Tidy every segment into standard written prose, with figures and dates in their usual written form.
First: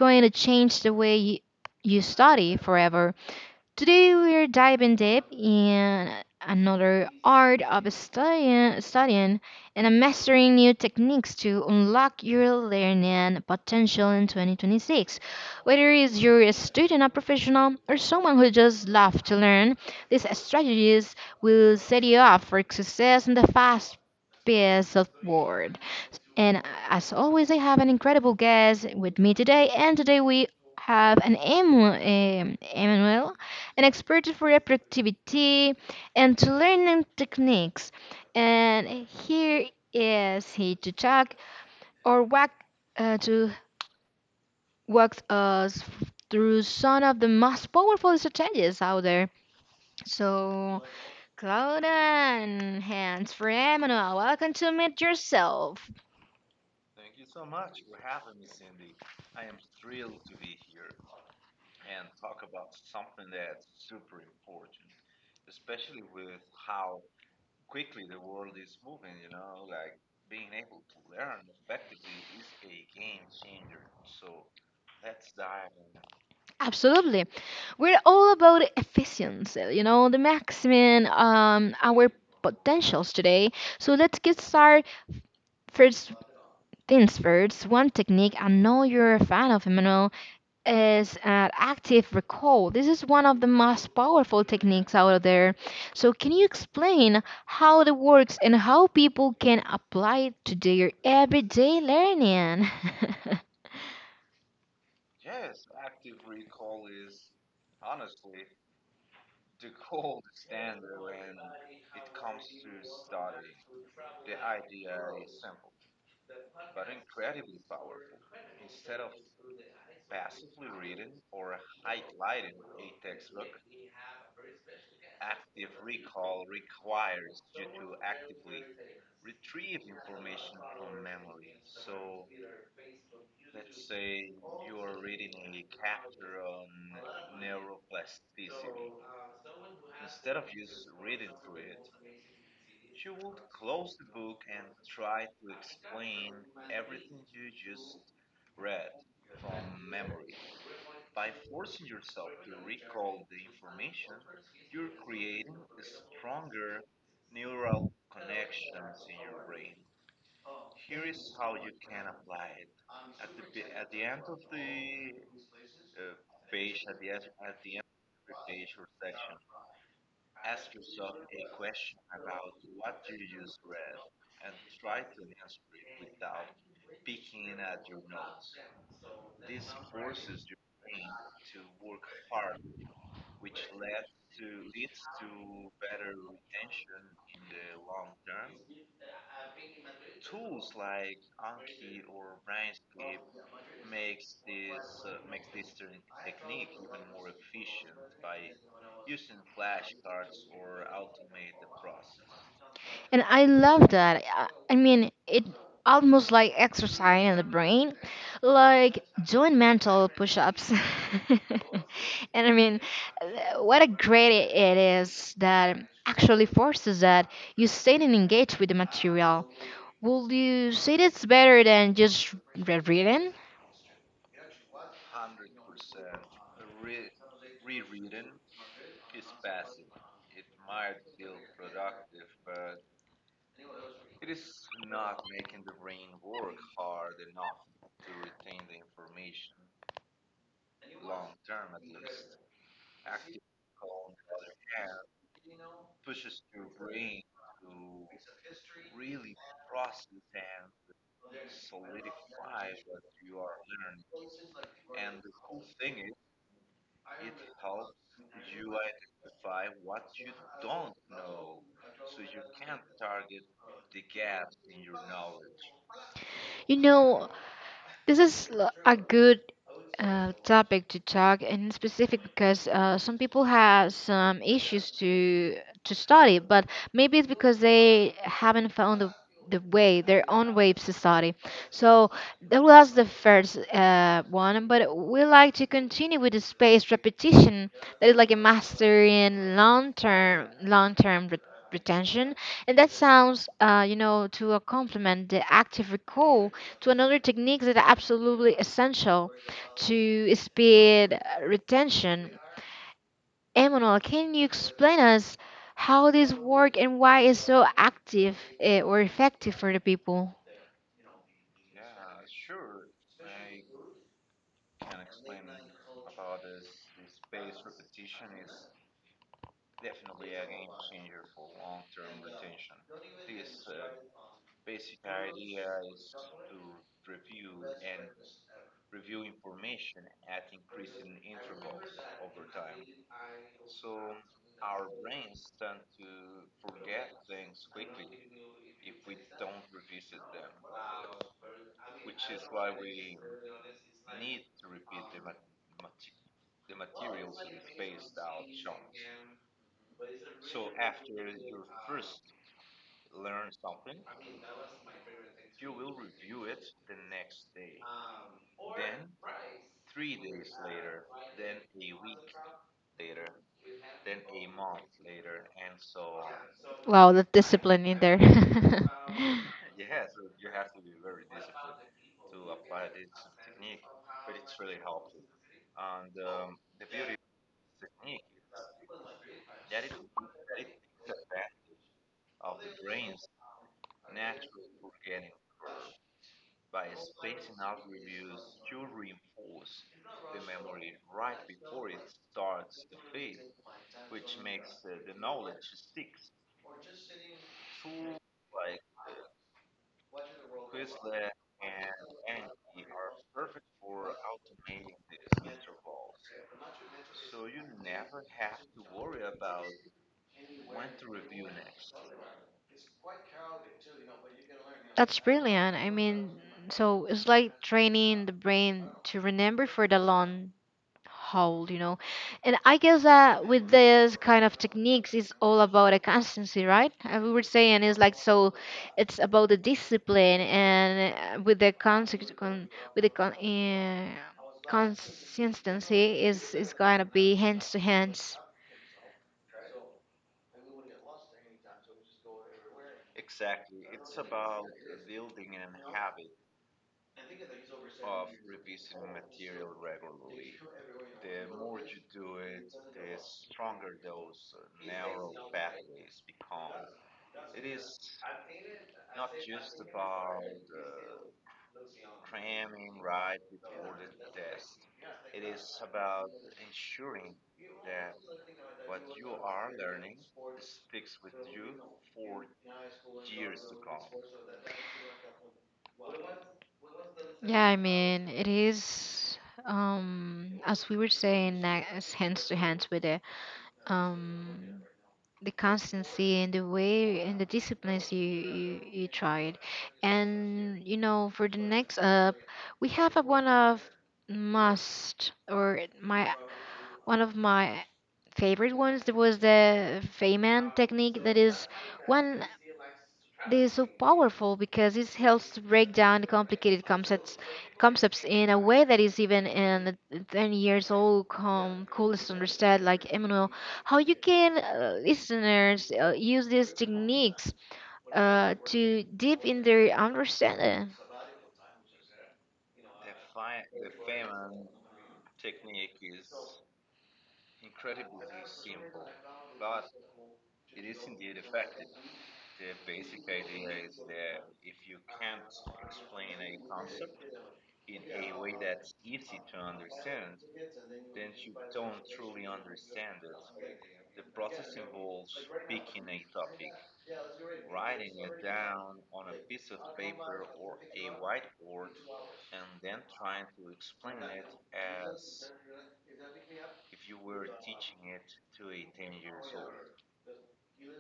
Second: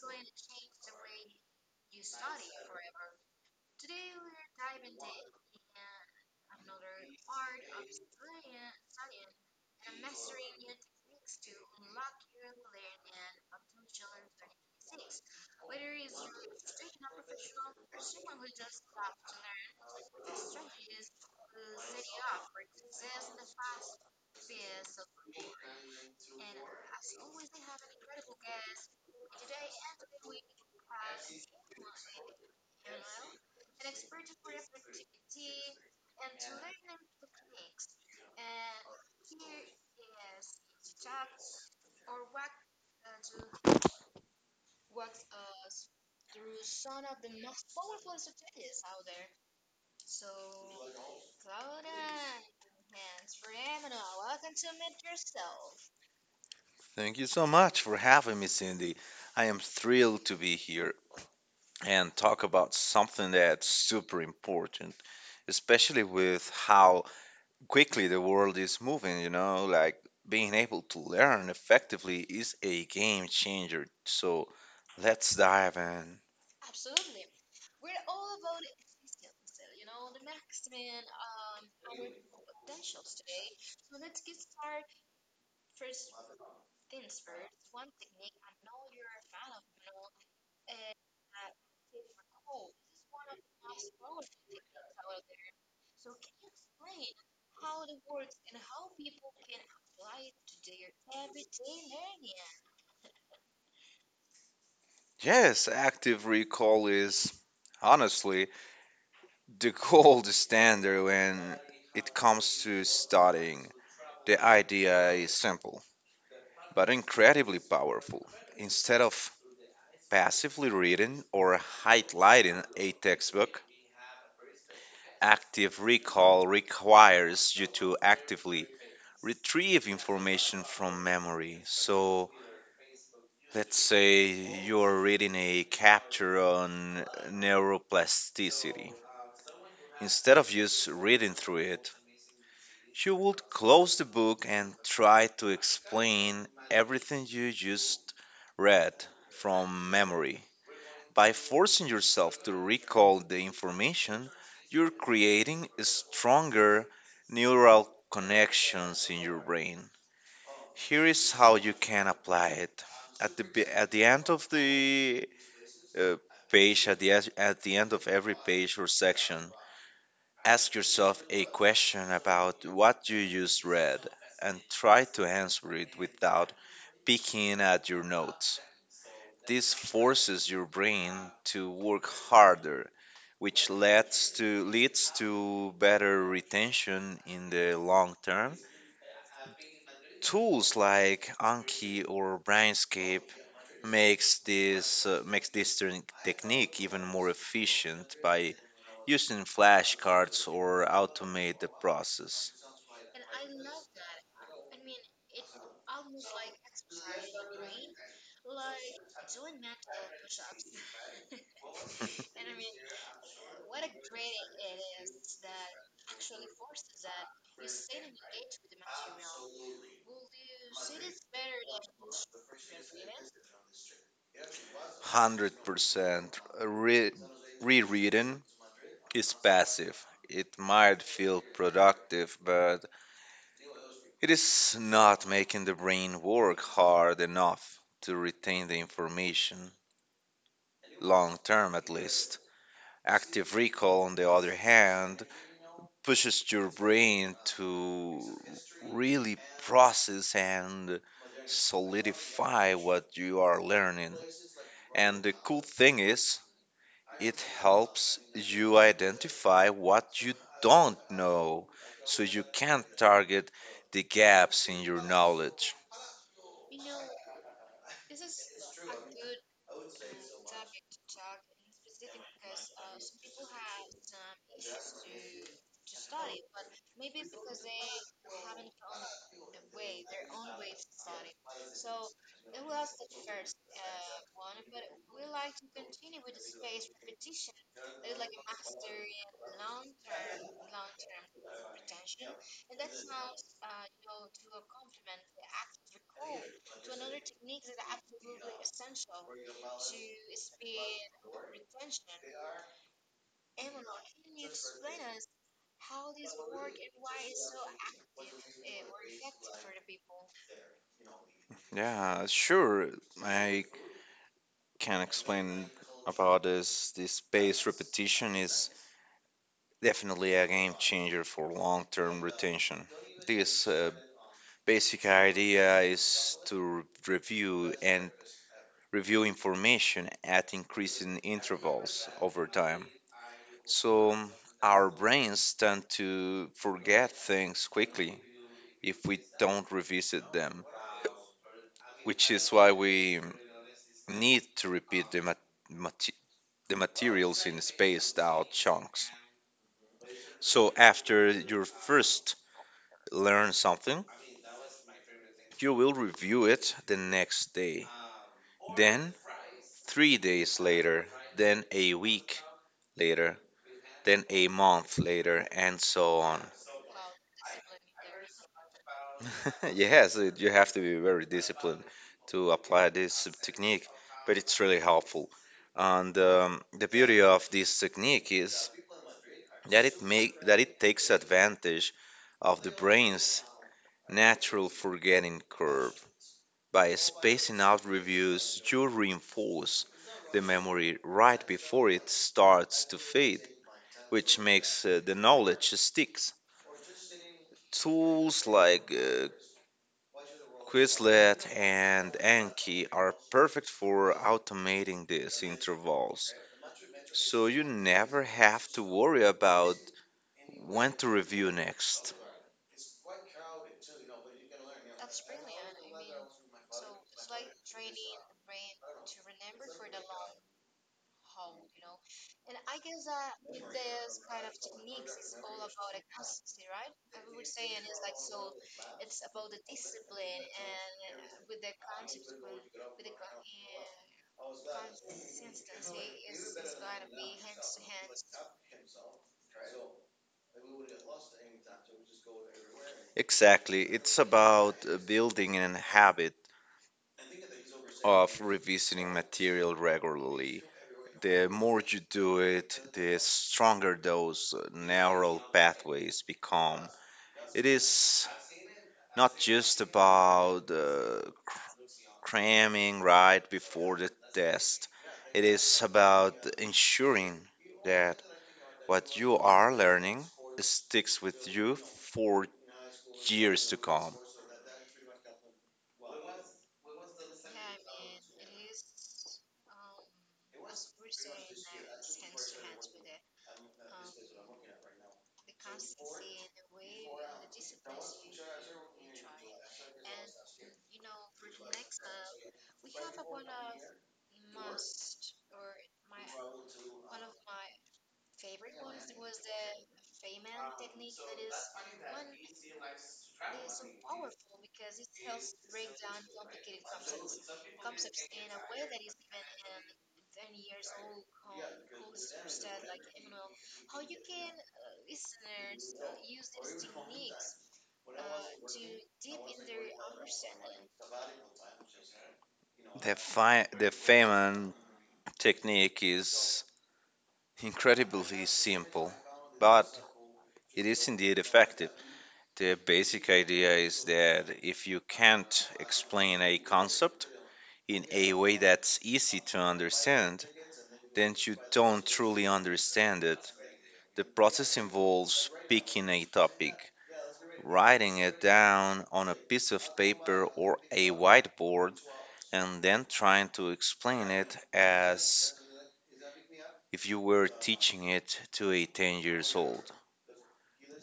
going to change the way you study forever. Today we're diving deep in another art of studying and mastering new techniques to unlock your learning potential in 2026. Whether it's you're a student, a professional, or someone who just loves to learn, these strategies will set you up for success in the fast paced of world. And as always, I have an incredible guest with me today. And today we have Emmanuel, an expert for reproductivity and to learning techniques. And here is he to talk or uh, to walk us through some of the most powerful strategies out there. So, Claudia and hands for Emmanuel, welcome to Meet Yourself. Thank you so much for having me, Cindy. I am thrilled to be here and talk about something that's super important, especially with how quickly the world is moving, like being able to learn effectively is a game changer. So let's dive in. Absolutely. We're all about efficiency, you know, the maximum our potentials today. So let's get started. First things first, one technique I know you're a fan of, Emmanuel, is active recall. This is one of the most powerful techniques out there. So can you explain how it works and how people can apply it to their everyday learning? Yes, active recall is honestly the gold standard when it comes to studying. The idea is simple but incredibly powerful. Instead of passively reading or highlighting a textbook, active recall requires you to actively retrieve information from memory. So, let's say you're reading a chapter on neuroplasticity. Instead of just reading through it, you would close the book and try to explain everything you just read from memory. By forcing yourself to recall the information, you're creating stronger neural connections in your brain. Here is how you can apply it. At the end of the uh, page, at the end of every page or section, ask yourself a question about what you just read and try to answer it without peeking at your notes. This forces your brain to work harder, which leads to better retention in the long term. Tools like Anki or Brainscape makes this technique even more efficient by using flashcards or automate the process. And I love that. I mean, it almost like exercise in the brain, like doing mental push-ups. And I mean, what a great it is that actually forces that you stay and engage with the material. Will you say that's better than just reading? 100% re- rereading is passive. It might feel productive, but it is not making the brain work hard enough to retain the information, long term at least. Active recall, on the other hand, pushes your brain to really process and solidify what you are learning. And the cool thing is, it helps you identify what you don't know so you can target the gaps in your knowledge. You know, this is a good topic to talk and in specific because some people have some issues to study, but maybe it's because they haven't found the way their own way to study. So that was the first one, but we like to continue with the spaced repetition that is like a master in long-term retention, and that sounds you know, to a complement the active recall to another technique that are absolutely essential to speed retention. Emmanuel, can you explain us how this work and why it's so active eh, or effective for the people? Yeah, sure. I can explain about this. This space repetition is definitely a game changer for long-term retention. This basic idea is to review and review information at increasing intervals over time. So our brains tend to forget things quickly if we don't revisit them, which is why we need to repeat them at the materials in spaced out chunks. So after you first learn something, you will review it the next day, then 3 days later, then a week later, then a month later, and so on. Wow, the discipline in there. Yes, it- you have to be very disciplined to apply this technique, but it's really helpful. And the beauty of this technique is that it takes advantage of the brain's natural forgetting curve. By spacing out reviews, you reinforce the memory right before it starts to fade, which makes the knowledge sticks. Tools like Quizlet and Anki are perfect for automating these intervals, so you never have to worry about when to review next. That's brilliant. I mean, so it's like training the brain to remember for the long hold, you know. And I guess that with this kind of techniques it's all about a constancy, right? We were saying it's like so it's about the discipline and with the with the con- uh, consistency is gonna be hands to hands. Exactly, it's about building a habit of revisiting material regularly. The more you do it, the stronger those neural pathways become. It is not just about cr- cramming right before the test, it is about ensuring that what you are learning sticks with you for years to come. Yeah, I mean it is as we were saying as hands to hands with um the constancy and the way and the disciplines you you tried. And you know, for the next up we have one of must or my one of my favorite ones. There was the Feynman technique that is one. This is so powerful because it helps to break down the complicated concepts concepts in a way that is even in a 10 years old com coolest understood. Like Emmanuel, how you can listeners use these techniques to deep in their understanding. The Feynman technique is incredibly simple, but it is indeed effective. The basic idea is that if you can't explain a concept in a way that's easy to understand, then you don't truly understand it. The process involves picking a topic, writing it down on a piece of paper or a whiteboard, and then trying to explain it as if you were teaching it to a 10 years old.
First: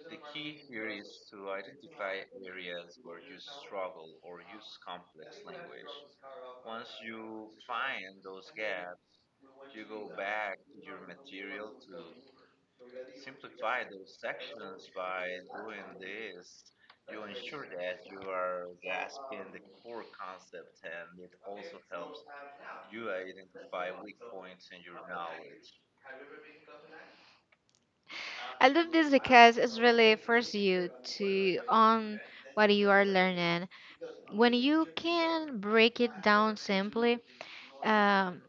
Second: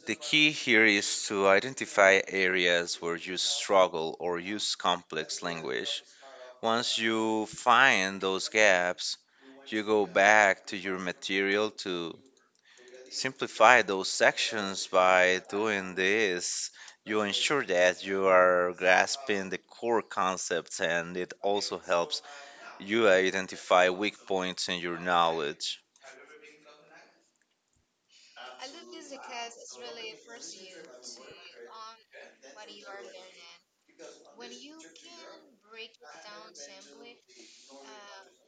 The key here is to identify areas where you struggle or use complex language. Once you find those gaps, you go back to your material to simplify those sections by doing this. You ensure that you are grasping the core concepts, and it also helps you identify weak points in your knowledge. I love this because it really forces you to own what you are learning. When you can break it down simply, um,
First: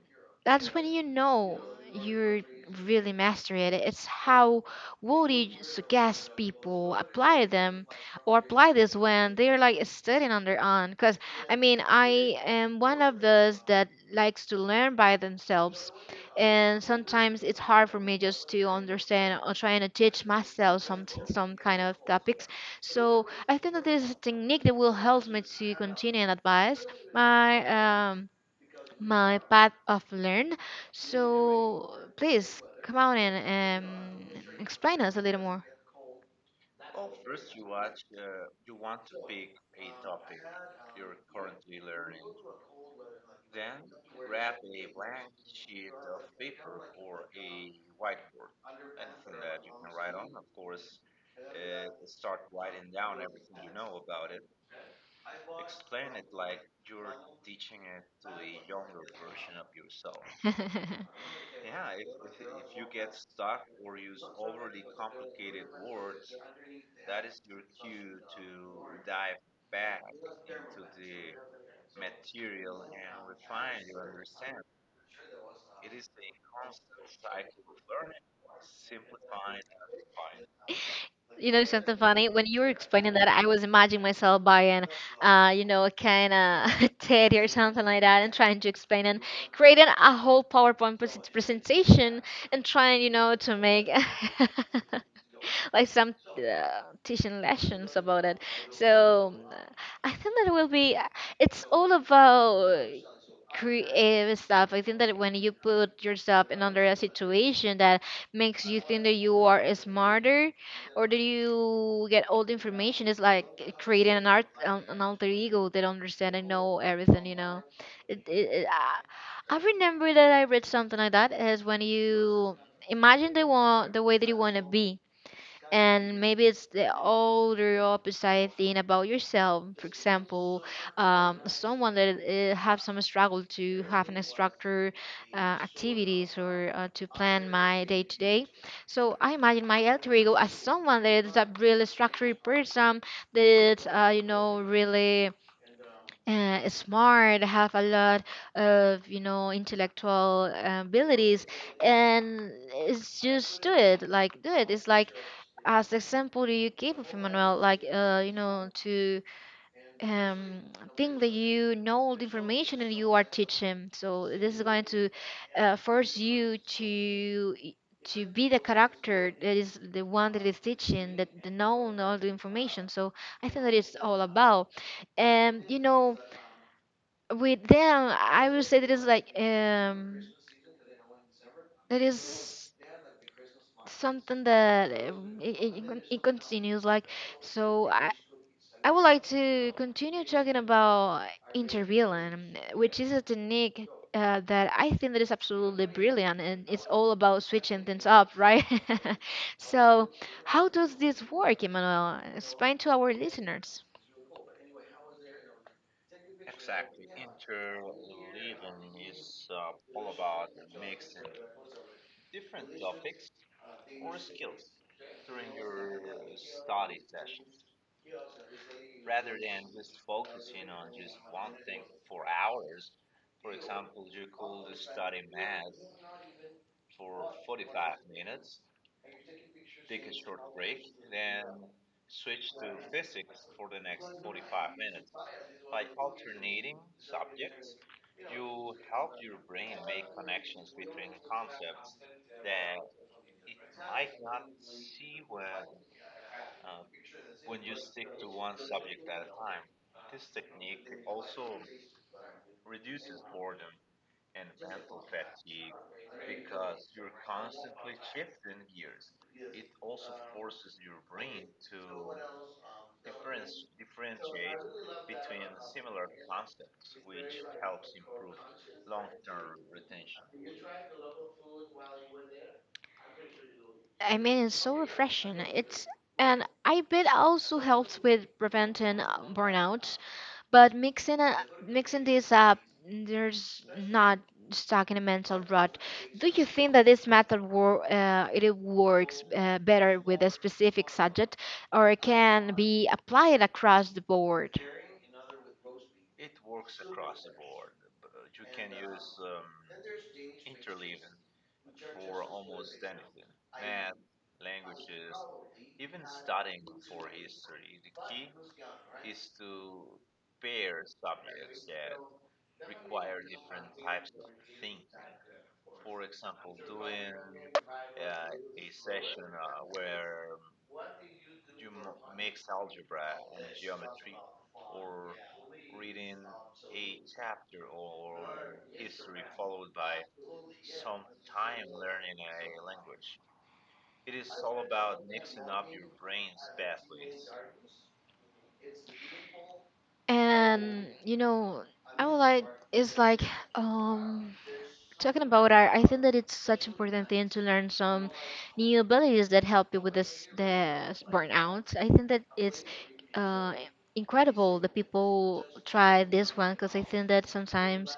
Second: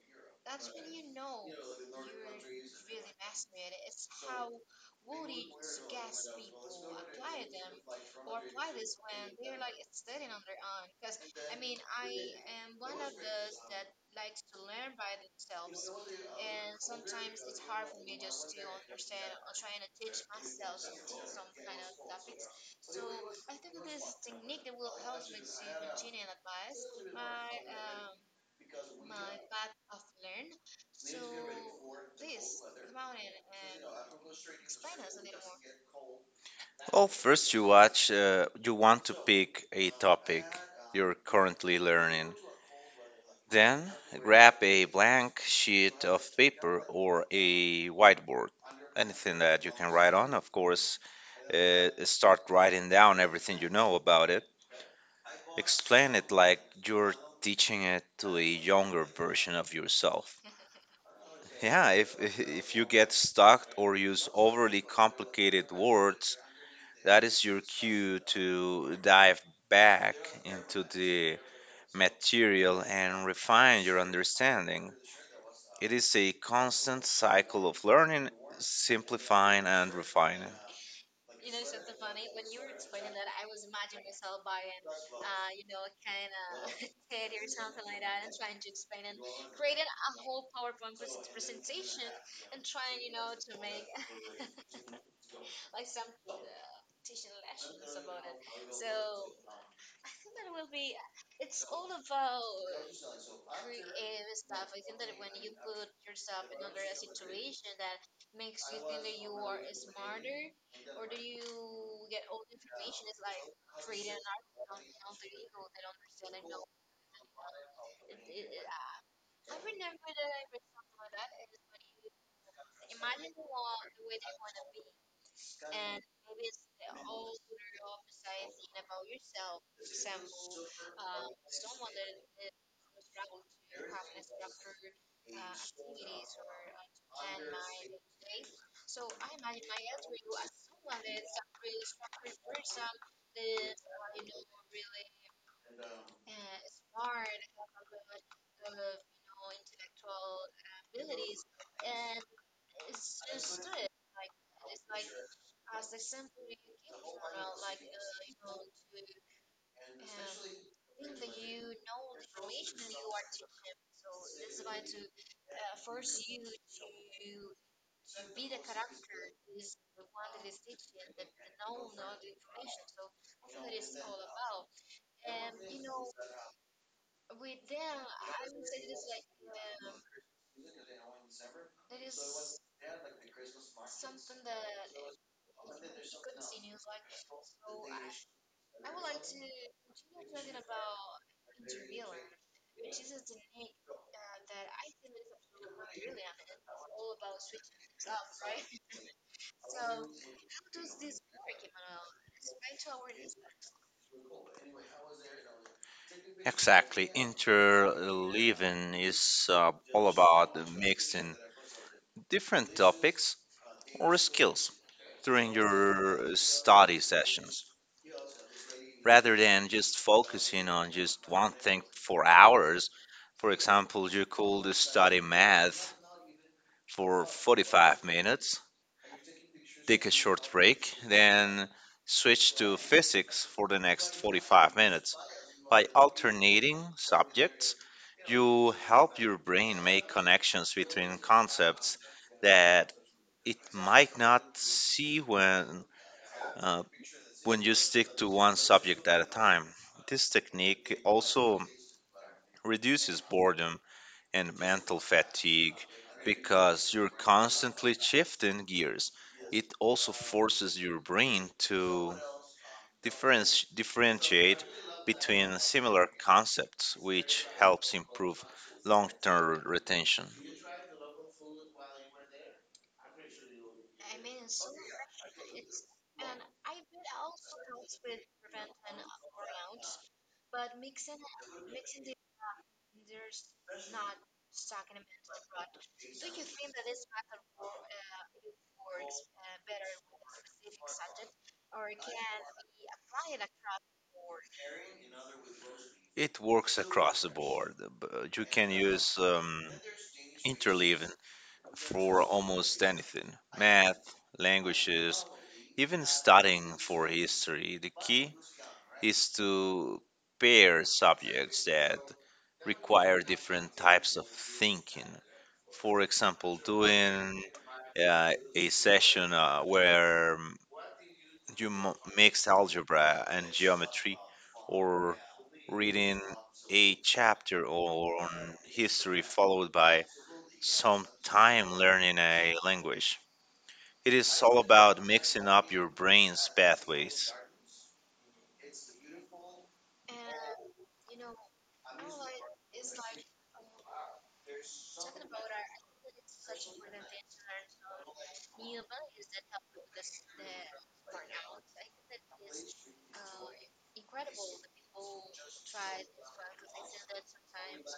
that's when you know you're really mastering it. It's how Woody suggests people apply them or apply this when they're like studying on their own. Because I mean, I am one of those that likes to learn by themselves, and sometimes it's hard for me just to understand or trying to teach myself some kind of topics. So I think that this is a technique that will help me to continue and advise my um my path of learn. So please come on and explain us a little more. Well, first you want to pick a topic you're currently learning. Then grab a blank sheet of paper or a whiteboard, anything that you can write on, of course. Start writing down everything you know about it. Explain it like you're teaching it to a younger version of yourself. Yeah, if if you get stuck or use overly complicated words, that is your cue to dive back into the material and refine your understanding. It is a constant cycle of learning, simplifying, and refining. You know something funny? When you were explaining that, I was imagining myself buying, you know, a kind of teddy or something like that, and trying to explain and creating a whole PowerPoint presentation and trying, you know, to make like some teaching lessons about it. So I think that will be. It's all about creative stuff. I think that when you put yourself in under a situation that makes you think that you are smarter or that you get all the information, it's like creating an art an alter ego that understand and know everything. You know, I remember that I read something like that as when you imagine the one the way that you want to be, and maybe it's the older opposite thing about yourself. For example, someone that have some struggle to have an structure activities or to plan my day to day. So I imagine my alter ego as someone that is a really structured person that you know really smart, have a lot of, you know, intellectual abilities. And it's just do it, like do it. It's like as the example that you gave of Emmanuel, like you know, to um, think that you know all the information that you are teaching. So this is going to force you to to be the character that is the one that is teaching, that, the known all the information. So I think that it's all about. And you know, with them, I would say that it's like that is something that it continues like. So I would like to continue talking about interviewing, which is a technique that I think that is absolutely brilliant, and it's all about switching things up, right? So, how does this work, Emmanuel? Explain to our listeners. Exactly. Interleaving is all about mixing different topics or skills during your study sessions, rather than just focusing on just one thing for hours. For example, you could study math for 45 minutes, take a short break, then switch to physics for the next 45 minutes. By alternating subjects, you help your brain make connections between concepts that it might not see uh, when you stick to one subject at a time. This technique also reduces boredom and mental fatigue because you're constantly shifting gears. It also forces your brain to differentiate between similar concepts, which helps improve long term retention. I mean, it's so refreshing. It's and I bet also helps with preventing burnout. But mixing this up, there's not stuck in a mental rut. Do you think that this method it works better with a specific subject, or it can be applied across the board? It works across the board, but you can use interleaving for almost anything: math, languages, even studying for history. The key is to pair subjects that require different types of thinking. For example, doing a session you mix algebra and geometry, or reading a chapter on history followed by some time learning a language. It is all about mixing up your brain's pathways. And you know, I would like it's like um talking about art. I think that it's such important thing to learn some new abilities that help you with this the burnout. I think that it's uh, incredible that people try this one because I think that sometimes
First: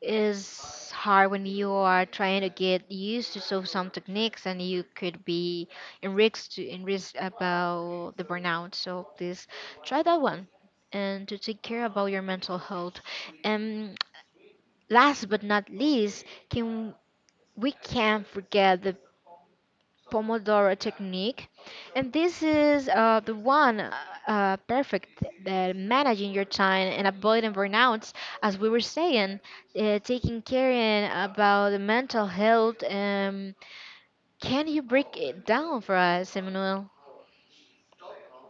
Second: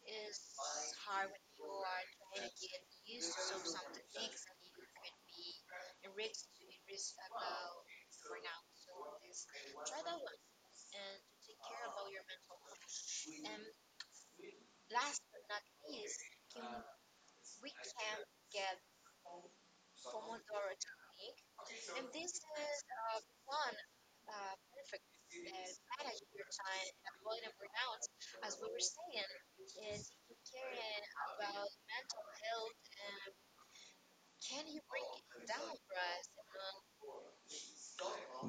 is hard when you are trying to get used to so some techniques, and you could be in risk to in risk about the burnout. So please try that one and to take care about your mental health. And last but not least, can we can't forget the Pomodoro technique, and this is the one perfect that managing your time and avoiding burnouts, as we were saying, taking care in about the mental health. Can you break it down for us, Emmanuel?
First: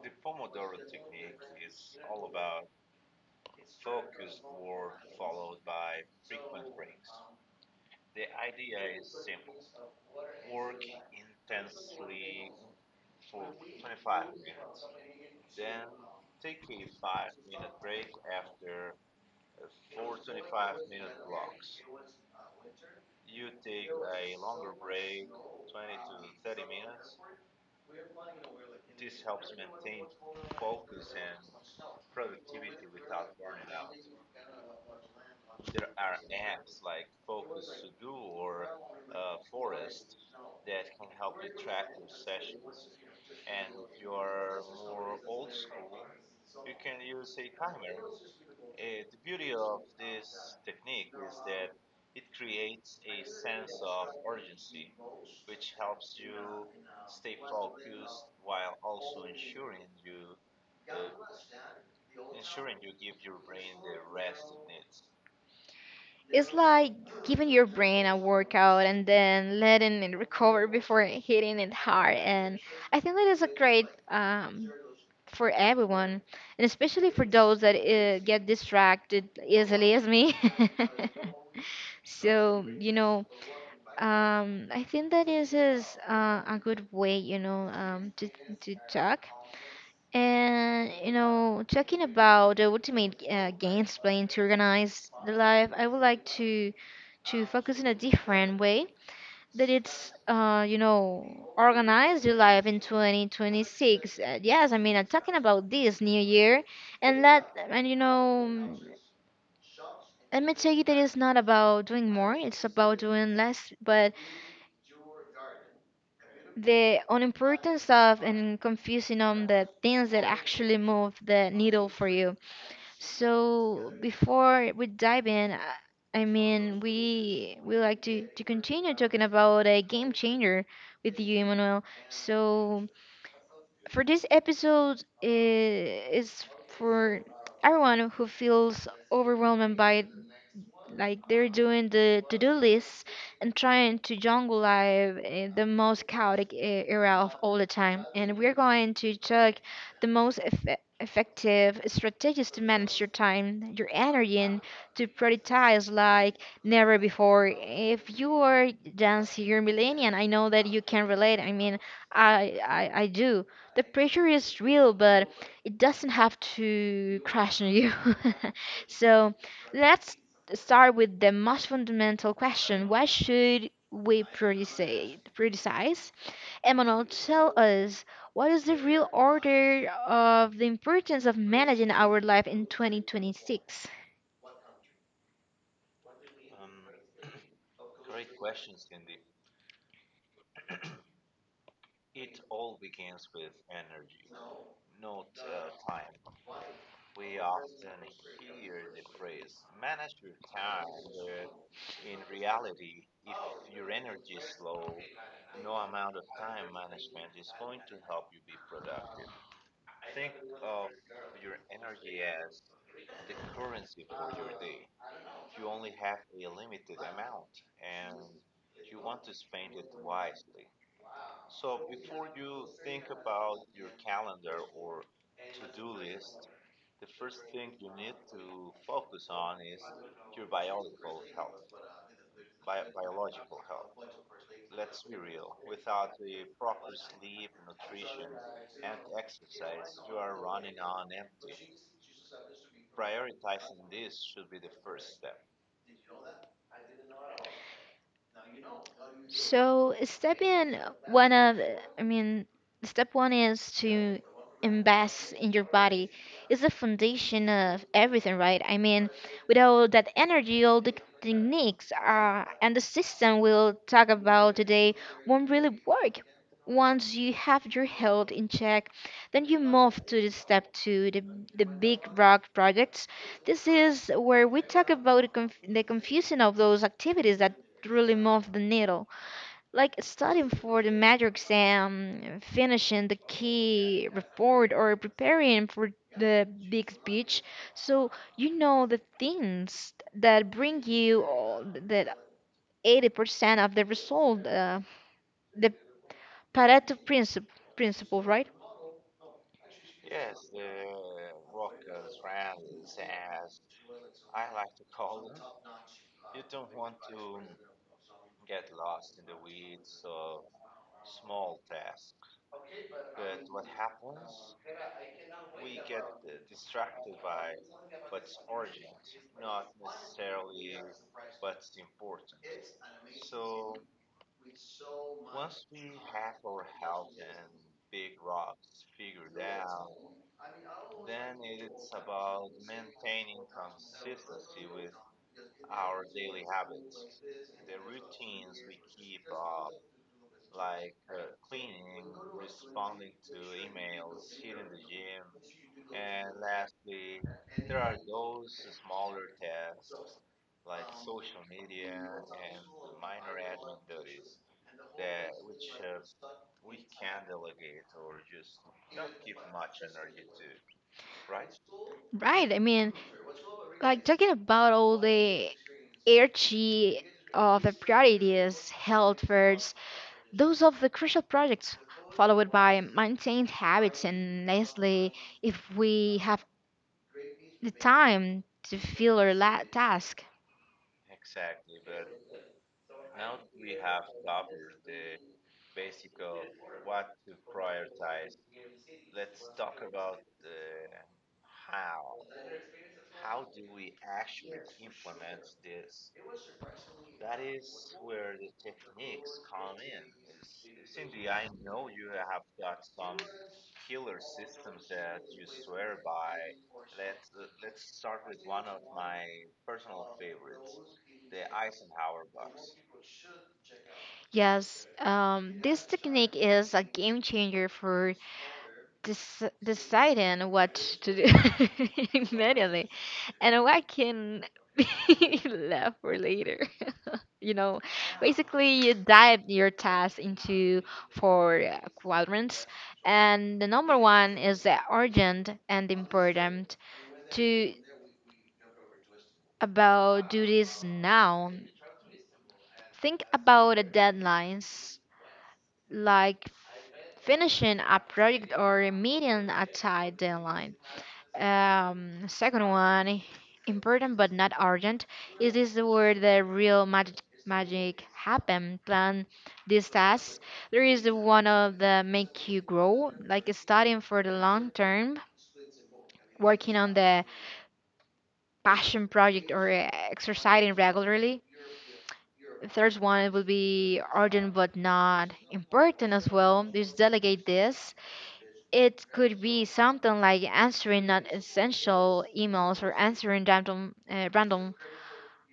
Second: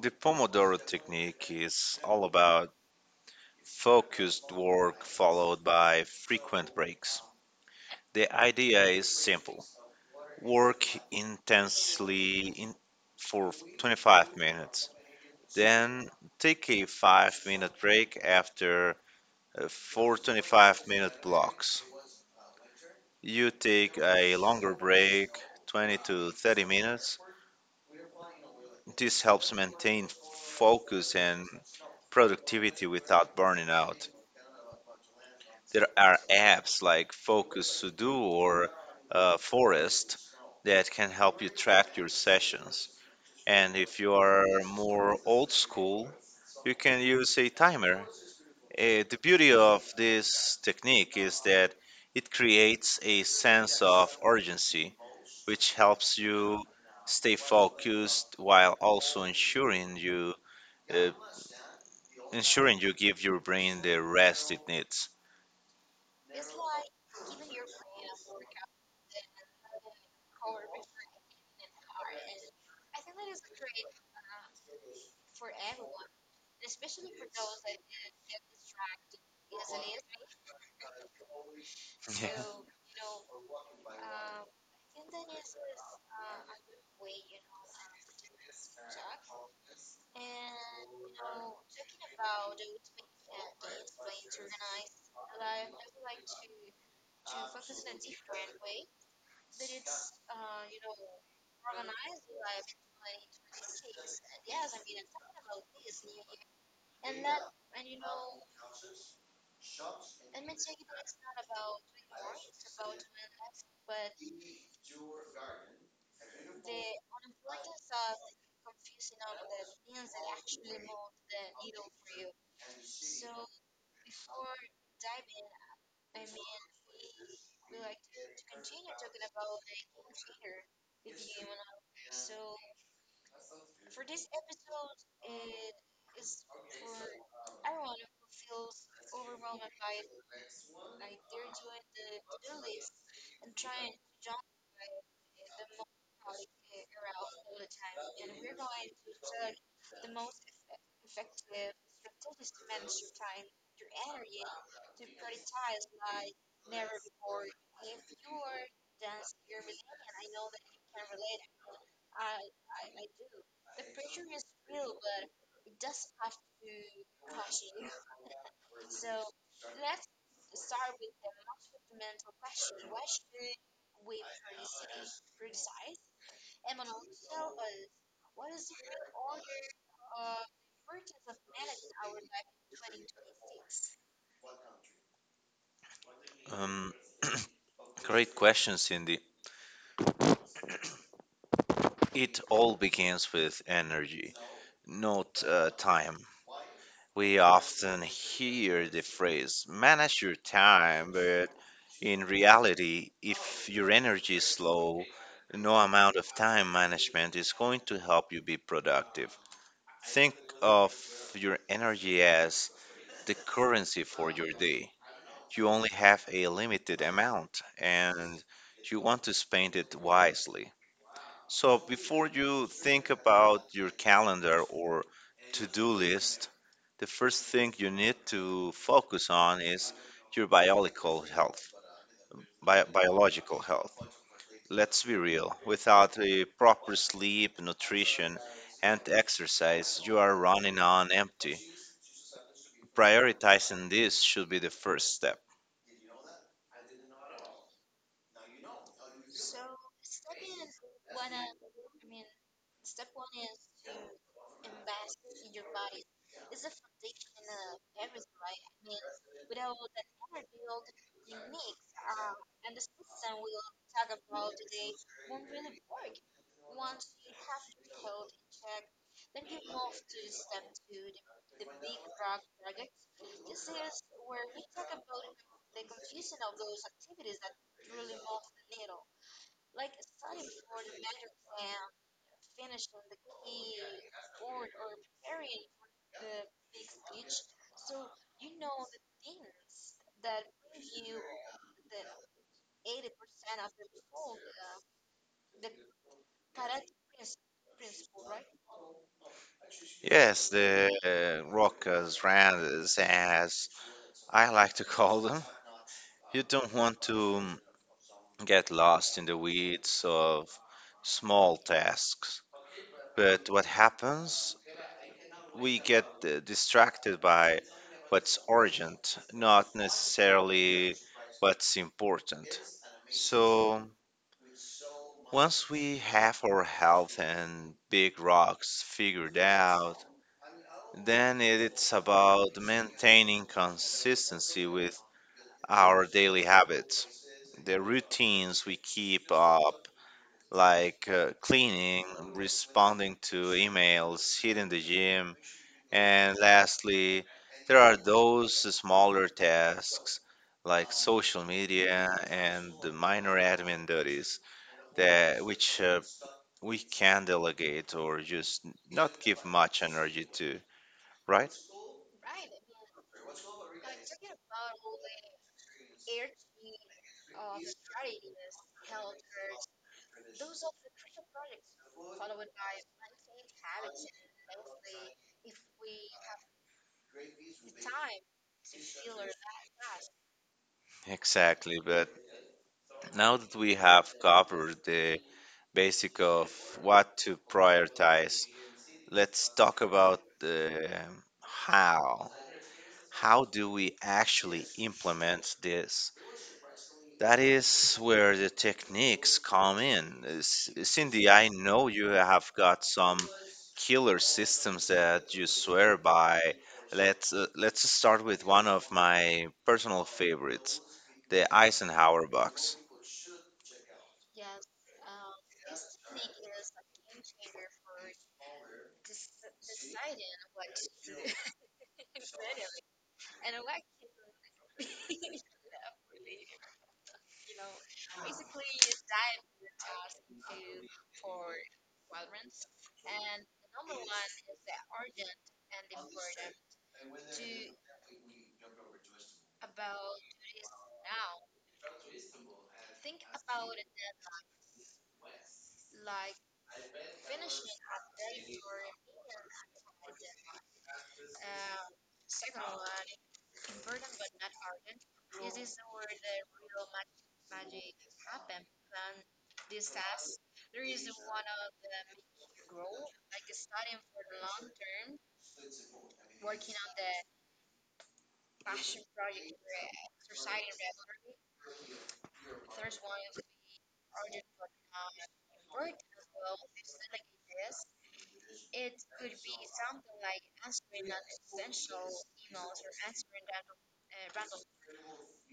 The Pomodoro technique is all about focused work followed by frequent breaks. The idea is simple: work intensely in, for 25 minutes, then take a 5-minute break. After four 25-minute blocks, you take a longer break, 20 to 30 minutes. This helps maintain focus and productivity without burning out. There are apps like Focus to Do or Forest that can help you track your sessions. And if you are more old school, you can use a timer. Eh, the beauty of this technique is that it creates a sense of urgency, which helps you stay focused while also uh, ensuring you give your brain the rest it needs. It's like giving your brain a workout and then letting it recover before hitting it hard. And I think that is a great, for everyone, and especially for those that get distracted easily as me. Yeah. So you know, I think that is a good way, you know, to talk. And you know, talking about the ultimate games playing to organize the life, I would like to focus in a different way that it's you know, organized your life in 2026. Yes, I mean, I'm talking about this new year. And let and you know, let me tell you that it's not about doing more, it's about doing less, but the unimportance of and confusing on the things that actually move the needle for you. So before we dive in, we like to continue talking about a game changer with you, Emmanuel. So for this episode is for everyone who feels overwhelmed by like they're doing the to-do lists and trying to jungle life in the most chaotic era of all the time. And we're going to check the most effective strategies to manage your time, your energy, and to prioritize like never before. If you are dance here millennial, I know that you can relate. I mean, I do. The pressure is real, but it doesn't have to crash on you. So let's start with the most fundamental question: why should we prioritize? Emmanuel, tell us, what is the real order of the importance of managing our life in 2026? Um, Great question, Cindy. It all begins with energy, not time. We often hear the phrase manage your time, but in reality, if your energy is low, no amount of time management is going to help you be productive. Think of your energy as the currency for your day. You only have a limited amount and you want to spend it wisely. So before you think about your calendar or to-do list, the first thing you need to focus on is your biological health. Biological health. Let's be real. Without a proper sleep, nutrition, and exercise, you are running on empty. Prioritizing this should be the first step. So step in one of, I mean, step one is to invest in your body. It's the foundation of everything, right? I mean, without that energy, all the techniques and the system we'll talk about today won't really work. Once you have your health in check, then you move to the step two, the big rock projects. This is where we talk about the confusion of those activities that really move the needle, like studying for the major exam, finishing the key report, or preparing for the big speech. So you know, the things that bring you all that 80% of the result, the Pareto principle, right? Yes, the rockers, randas, as I like to call them. You don't want to get lost in the weeds of small tasks. But what happens? We get distracted by what's urgent, not necessarily what's important. So, once we have our health and big rocks figured out, then it's about maintaining consistency with our daily habits, the routines we keep up, like cleaning, responding to emails, hitting the gym, and lastly, there are those smaller tasks like social media and the minor admin duties that which we can delegate or just not give much energy to, right? Right. I mean, like talking about all the hierarchy of the priorities, health first, those of the crucial projects followed by maintained habits, and lastly, if we have the time to fill our task. Exactly, but now that we have covered the basic of what to prioritize, let's talk about how. How do we actually implement this? That is where the techniques come in. Cindy, I know you have got some killer systems that you swear by. Let's start with one of my personal favorites, the Eisenhower box. Yes, this technique is a game changer for deciding what to do immediately and what can be left for later. You know, basically you dive your task into four quadrants, and the number one is the urgent and important. To about do this now, think about the deadlines, like finishing a project or meeting a tight deadline. Second one, important but not urgent. It is where the real magic happen. Plan these tasks. There is the one of the make you grow, like studying for the long term, working on the passion project or exercising regularly. Third one, it would be urgent but not important as well. Just delegate this. It could be something like answering non-essential emails or answering random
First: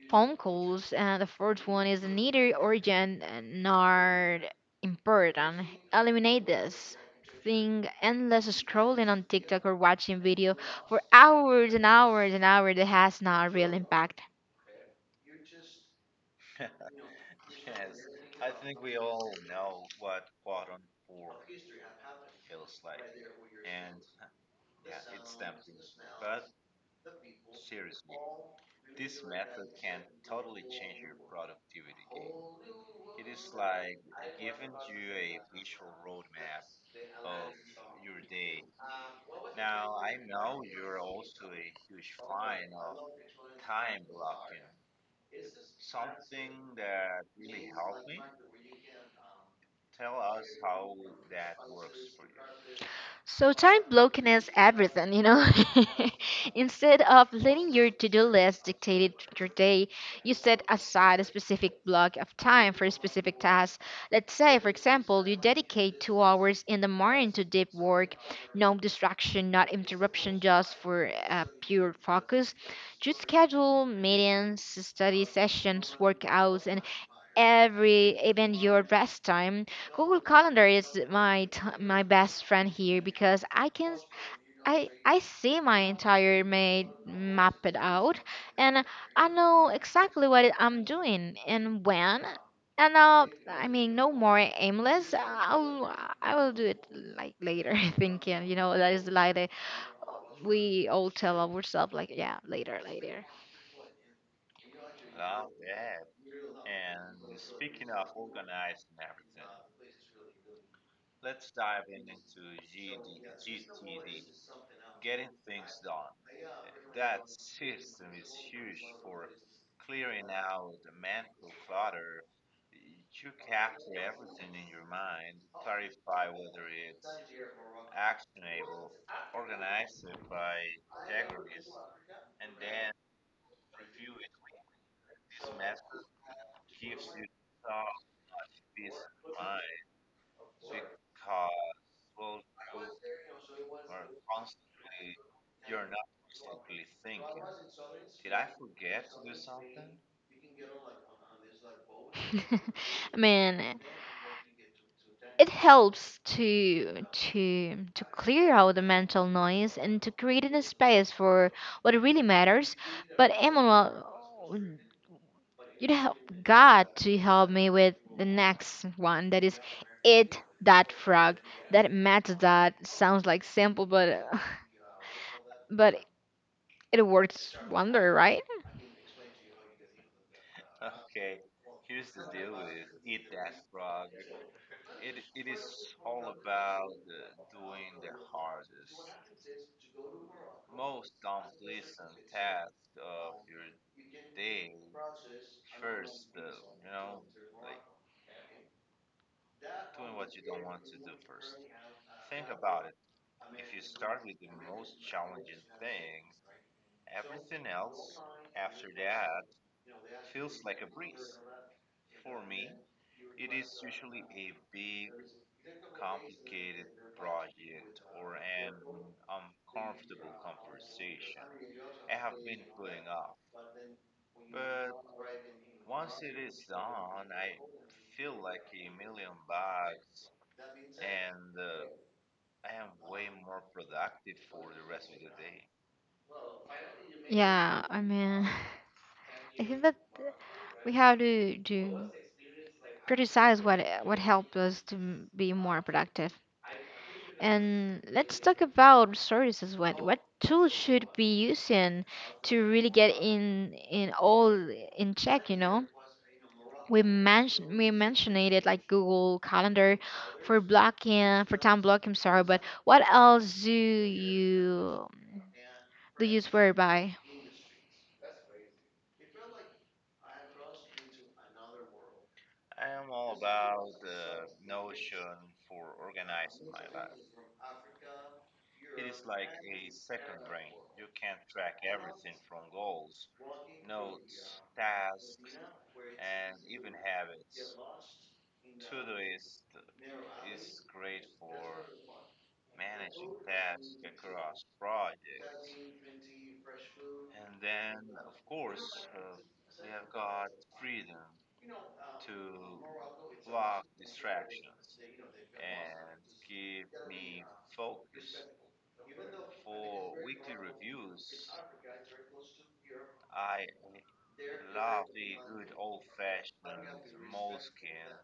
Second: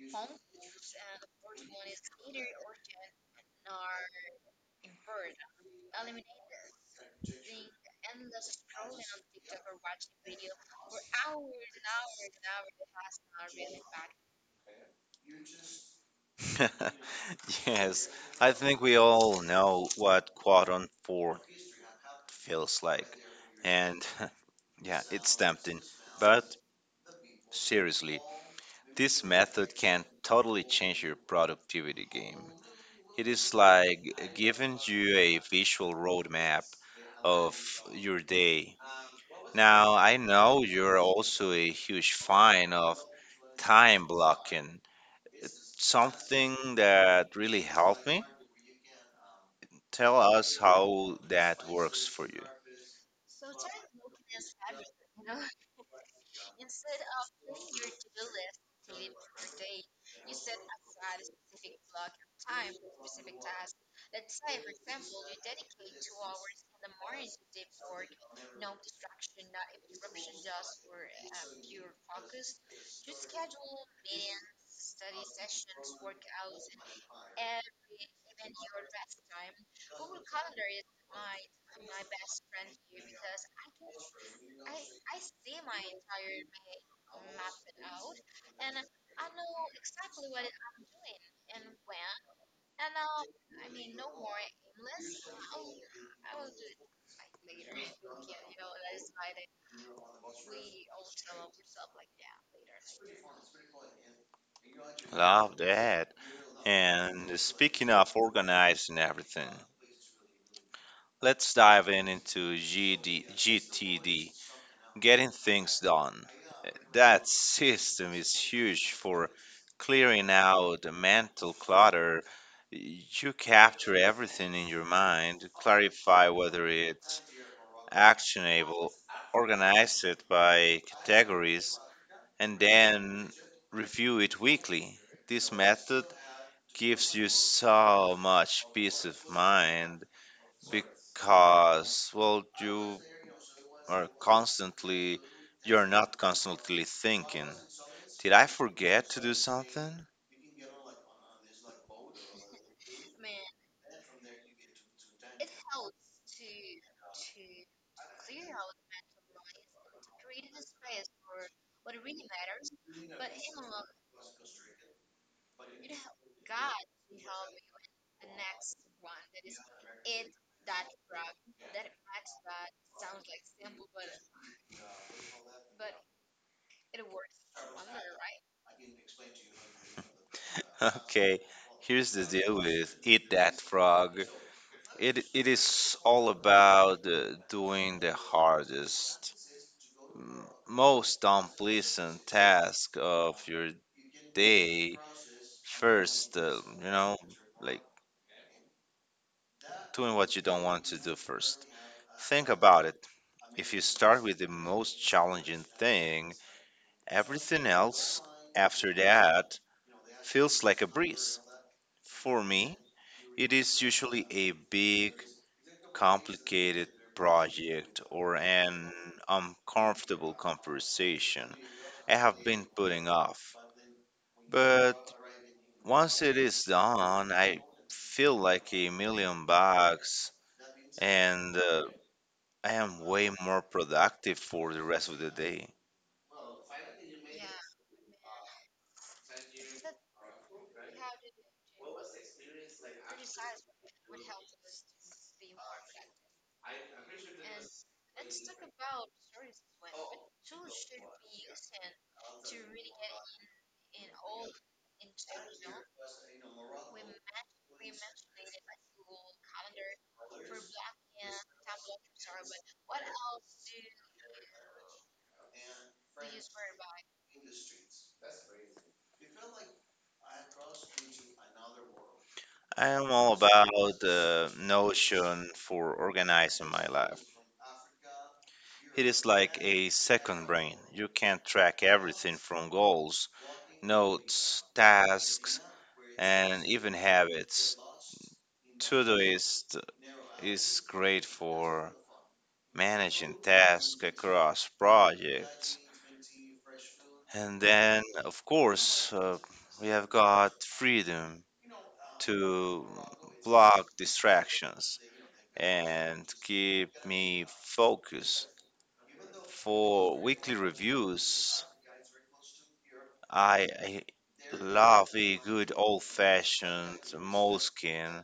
phone calls. And the fourth one is neither urgent nor important. Eliminate this thing. Endless scrolling on TikTok or watching video for hours and hours and hours that has not a real impact. Yes, I think we all know what quadrant four feels like. And yeah, it's tempting. But seriously, this method can totally change your productivity game. It is like giving you a visual roadmap of your day. Now, I know you're also a huge fan of time blocking. It's something that really helped me. Tell us how that works for you. So time blocking is everything, you know. Instead of letting your to-do list dictate your day, you set aside a specific block of time for a specific task. Let's say, for example, you dedicate 2 hours in the morning to deep work, no distraction, not interruption, just for pure focus. You schedule meetings, study sessions, workouts, and every even your rest time. Google Calendar is my best friend here because I can s- I see my entire made, map it out, and I know exactly what I'm doing and when. And no more aimless I will do it like later, thinking, you know, that is like we all tell ourselves like yeah, later, later. Love that. And speaking of organizing everything, let's dive in into GTD, getting things done. That system is huge for clearing out the mental clutter. You capture everything in your mind, clarify whether it's actionable, organize it by categories, and then review it weekly. This method gives you so much peace of mind because, well, are constantly, you're not constantly thinking, did I forget to do something? I mean, it helps to clear out the mental noise and to create a space for what really matters. But Emma, you'd help God to help me with the next one, that is it, that frog that matters, that sounds like simple, but but it works wonder, right? Okay, here's the deal with Eat That Frog. It is all about doing the hardest, m- most unpleasant task of your day first, like doing what you don't want to do first. Think about it. If you start with the most challenging thing, everything else after that feels like a breeze. For me, it is usually a big, complicated project or an uncomfortable conversation I have been putting off. But once it is done, I feel like a million bucks and I am way more productive for the rest of the day. Yeah, I mean, I think that we have to criticize what helped us to be more productive. And let's talk about services. What tools should be using to really get in all in check? You know, we mentioned it like Google Calendar for blocking, for time blocking. Sorry, but what else do you swear by? I am all about the notion for organizing my life. It is like a second brain. You can track everything from goals, notes, tasks, and even habits. Todoist is great for managing tasks across projects. And then, of course, we have got freedom to block distractions and keep me focused. For weekly reviews, I love a good old fashioned moleskin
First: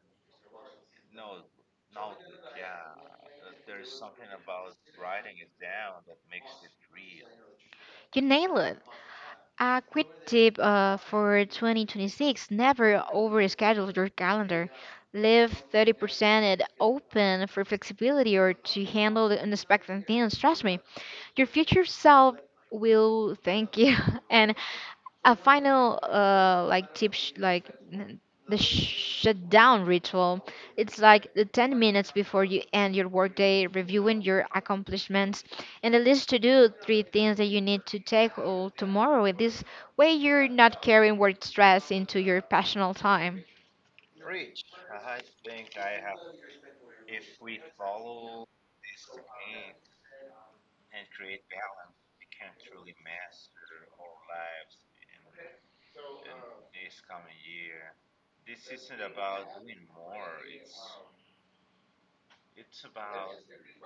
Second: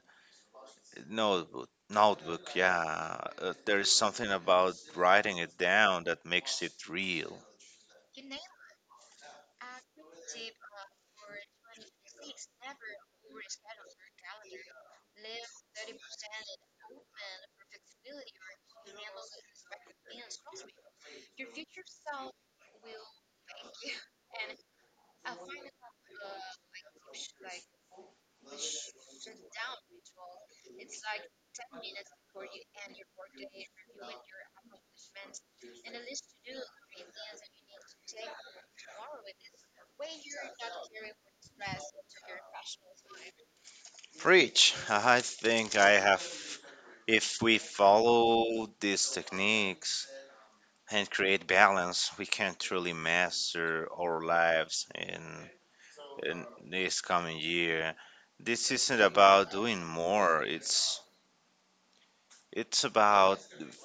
notebook. Notebook, yeah. There is something about writing it down that makes it real. You nail it. A quick tip for 2026, never overschedule your calendar. Leave 30% it open for flexibility or to handle the unexpected things. Trust me, your future self will thank you. And a final tip, the shutdown ritual. It's like the 10 minutes before you end your workday, reviewing your accomplishments and a list to do three things that you need to tackle tomorrow. In this way, you're not carrying work stress into your personal time. Preach. I think I have. If we follow these techniques and create balance, we can truly master our lives in this coming year. This isn't about doing more, it's about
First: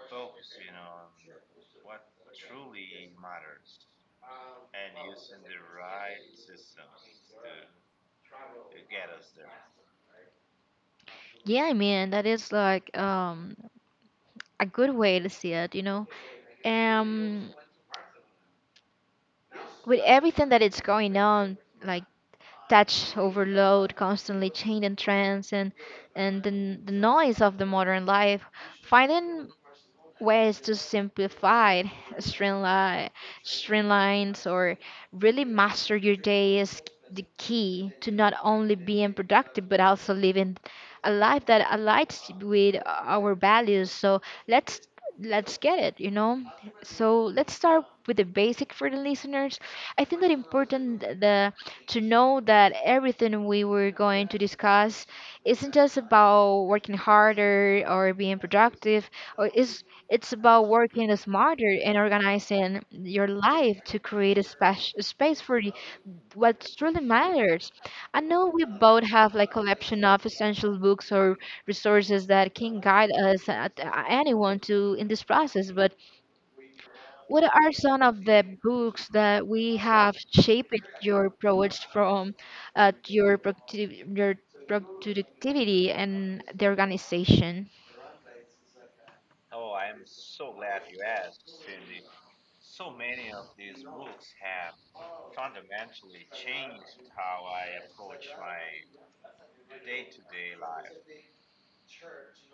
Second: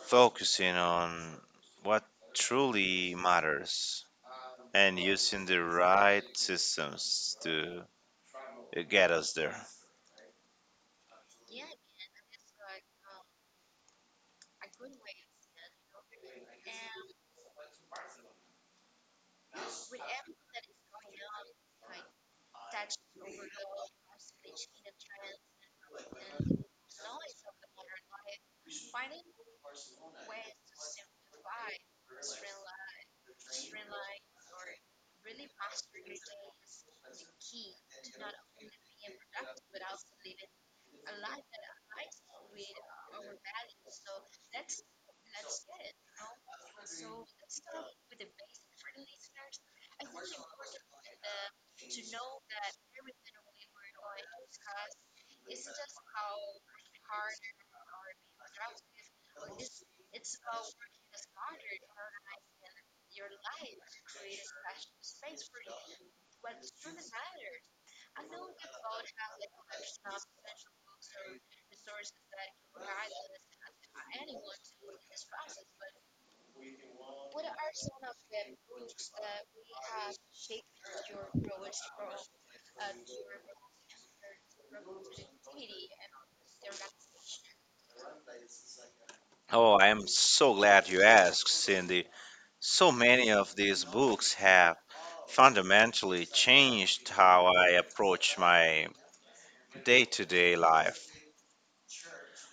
focusing on what truly matters and using the right systems to get us there. Yeah, I mean, that is like a good way to see it, you know. um with everything that it's going on, like touch overload, constantly changing trends, and the noise of the modern life, finding ways to simplify, streamline streamlines or really master your day, is the key to not only being productive but also living a life that aligns with our values. So let's let's get it, you know. So let's start with the basic for the listeners. I think that important the to know that everything we were going to discuss isn't just about working harder or being productive, or it's about working smarter and organizing your life to create a space for what truly matters. I know we both have like collection of essential books or resources that can guide us at anyone to in this process. But what are some of the books that we have shaped your approach from your your productivity and the organization? Oh, I am so glad you asked, Cindy. So many of these books have fundamentally changed how I approach my day to day life.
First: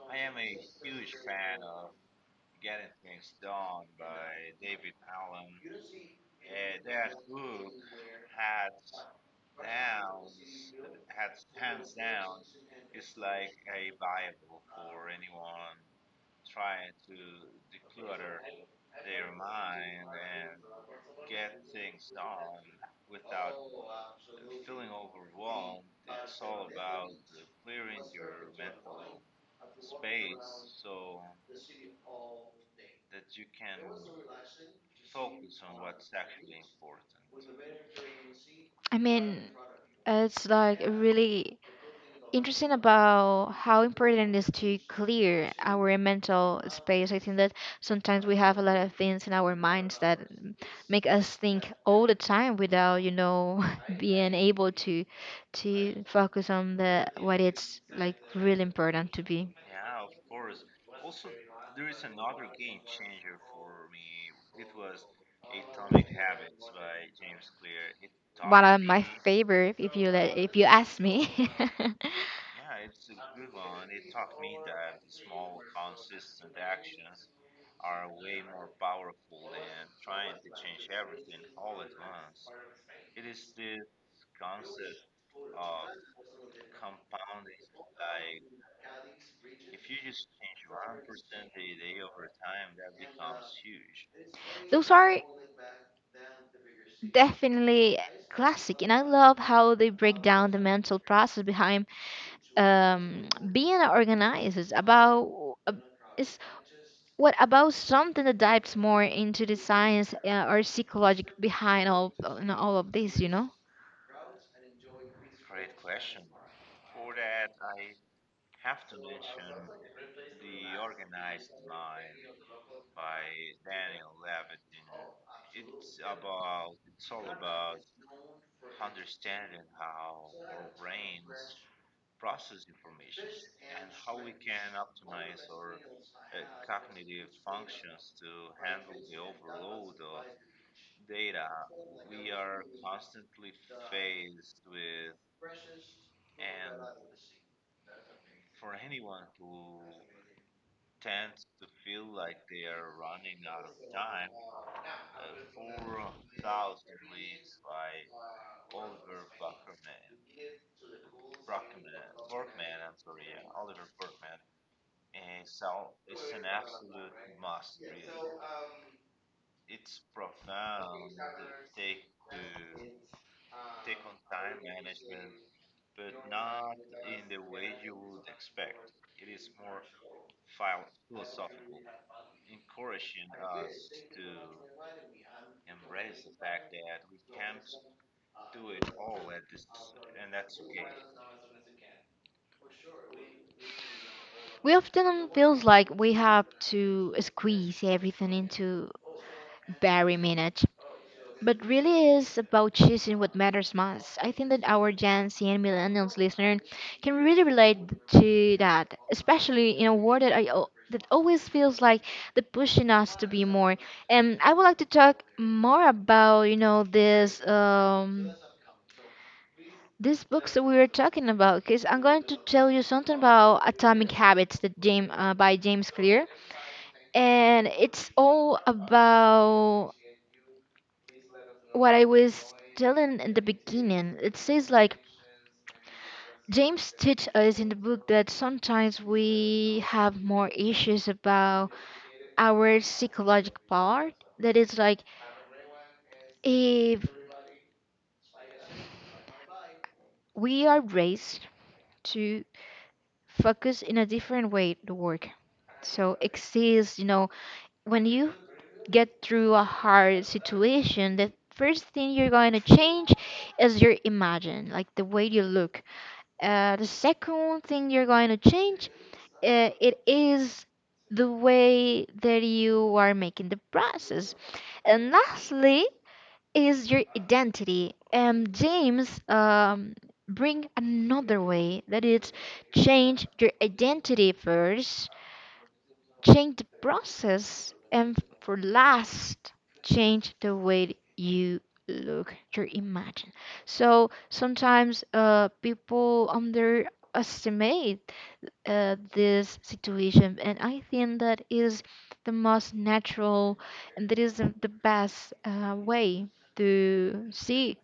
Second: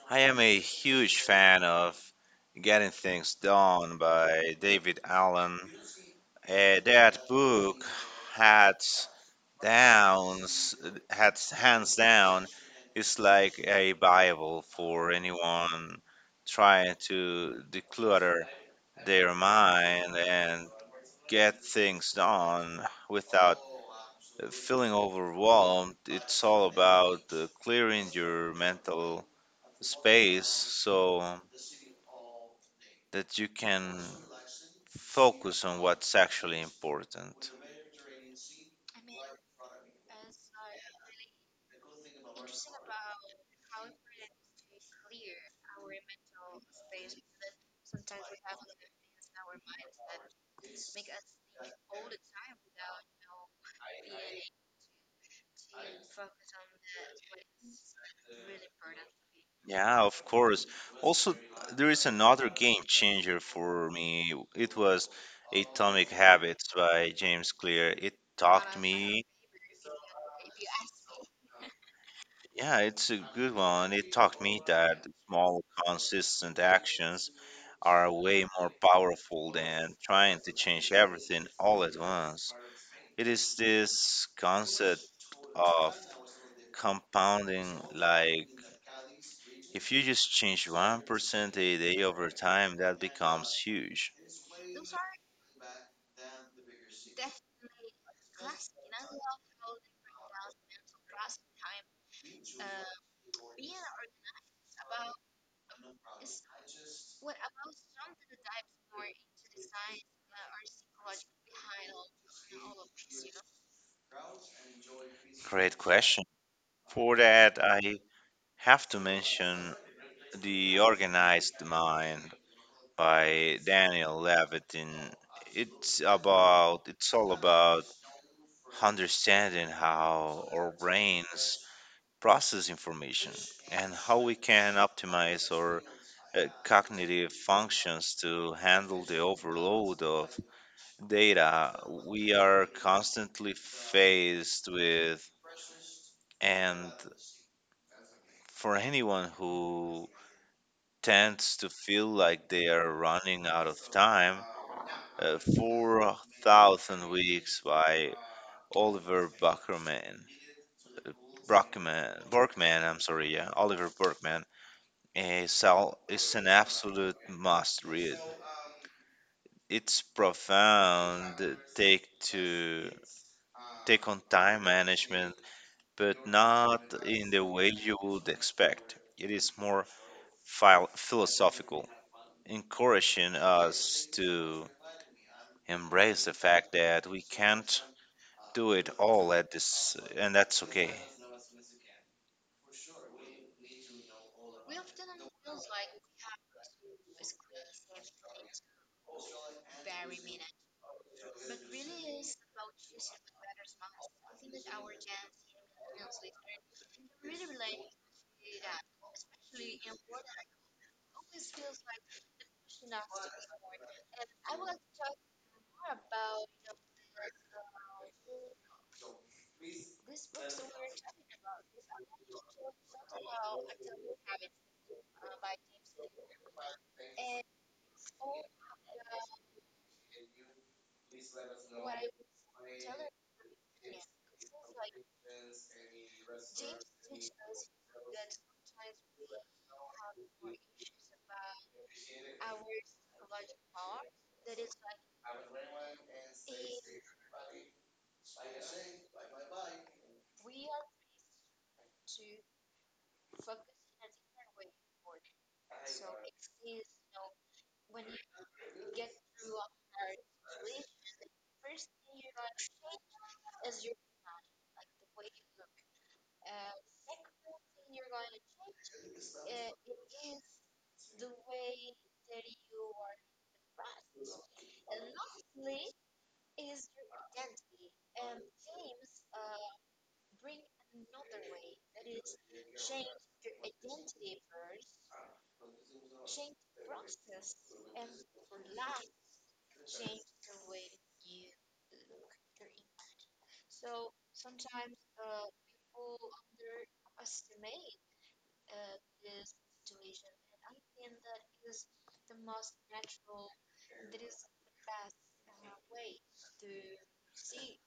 I am a huge fan of Getting Things Done by David Allen. That book had downs, had hands down, is like a Bible for anyone trying to declutter their mind and get things done without feeling overwhelmed. It's all about clearing your mental space so that you can focus on what's actually important. I mean, it's like really interesting about how important it is to clear our mental space. I think that sometimes we have a lot of things in our minds that make us think all the time without, you know, being able to focus on the what it's like really important to be. Yeah, of course. Also, there is another game changer for me. It was Atomic Habits by James Clear. It One taught of my me. favorite, if you ask me. Yeah, it's a good one. It taught me that small, consistent actions are way more powerful than trying to change everything all at once. It is this concept of compounding, like if you just change 1% a day over time, that becomes huge. Those are definitely classic, and I love how they break down the mental process behind um being organized is about is what about something that dives more into the science or psychology behind all, you know, all of this, you know. Great question. For that, I have to mention The Organized Mind by Daniel Levitin. It's all about understanding how our brains process information and how we can optimize our cognitive functions to handle the overload of data we are constantly faced with, and for anyone who tends to feel like they are running out of time. 4,000 Weeks by Oliver Buckerman. Brockman, Borkman, I'm sorry, yeah, Oliver Borkman is an absolute must read. It's profound take to take on time management, but not in the way you would expect. It is more philosophical, encouraging us to embrace the fact that we can't do it all at this, and that's okay. We often feels like we have to squeeze everything into very minute. But really is about choosing what matters most. I think that our Gen Z and Millennials listener can really relate to that, especially in a world that that always feels like they're pushing us to be more. And I would like to talk more about, you know, this these books that we were talking about, because I'm going to tell you something about Atomic Habits, that James by James Clear, and it's all about what I was telling in the beginning. It says like James teach us in the book that sometimes we have more issues about our psychological part. That is like, if we are raised to focus in a different way the work. So exists, you know, when you get through a hard situation, the first thing you're going to change is your imagine, like the way you look. The second thing you're going to change, it is the way that you are making the process, and lastly is your identity. James bring another way that it's change your identity first, change the process, and for last, change the way you look, your imagine. So sometimes people underestimate this situation, and I think that is the most natural, and that is the best way to see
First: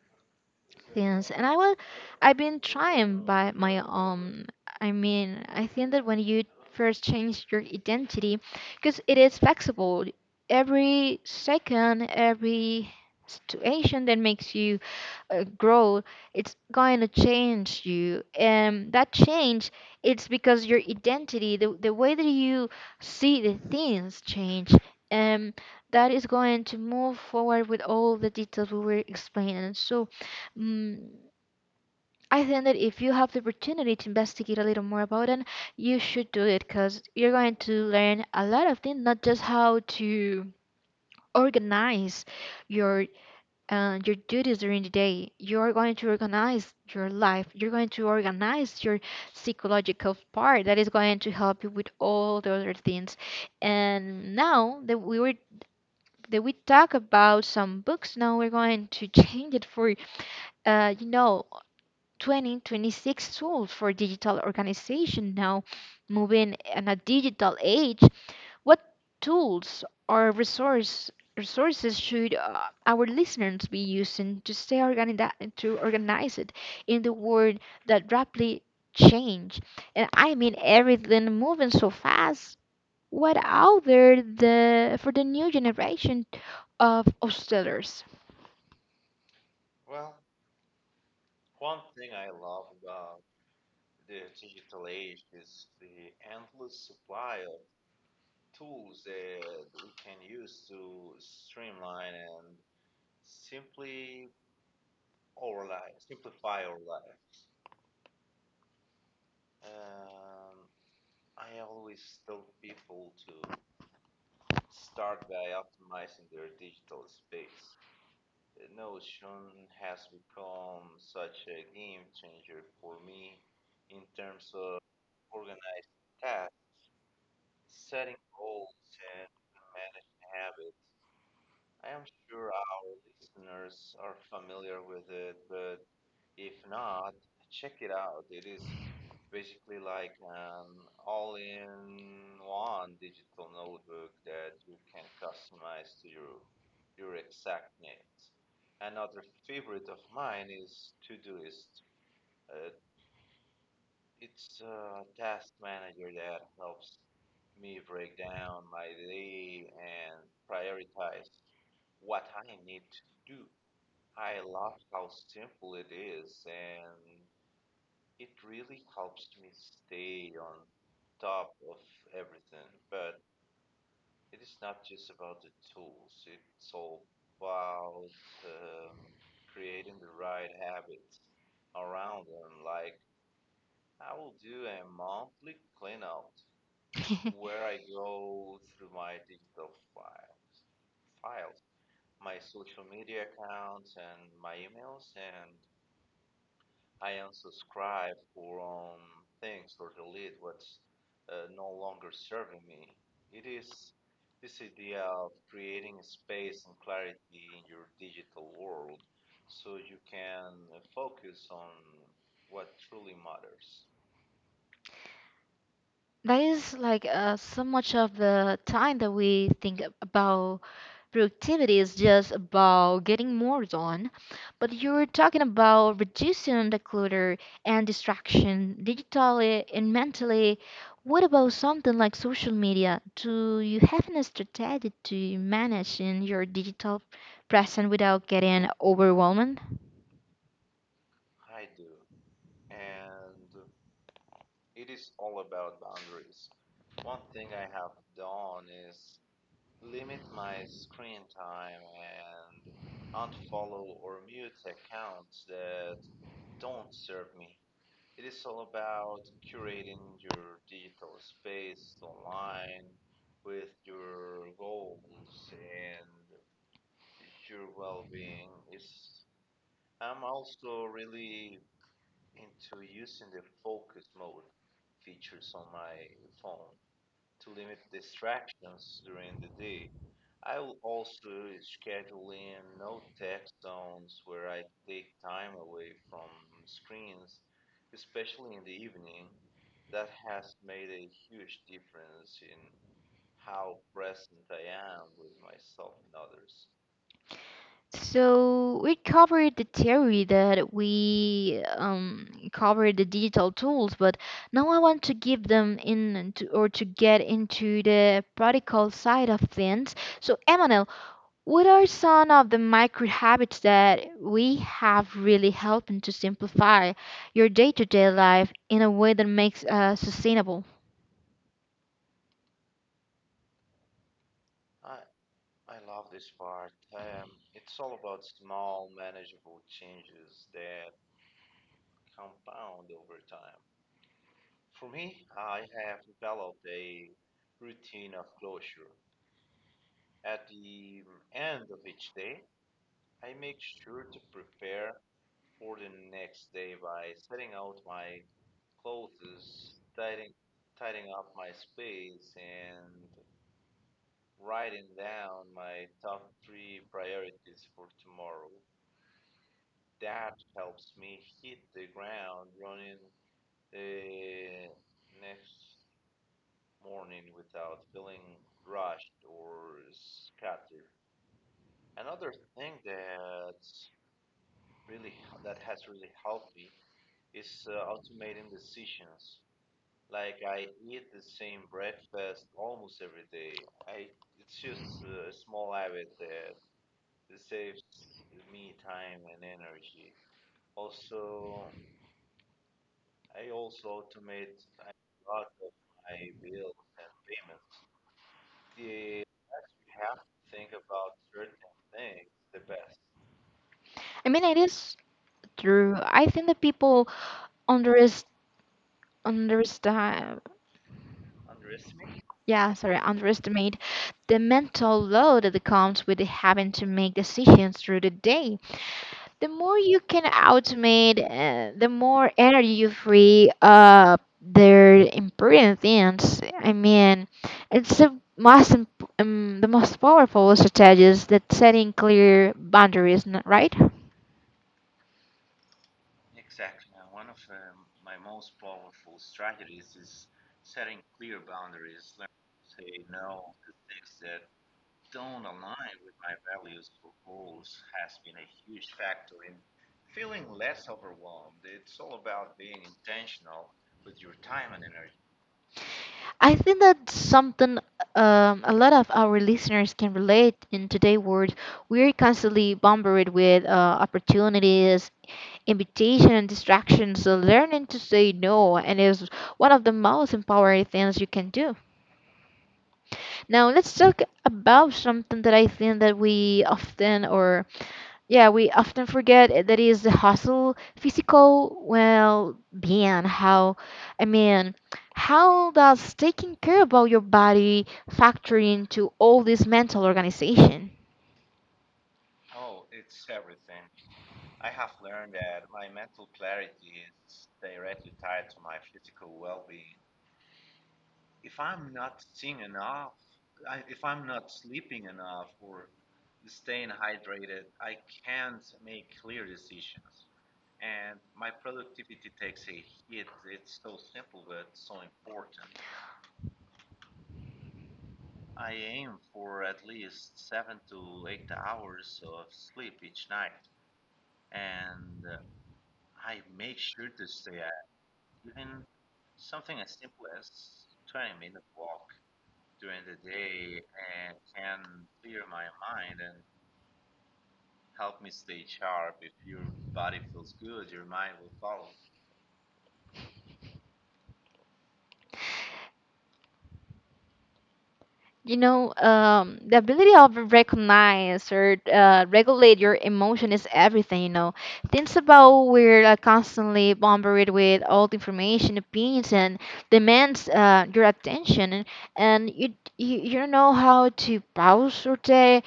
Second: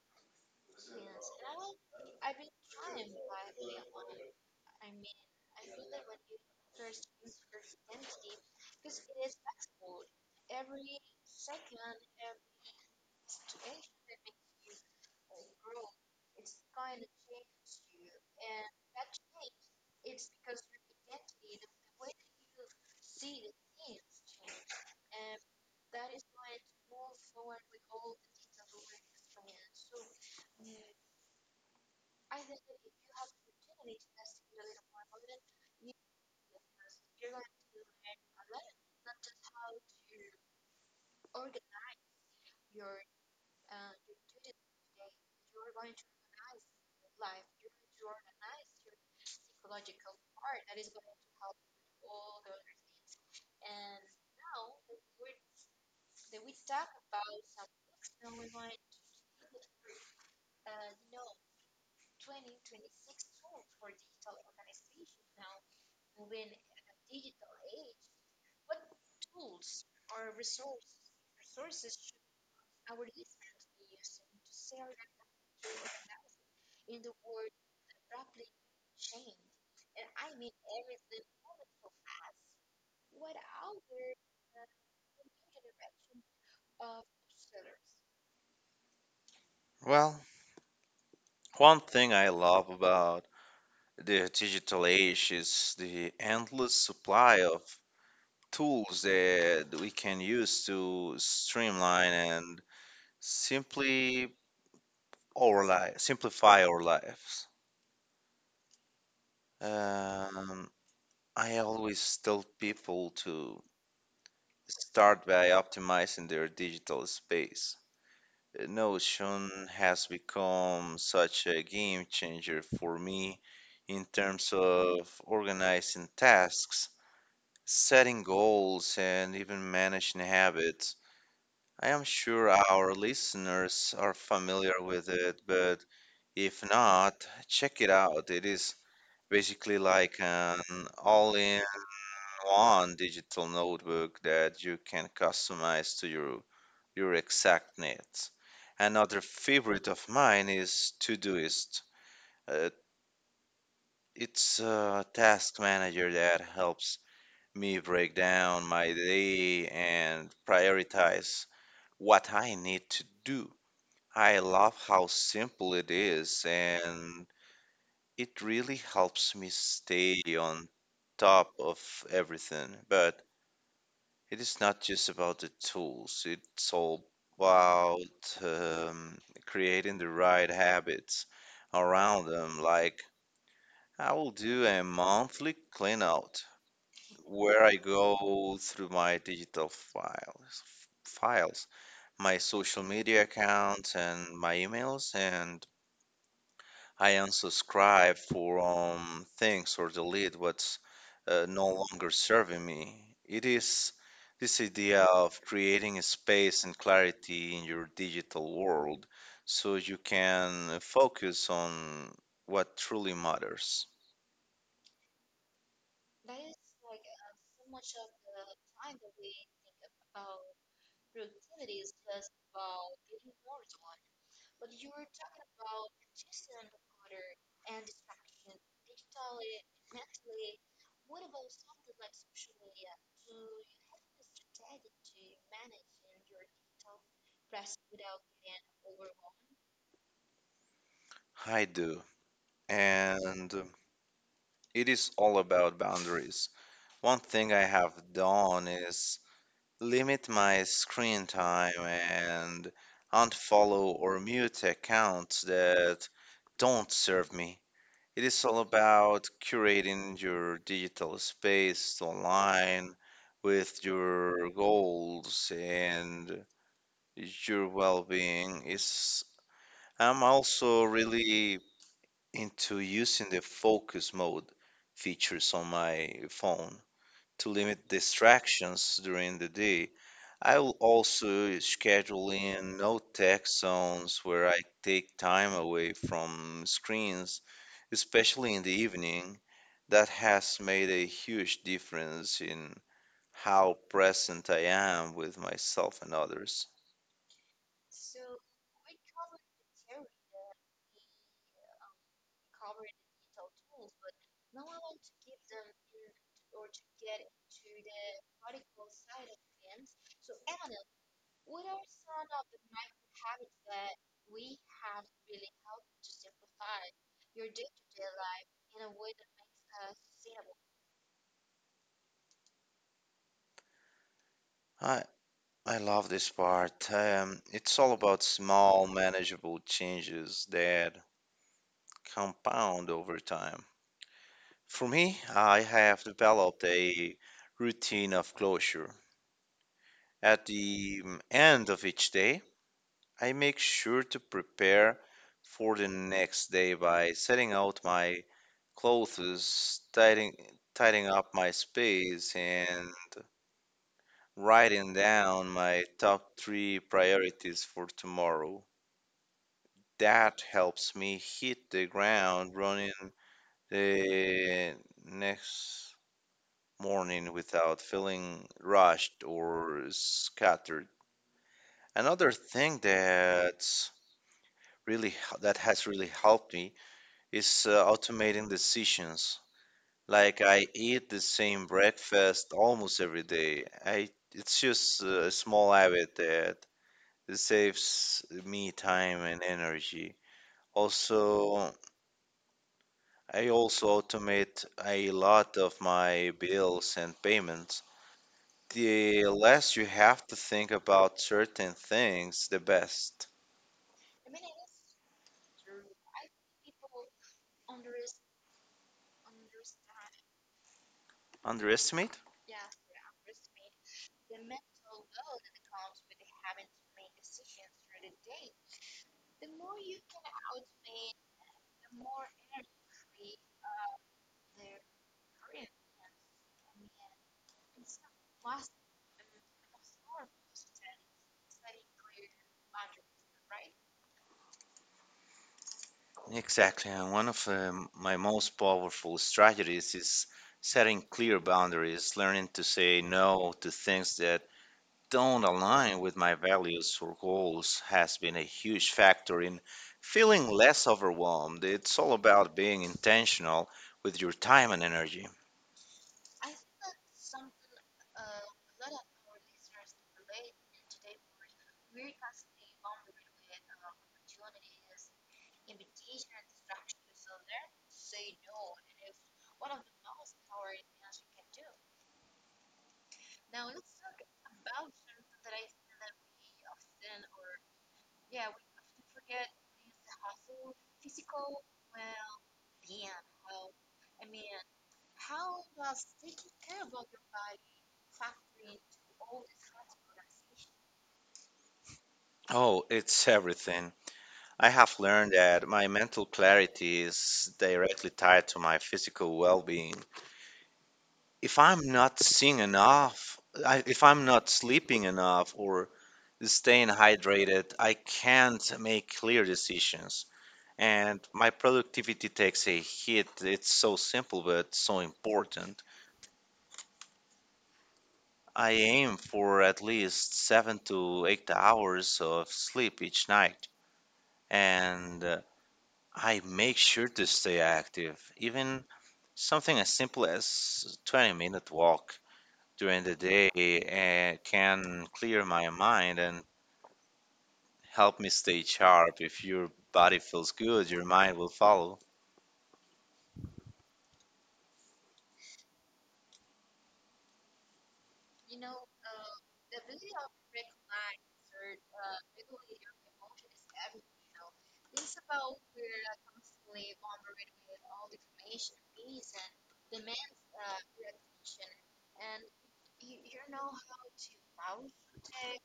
things. And I will. I've been trying by my I mean, I think that when you first change your identity, because it is flexible, every second, every situation that makes you grow, it's going to change you, and that change, it's because your identity, the way that you see the things change, and that is going to move forward with all the details we were explaining. So mm I think that if you have the opportunity to investigate a little more about it, you should do it, because you're going to learn a lot of things, not just how to organize your your duties during the day. You're going to organize your life. You're going to organize your psychological part, that is going to help you with all the other things. And now that we were that we talk about some books, now we're going to change it for uh, you know 2026 tools for digital organization. Now moving in a digital age, what tools or resources should our listeners be using to stay organized, to organize it in the world that rapidly change? And I mean, everything moving so fast. What out there the for the new generation of hostelers? Well, one thing I love about the digital age is the endless supply of tools that we can use to streamline and simply simplify our lives. Um, I always tell people to start by optimizing their digital space. Notion has become such a game changer for me in terms of organizing tasks, setting goals, and even managing habits. I am sure our listeners are familiar with it, but if not, check it out. It is basically like an all-in-one digital notebook that you can customize to your exact needs. Another favorite of mine is Todoist. Uh, it's a task manager that helps me break down my day and prioritize what I need to do. I love how simple it is, and it really helps me stay on top of everything. But it is not just about the tools, it's all about um, creating the right habits around them. Like, I will do a monthly clean out where I go through my digital files, my social media accounts, and my emails, and I unsubscribe for things or delete what's no longer serving me. It is this idea of creating a space and clarity in your digital world so you can focus on what truly matters. That is like, so much of the time that we think about productivity is just about getting more done. But you're talking about reducing the clutter and distraction digitally and mentally. What about something like social media? Do you have a strategy to manage in your digital presence without getting overwhelmed? I do. And it is all about boundaries. One thing I have done is limit my screen time and unfollow or mute accounts that don't serve me. It is all about curating your digital space online with your goals and your well being. Is I'm also really into using the focus mode features on my phone to limit distractions during the day. I will also schedule in no tech zones where I take time away from screens, especially in the evening. That has made a huge difference in how present I am with myself and others. So we covered the theory, that we covered the digital tools, but now I want to give them in into, or to get into the practical side of things. So Emmanuel, what are some of the micro habits that we have really helping to simplify your day-to-day life in a way that makes sustainable? I, I love this part. It's all about small, manageable changes that compound over time. For me, I have developed a routine of closure. At the end of each day, I make sure to prepare for the next day by setting out my clothes, tidying up my space, and writing down my top three priorities for tomorrow. That helps me hit the ground running the next morning without feeling rushed or scattered. Another thing that has really helped me is automating decisions. Like, I eat the same breakfast almost every day. I It's just a small habit that it saves me time and energy. Also, I also automate a lot of my bills and payments. The less you have to think about certain things, the best. I mean, it is true. I think that people underest understand. Underestimate? Yeah, sorry, underestimate the mental load that comes with having to make decisions through the day. The more you can automate, the more energy you free up their important things. I mean, it's the most powerful strategy is that setting clear boundaries, right? Exactly. And one of my most powerful strategies is setting clear boundaries. Learning to say no to things that don't align with my values or goals has been a huge factor in feeling less overwhelmed. It's all about being intentional with your time and energy. I think that's something, a lot of our listeners can relate in today's world. We're constantly bombarded with opportunities, invitation and distractions. So learning to say no and is one of the most empowering things you can do. Now let's talk about something that I think that we often forget, that is the hustle, physical well being. How I mean how does taking care about your body factor into all this mental organization? Oh, it's everything. I have learned that my mental clarity is directly tied to my physical well being. If I'm not seeing enough, if I'm not sleeping enough or staying hydrated, I can't make clear decisions. And my productivity takes a hit. It's so simple, but so important. I aim for at least 7 to 8 hours of sleep each night. And I make sure to stay active. Even something as simple as 20-minute walk during the day can clear my mind and help me stay sharp. If your body feels good, your mind will follow. The ability of recognize or regulate your emotion is everything. Things about we're constantly bombarded with all the information, opinions, and demands your attention, and you don't know how to pause or take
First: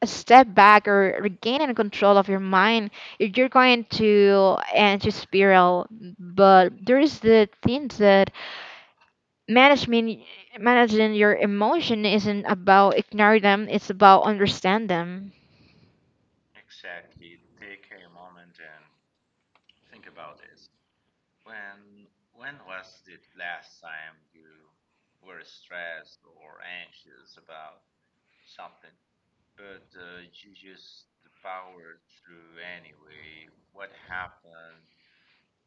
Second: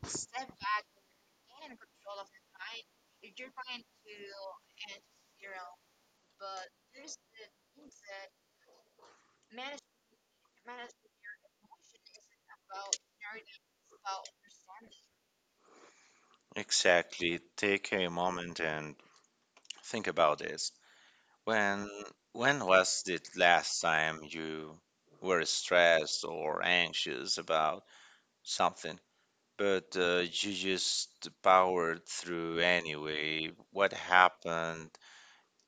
a step back or regain in control of your mind. If you're going to anti spiral, but there is the things that management managing your emotion isn't about ignoring them, it's about understand them. Exactly. Take a moment and think about this. When when was the last time you were stressed or anxious about something, but you just powered through anyway? What happened?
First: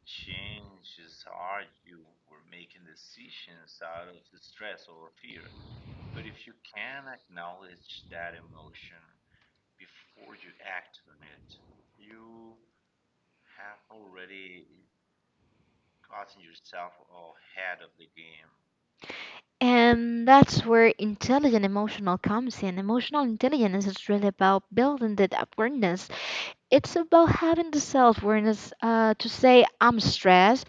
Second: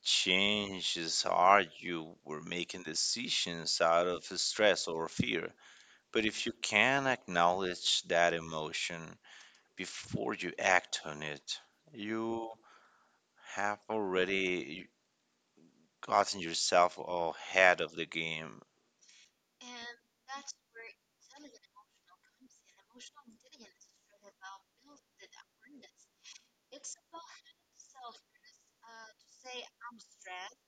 Changes are you were making decisions out of stress or fear. But if you can acknowledge that emotion before you act on it, you have already gotten yourself ahead of the game. And that's where intelligent emotional comes in. Emotional intelligence is really about building that awareness. It's about having the self-awareness to say I'm stressed,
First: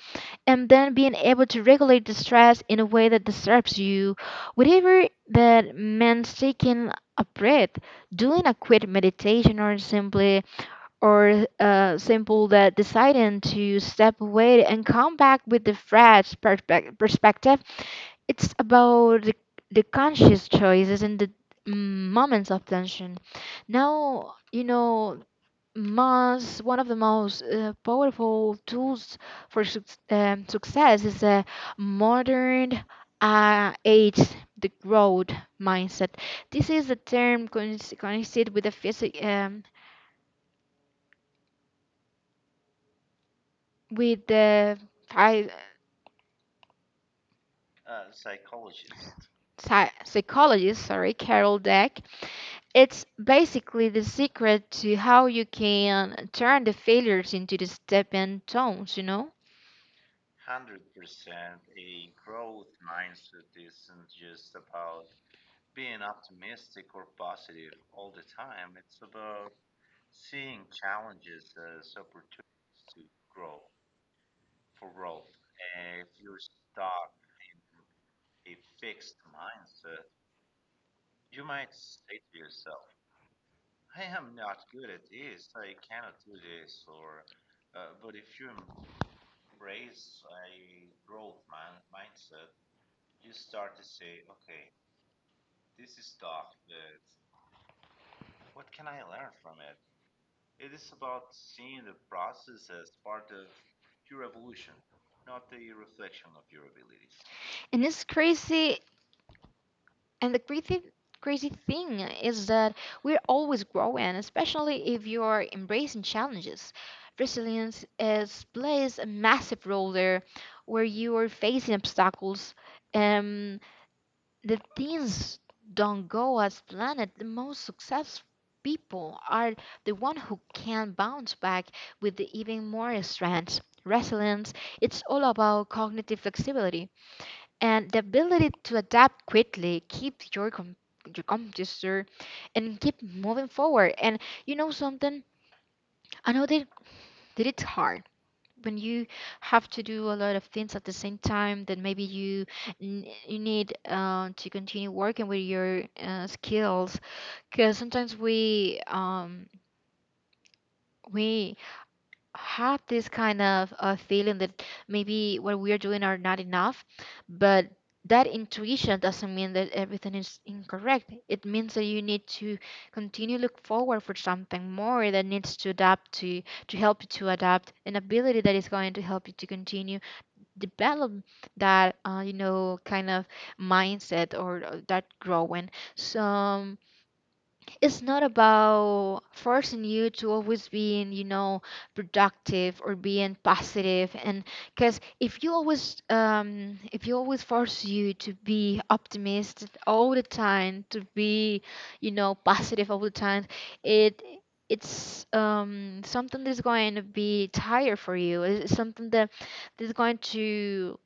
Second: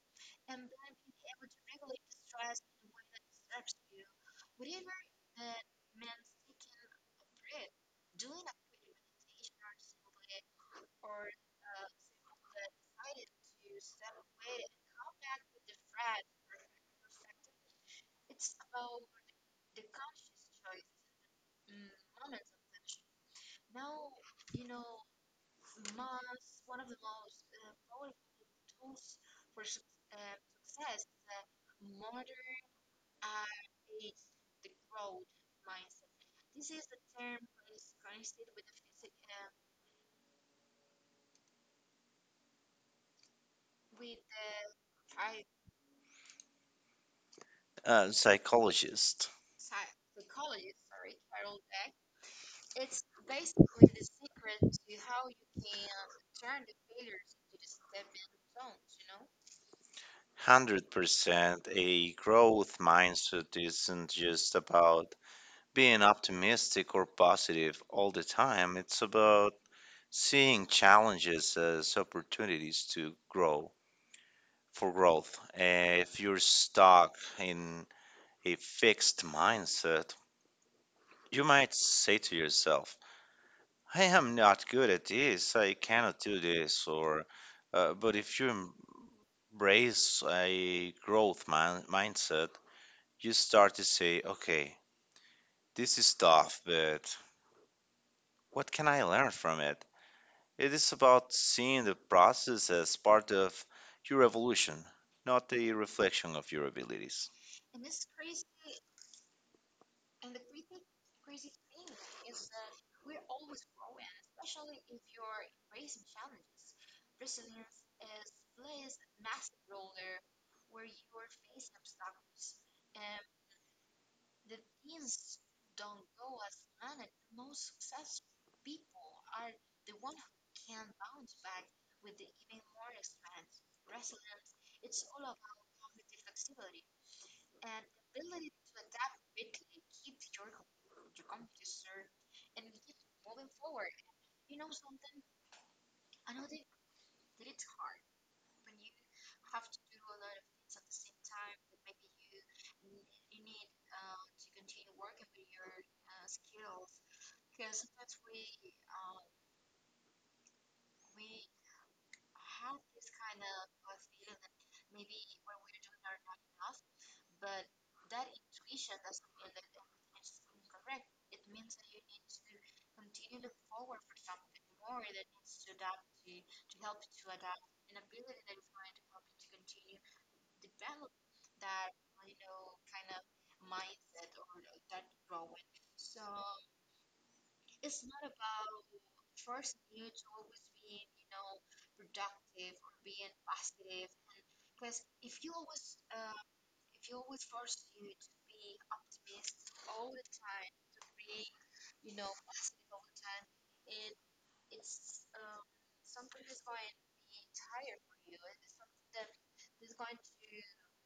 and then being able to regulate the stress in a way that disturbs you, whatever that means: taking a breath, doing a quick meditation, or simply or simple that deciding to step away and come back with the fresh perspective. It's about the conscious choices and the mm, moments of tension. Now, most one of the most powerful tools for success is a modern age: the growth mindset. This is a term coincided with the physic with the Psychologist, psychologist, sorry, Carol Dweck. It's basically the secret to how you can turn the failures into the stepping stones, you know? 100% a growth mindset isn't just about being optimistic or positive all the time. It's about seeing challenges as opportunities to grow for growth. If you're stuck in a fixed mindset, you might say to yourself, I am not good at this, I cannot do this, or but if you embrace a growth mindset, you start to say, okay, this is tough, but what can I learn from it? It is about seeing the process as part of your evolution, not a reflection of your abilities. And it's crazy, and the crazy thing is that we're always growing, especially if you're embracing challenges. Resilience is plays a massive role there. Where you are facing obstacles, um the things don't go as planned, the most successful people are the one who can bounce back with the even more strength. Resilience, it's all about cognitive flexibility and the ability to adapt quickly, keep your composure and keep moving forward. And you know something? I know that it's hard when you have to do a lot of things at the same time. Then maybe you need to continue working with your skills, because sometimes we have this kind of feeling that maybe what we are doing are not enough. But that intuition doesn't mean that everything is incorrect. It means that you need to continue look forward for something more that needs to adapt to help you to adapt an ability that is going to help you to continue develop that, you know, kind of mindset or that growing. So it's not about forcing you to always being, you know, productive or being positive. And because if you always force you to be optimistic all the time, to be, you know, positive all the time, it it's something that's going to be tired for you. It's something that that's going to,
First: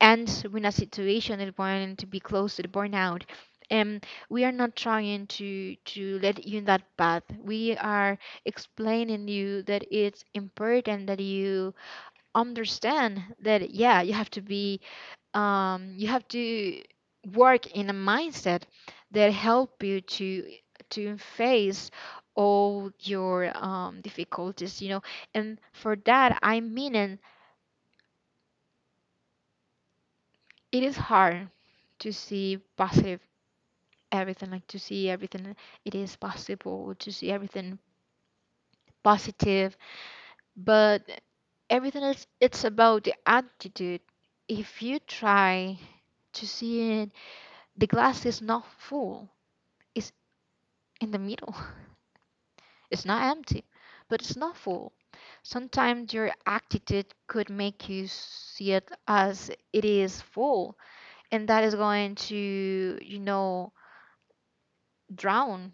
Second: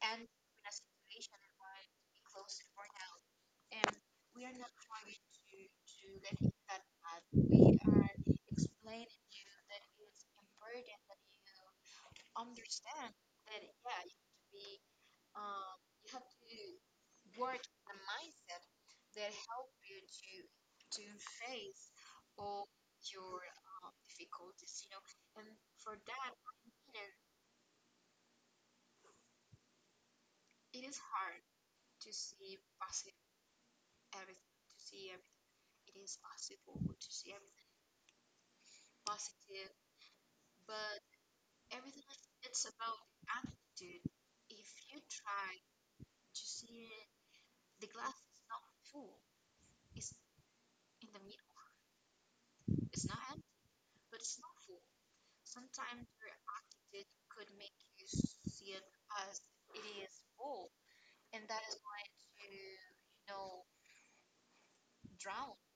and when a situation is going to be close to the burnout, um, we are not trying to let you in that path. We are explaining you that it's important that you understand that, yeah, you have to be you have to work in a mindset that help you to face all your difficulties, you know. And for that, I mean, it is hard to see positive everything, like to see everything. It is possible to see everything positive, but everything else it's about the attitude. If you try to see it, the glass is not full, it's in the middle. It's not empty, but it's not full. Sometimes your attitude could make you see it as it is full, and that is going to, you know, drown.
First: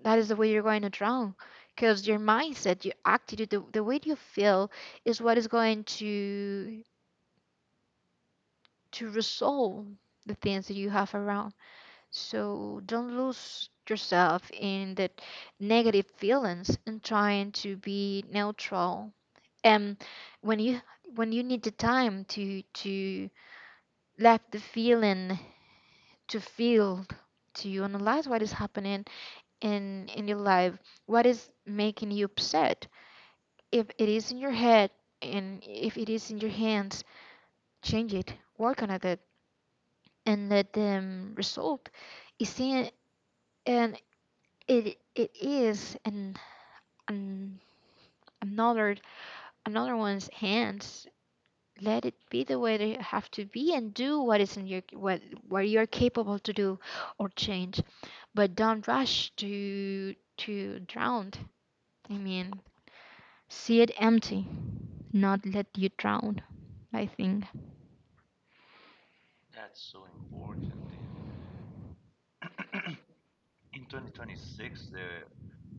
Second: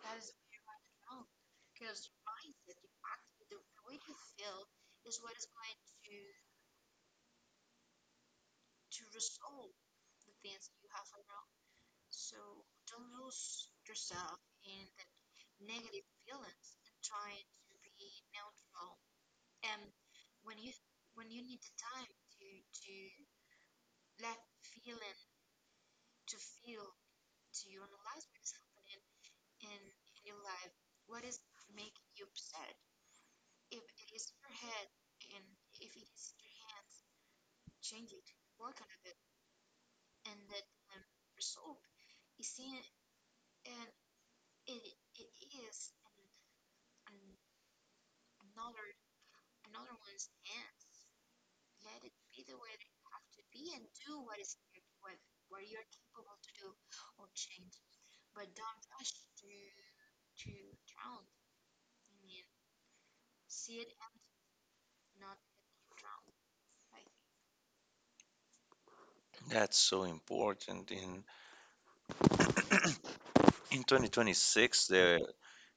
That is the way you're going to drown, because your mindset, your attitude, the way you feel is what is going to resolve the things that you have around. So don't lose yourself in the negative feelings and trying to be neutral. And when you, when you need the time to let the feeling, to feel, to analyze what is happening in your life, what is making you upset. If it is in your head, and if it is in your hands, change it, work on it, and let them result is in, and it is, and an another another one's hands. Let it be the way they have to be, and do what is in your what you're capable to do or change. But don't rush to drown. I mean, see it empty, not let you drown, I think. That's so important. In 2026, the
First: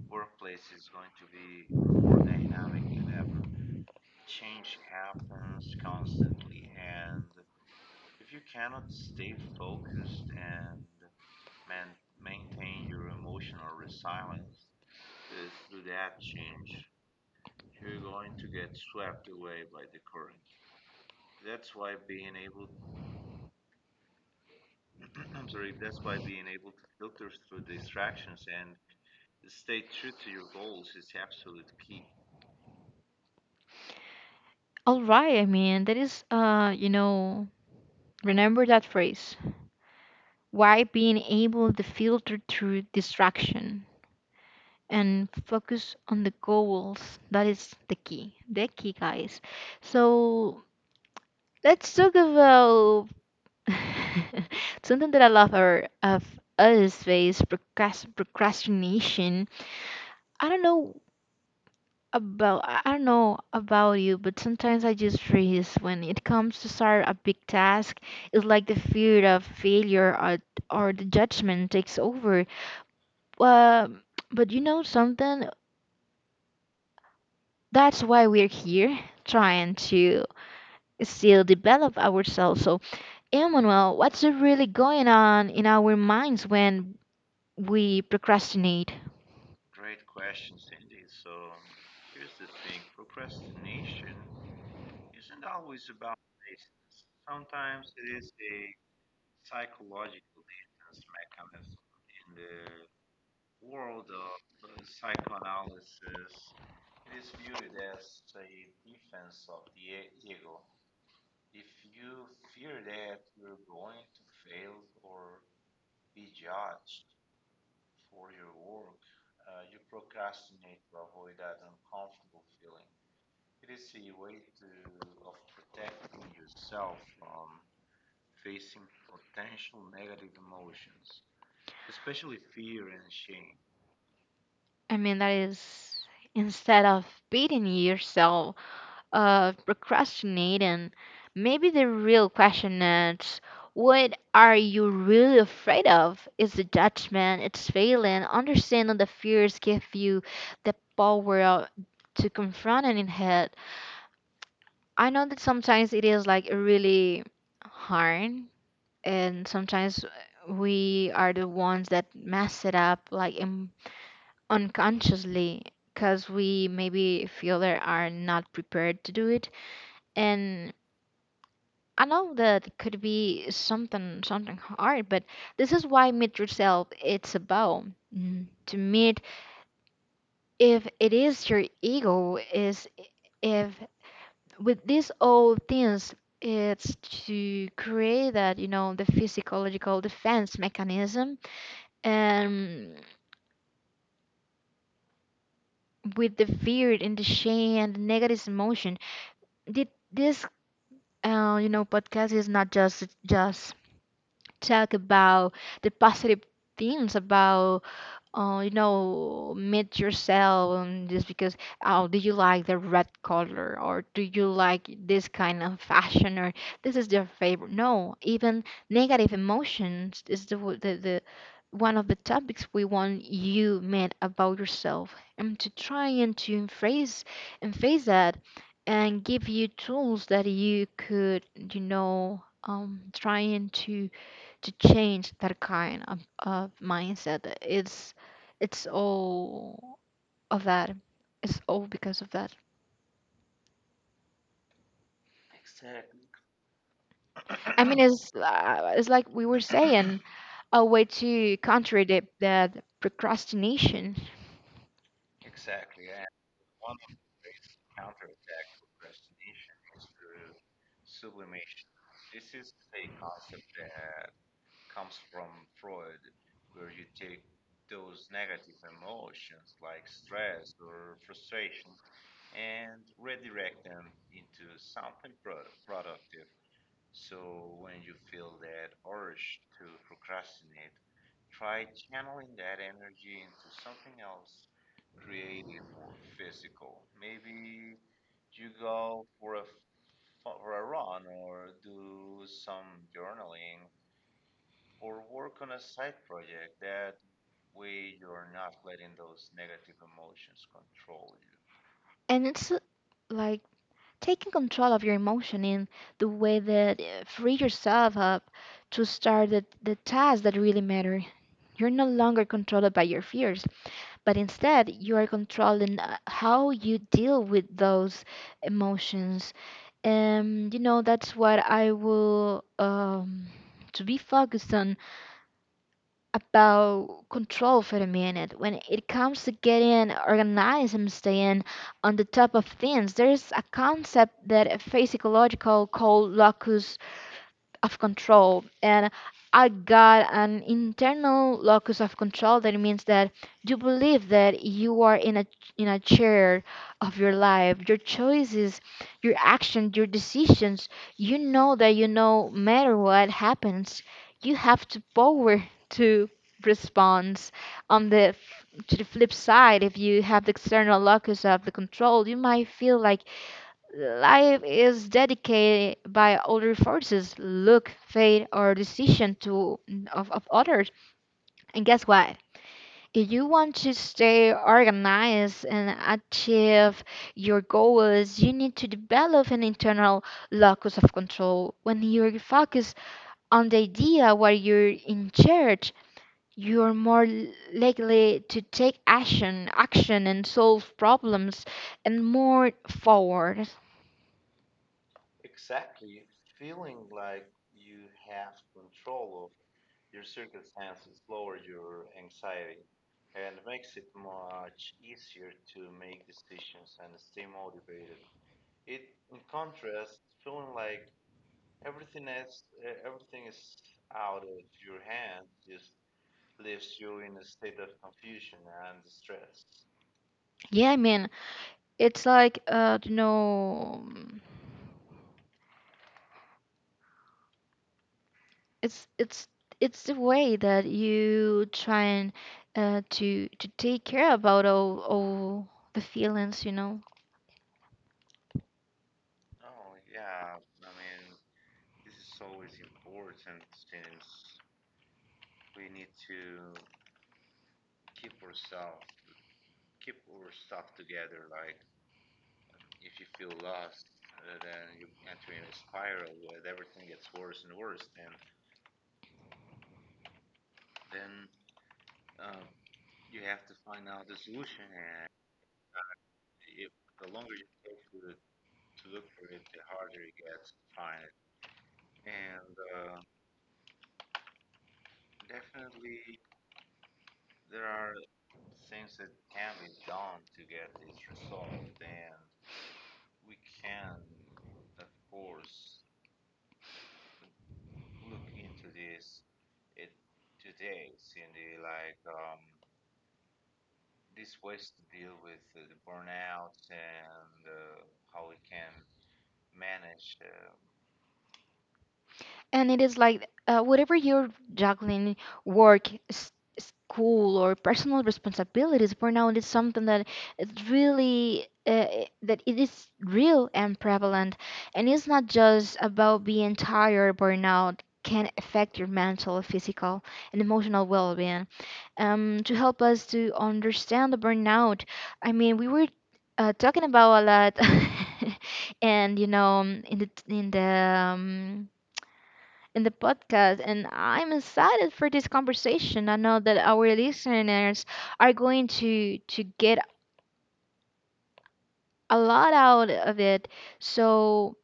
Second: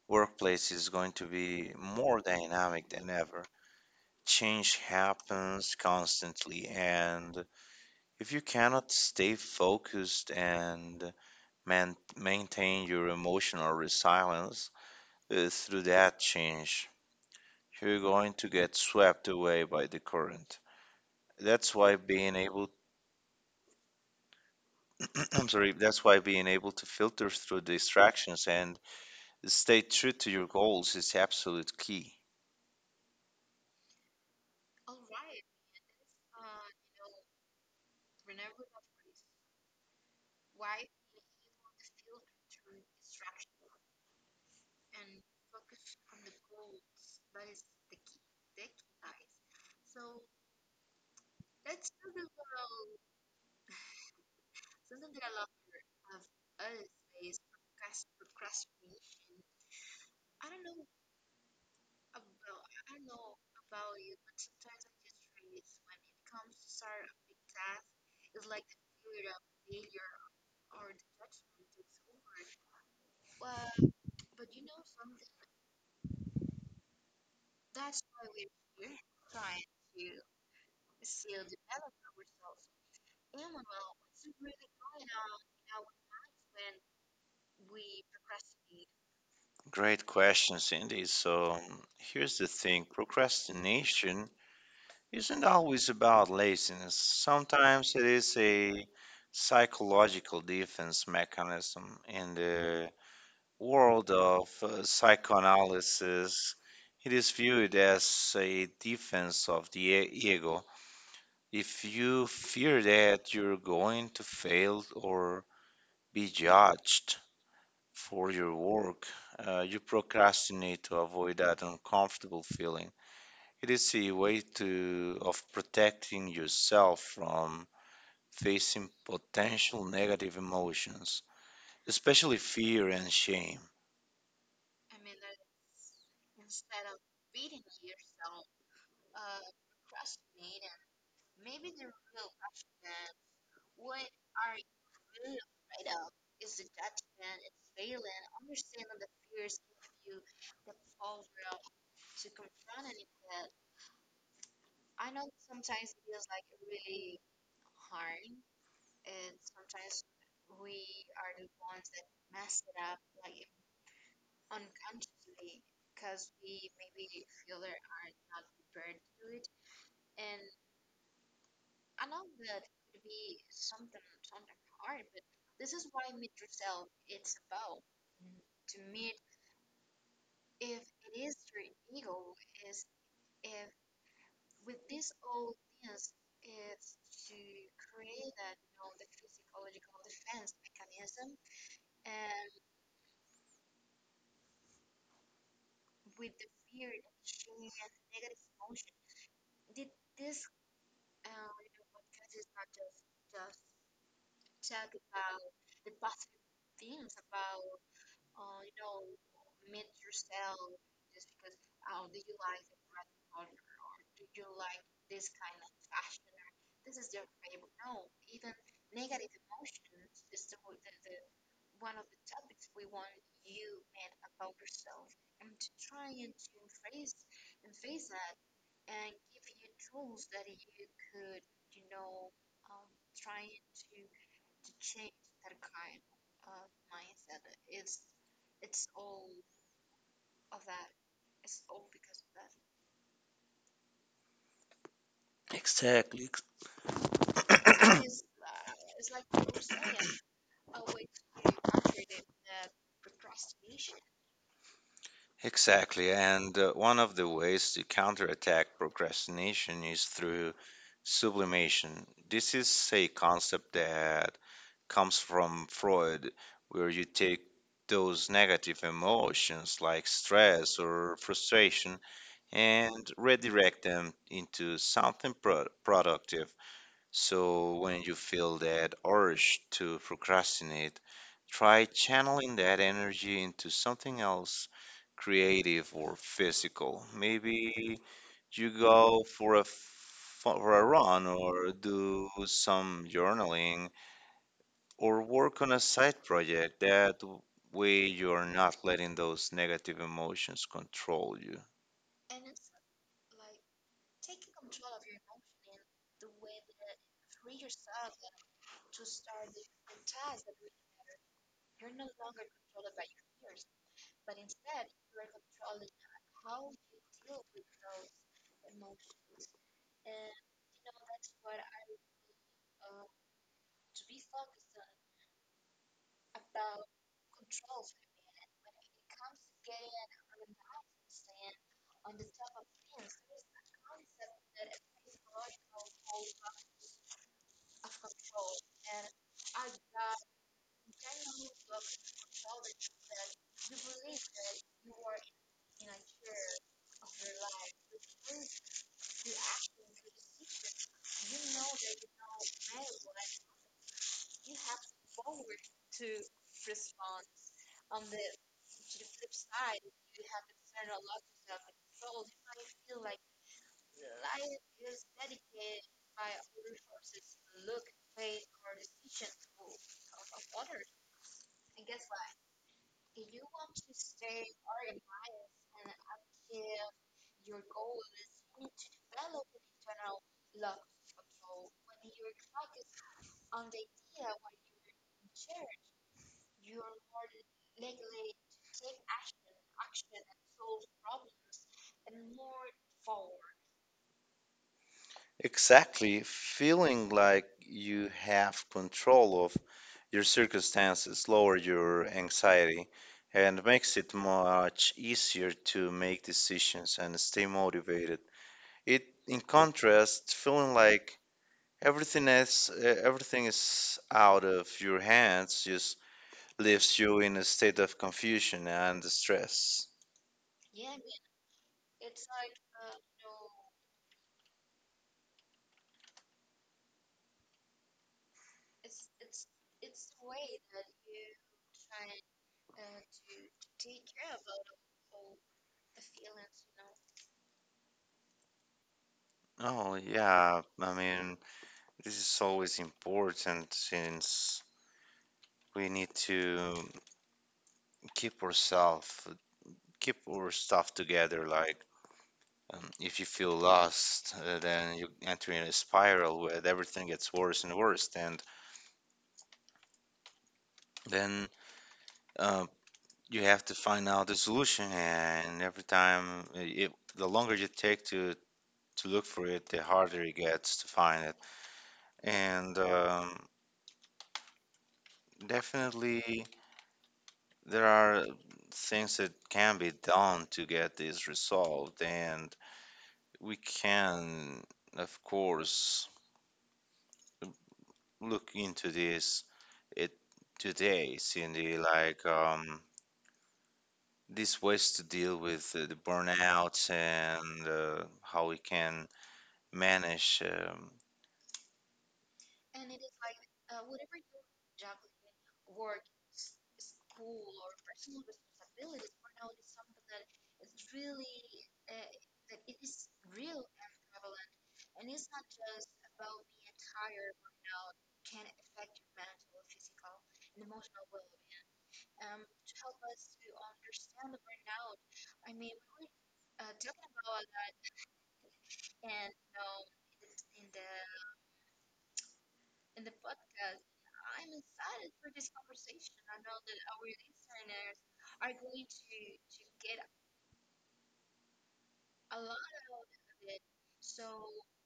workplace is going to be more dynamic than ever. Change happens constantly, and if you cannot stay focused and maintain your emotional resilience through that change, you're going to get swept away by the current. That's why being able, I'm sorry, that's why being able to filter through distractions and stay true to your goals is absolute key. All right, I mean, that is, you know, remember that phrase: why being able to filter through distraction and focus on the goals, that is the key, guys. So let's talk about something that I love, or of us face, procrastination. I don't know I don't know about you, but sometimes I just freeze when it comes to start a big task. It's like the fear of failure, or the judgment takes over. Um, but you know something? That's why we're here, trying to still develop ourselves. So, Emmanuel, what's really going on in our minds when we procrastinate? Great question, Cindy. So here's the thing, procrastination isn't always about laziness. Sometimes it is a psychological defense mechanism. In the world of psychoanalysis, it is viewed as a defense of the ego. If you fear that you're going to fail or be judged for your work, you procrastinate to avoid that uncomfortable feeling. It is a way to of protecting yourself from facing potential negative emotions, especially fear and shame. I mean, that is, instead of beating yourself, procrastinate, and maybe the real question is, what are you really afraid of? Is the judgment? It's failing? Understanding the fears give you the to confront it in head. I know that sometimes it is like really hard, and sometimes we are the ones that mess it up, like, unconsciously, because we maybe feel that are not prepared to do it. And I know that it could be something, something hard, but this is why meet yourself. It's about, to meet, if it is your ego is, if with these old things, it's to create that, you know, the physiological defense mechanism, and with the fear and the shame and the negative emotion. Did this, you know, podcast is not just talk about the positive things about, you know, meet yourself, just because, oh, do you like the red color, or do you like this kind of fashion, or this is your favorite? No, even negative emotions is the one of the topics we want you met about yourself, and to try and to embrace and face that, and give you tools that you could, you know, trying to change that kind of mindset. It's all of that. It's all because of that. Exactly. I mean, it's like we were saying, a way to contradict that procrastination, Exactly. And one of the ways to counterattack procrastination is through sublimation. This is a concept that comes from Freud, where you take those negative emotions like stress or frustration and redirect them into something productive. So when you feel that urge to procrastinate, try channeling that energy into something else creative or physical. Maybe you go for a for a run or do some journaling or work on a side project. Way you're not letting those negative emotions control you. and it's like taking control of your emotion in the way that free yourself up to start the tasks that really matter. You're no longer controlled by your fears, but instead you are controlling how you deal with those emotions. And you know that's what I will to be focused on. About control for a minute: when it comes to getting organized and staying on the top of things, there's a concept that a physiological called locus of control. And I got an internal locus of control. That means that you believe that you are in a, in a chair of your life, your choices, your actions, your decisions. You know that, you know, no matter what happens, you have to power to response on to the flip side. If you have the external locus of the control, you might feel like life is dedicated by other forces, luck, fate, or decision to, of others. And guess what? If you want to stay organized and achieve your goals, you need to develop an internal locus of control. When you're focused on the idea where you're in charge, you're more likely to take action, action, and solve problems and more forward. Exactly. Feeling like you have control of your circumstances lowers your anxiety and makes it much easier to make decisions and stay motivated. In contrast, feeling like everything is out of your hands just leaves you in a state of confusion and stress. Yeah, I mean, it's like, uh, you know, it's it's the way that you try and to take care about all the feelings, you know. Oh yeah, I mean this is always important since we need to keep yourself keep your stuff together. Like if you feel lost then you enter in a spiral where everything gets worse and worse, and then uh, you have to find out the solution. And every time the longer you take to look for it, the harder it gets to find it. And definitely there are things that can be done to get this resolved, and we can, of course, look into this it today, Cindy, like these ways to deal with the burnout and how we can manage And it is like, whatever you're juggling, work s- school, or personal responsibilities, burnout is something that is really, that it is real and prevalent. And it's not just about being tired. Burnout can affect your mental, physical, and emotional well-being. To help us to understand the burnout, I mean, we were, talking about a lot. And you know, in the podcast, and I'm excited for this conversation. I know that our listeners are going to get a lot out of it. So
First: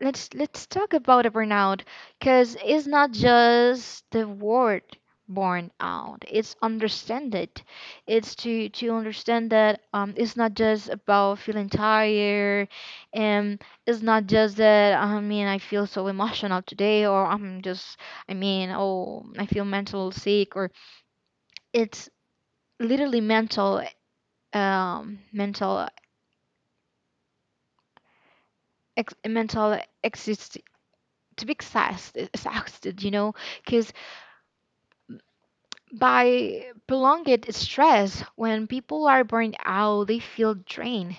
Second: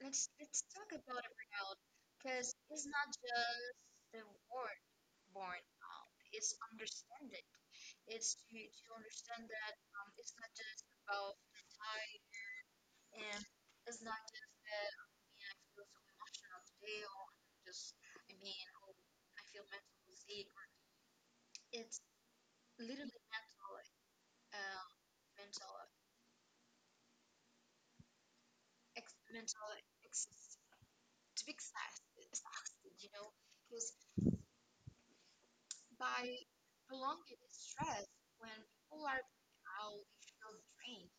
let's talk about a burnout because it's not just the word born out it's understand it it's to understand that it's not just about feeling tired, and it's not just that. I mean, I feel so emotional today, or I'm just, I mean, oh, I feel mental sick, or it's literally mental, mental mental exist, to be exhausted, you know, because by prolonged stress, when people are burned out, they feel drained,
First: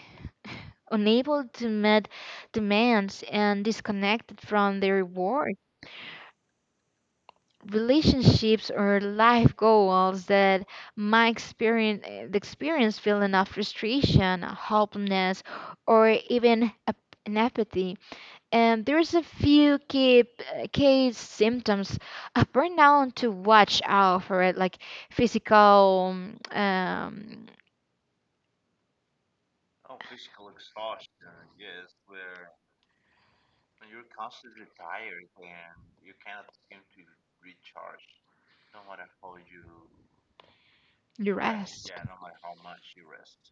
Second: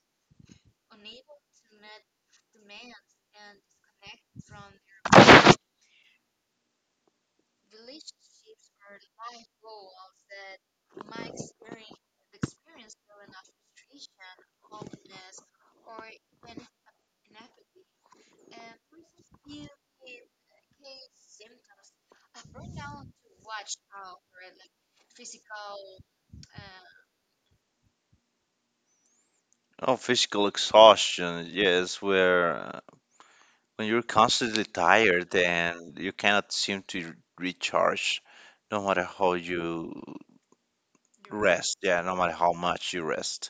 unable to meet demands, and disconnected from their work, relationships, or life goals that might experience the experience feeling of frustration, hopelessness, or even apathy. And there's a few key key symptoms of burnout to watch out for, it, like physical, um, oh, physical exhaustion. Yes, where when you're constantly tired and you cannot seem to recharge, no matter how you yes, rest, duress, yeah, yes. no matter how much you rest.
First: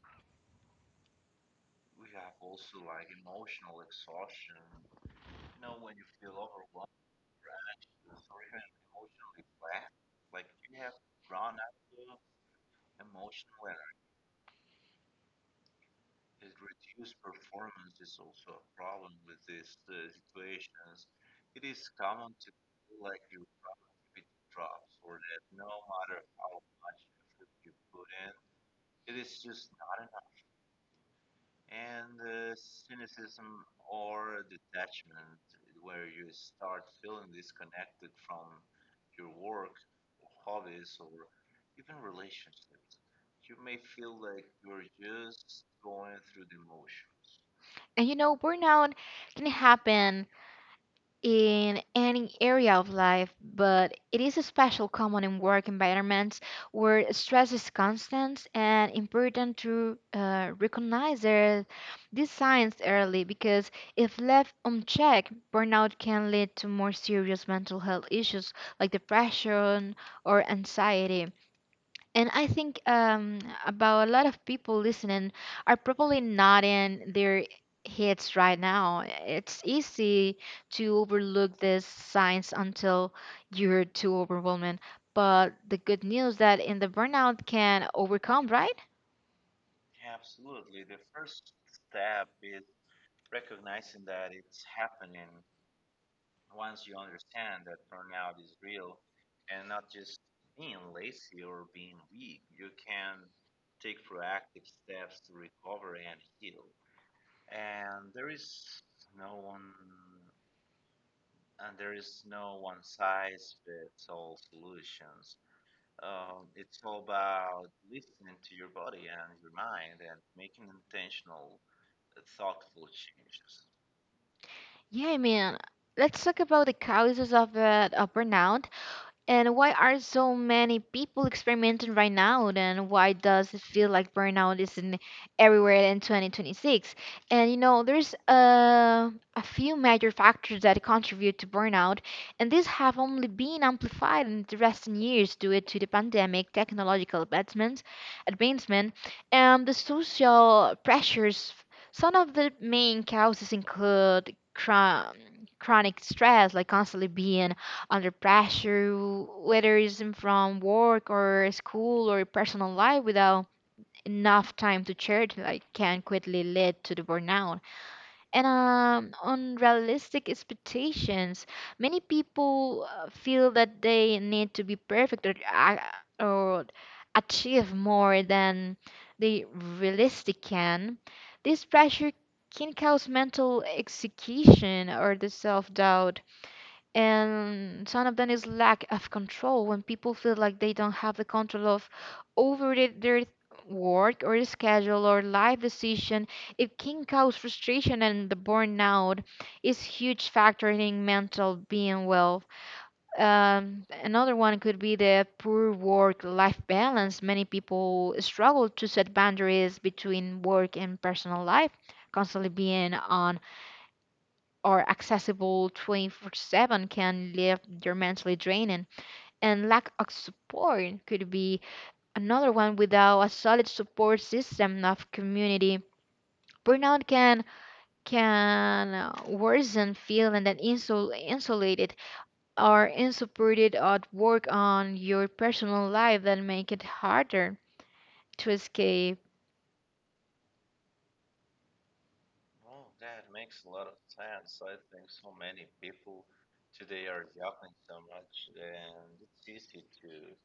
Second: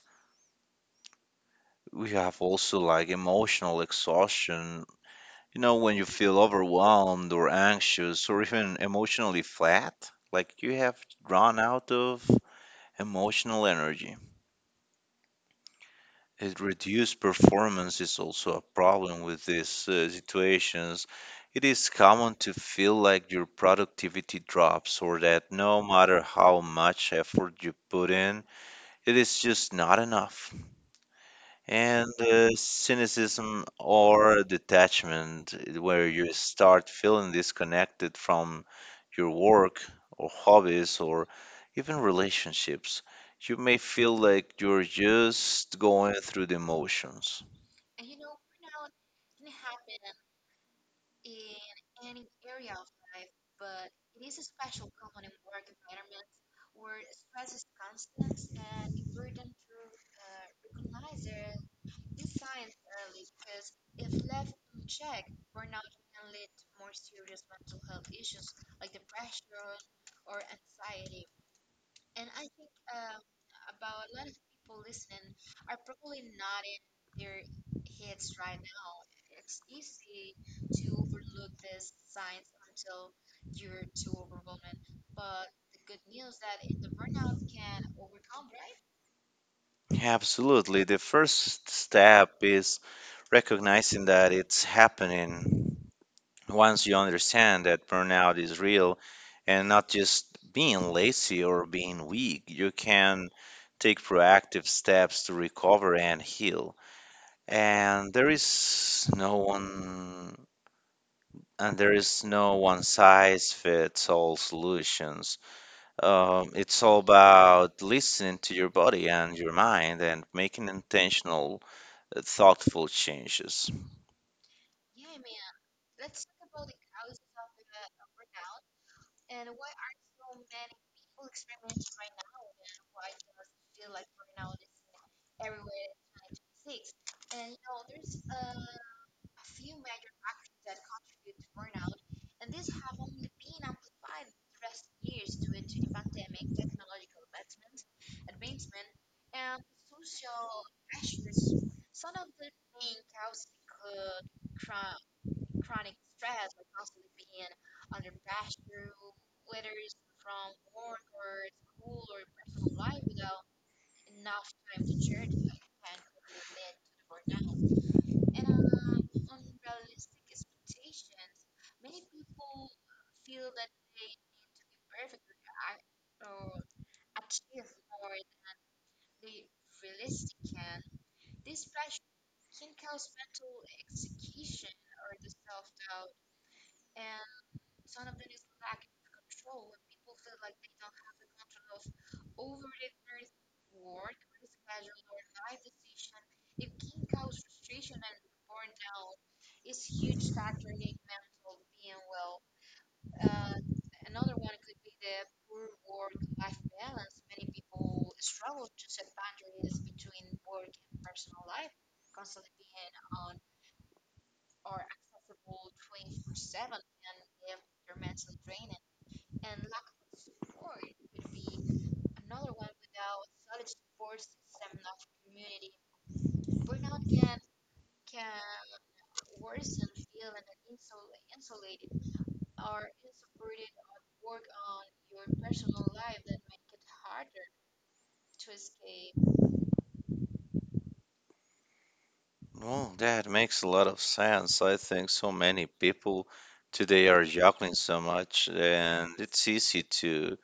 We have also like emotional exhaustion. You know, when you feel overwhelmed or anxious or even emotionally flat, like you have run out of emotional energy. It reduced performance is also a problem with these situations. It is common to feel like your productivity drops, or that no matter how much effort you put in, it is just not enough. And cynicism or detachment, where you start feeling disconnected from your work or hobbies or even relationships. You may feel like you're just going through the motions. And you know, burnout can happen in any area of life, but it is especially common in work environments where stress is constant, and important to recognize their, these signs early, because if left unchecked, burnout can lead to more serious mental health issues like depression or anxiety. And I think about a lot of people listening are probably not in their heads right now. It's easy to overlook these signs until you're too overwhelming. But the good news that in the burnout can overcome, right? Absolutely. The first step is recognizing that it's happening. Once you understand that burnout is real and not just being lazy or being weak, you can take proactive steps to recover and heal. And there is no one and there is no one size fits all solutions. It's all about listening to your body and your mind and making intentional, thoughtful changes. Yeah, I mean, let's talk about the causes of burnout. And why are so many people experimenting right now? And why does it feel like burnout is in everywhere in 2026? And you know, there's a few major factors that contribute to burnout, and these have only been amplified in the recent years due to the pandemic, technological advancements, advancement, and the social pressures. Some of the main causes include chronic stress, like constantly being under pressure, whether it's in from work or school or personal life, without enough time to church, like can quickly lead to the burnout. And unrealistic expectations. Many people feel that they need to be perfect, or, or achieve more than they realistically can. This pressure can cause mental execution or the self doubt. And some of them is lack of control. When people feel like they don't have the control of over the- their work or schedule or life decision, it can cause frustration and the burnout. Is huge factor in mental being well. Another one could be the poor work life balance. Many people struggle to set boundaries between work and personal life. Constantly being on are accessible 24/7 can leave your mentally draining, and lack of support could be another one. Without a solid support system of community, burnout can worsen feeling that insulated or unsupported at work on your personal life, that make it harder to escape. Well, that makes a lot of sense. I think so many people today are juggling so much, and it's easy to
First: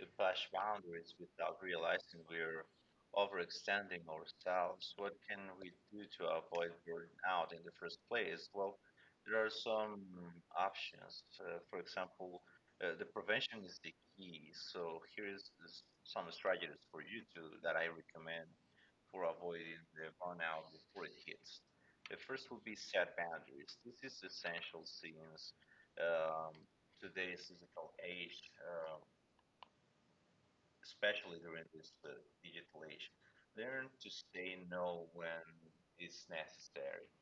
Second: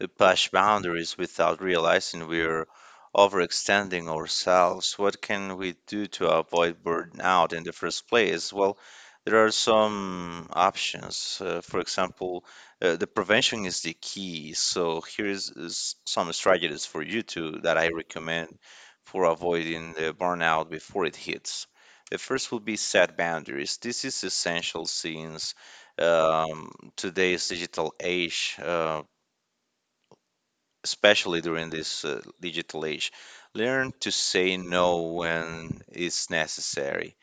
we push boundaries without realizing we're overextending ourselves. What can we do to avoid burnout in the first place? Well, there are some options. For example, the prevention is the key. So here is some strategies for you to that I recommend for avoiding the burnout before it hits. The first will be set boundaries. This is essential since um, today's digital age. Especially during this digital age. Learn to say no when it's necessary,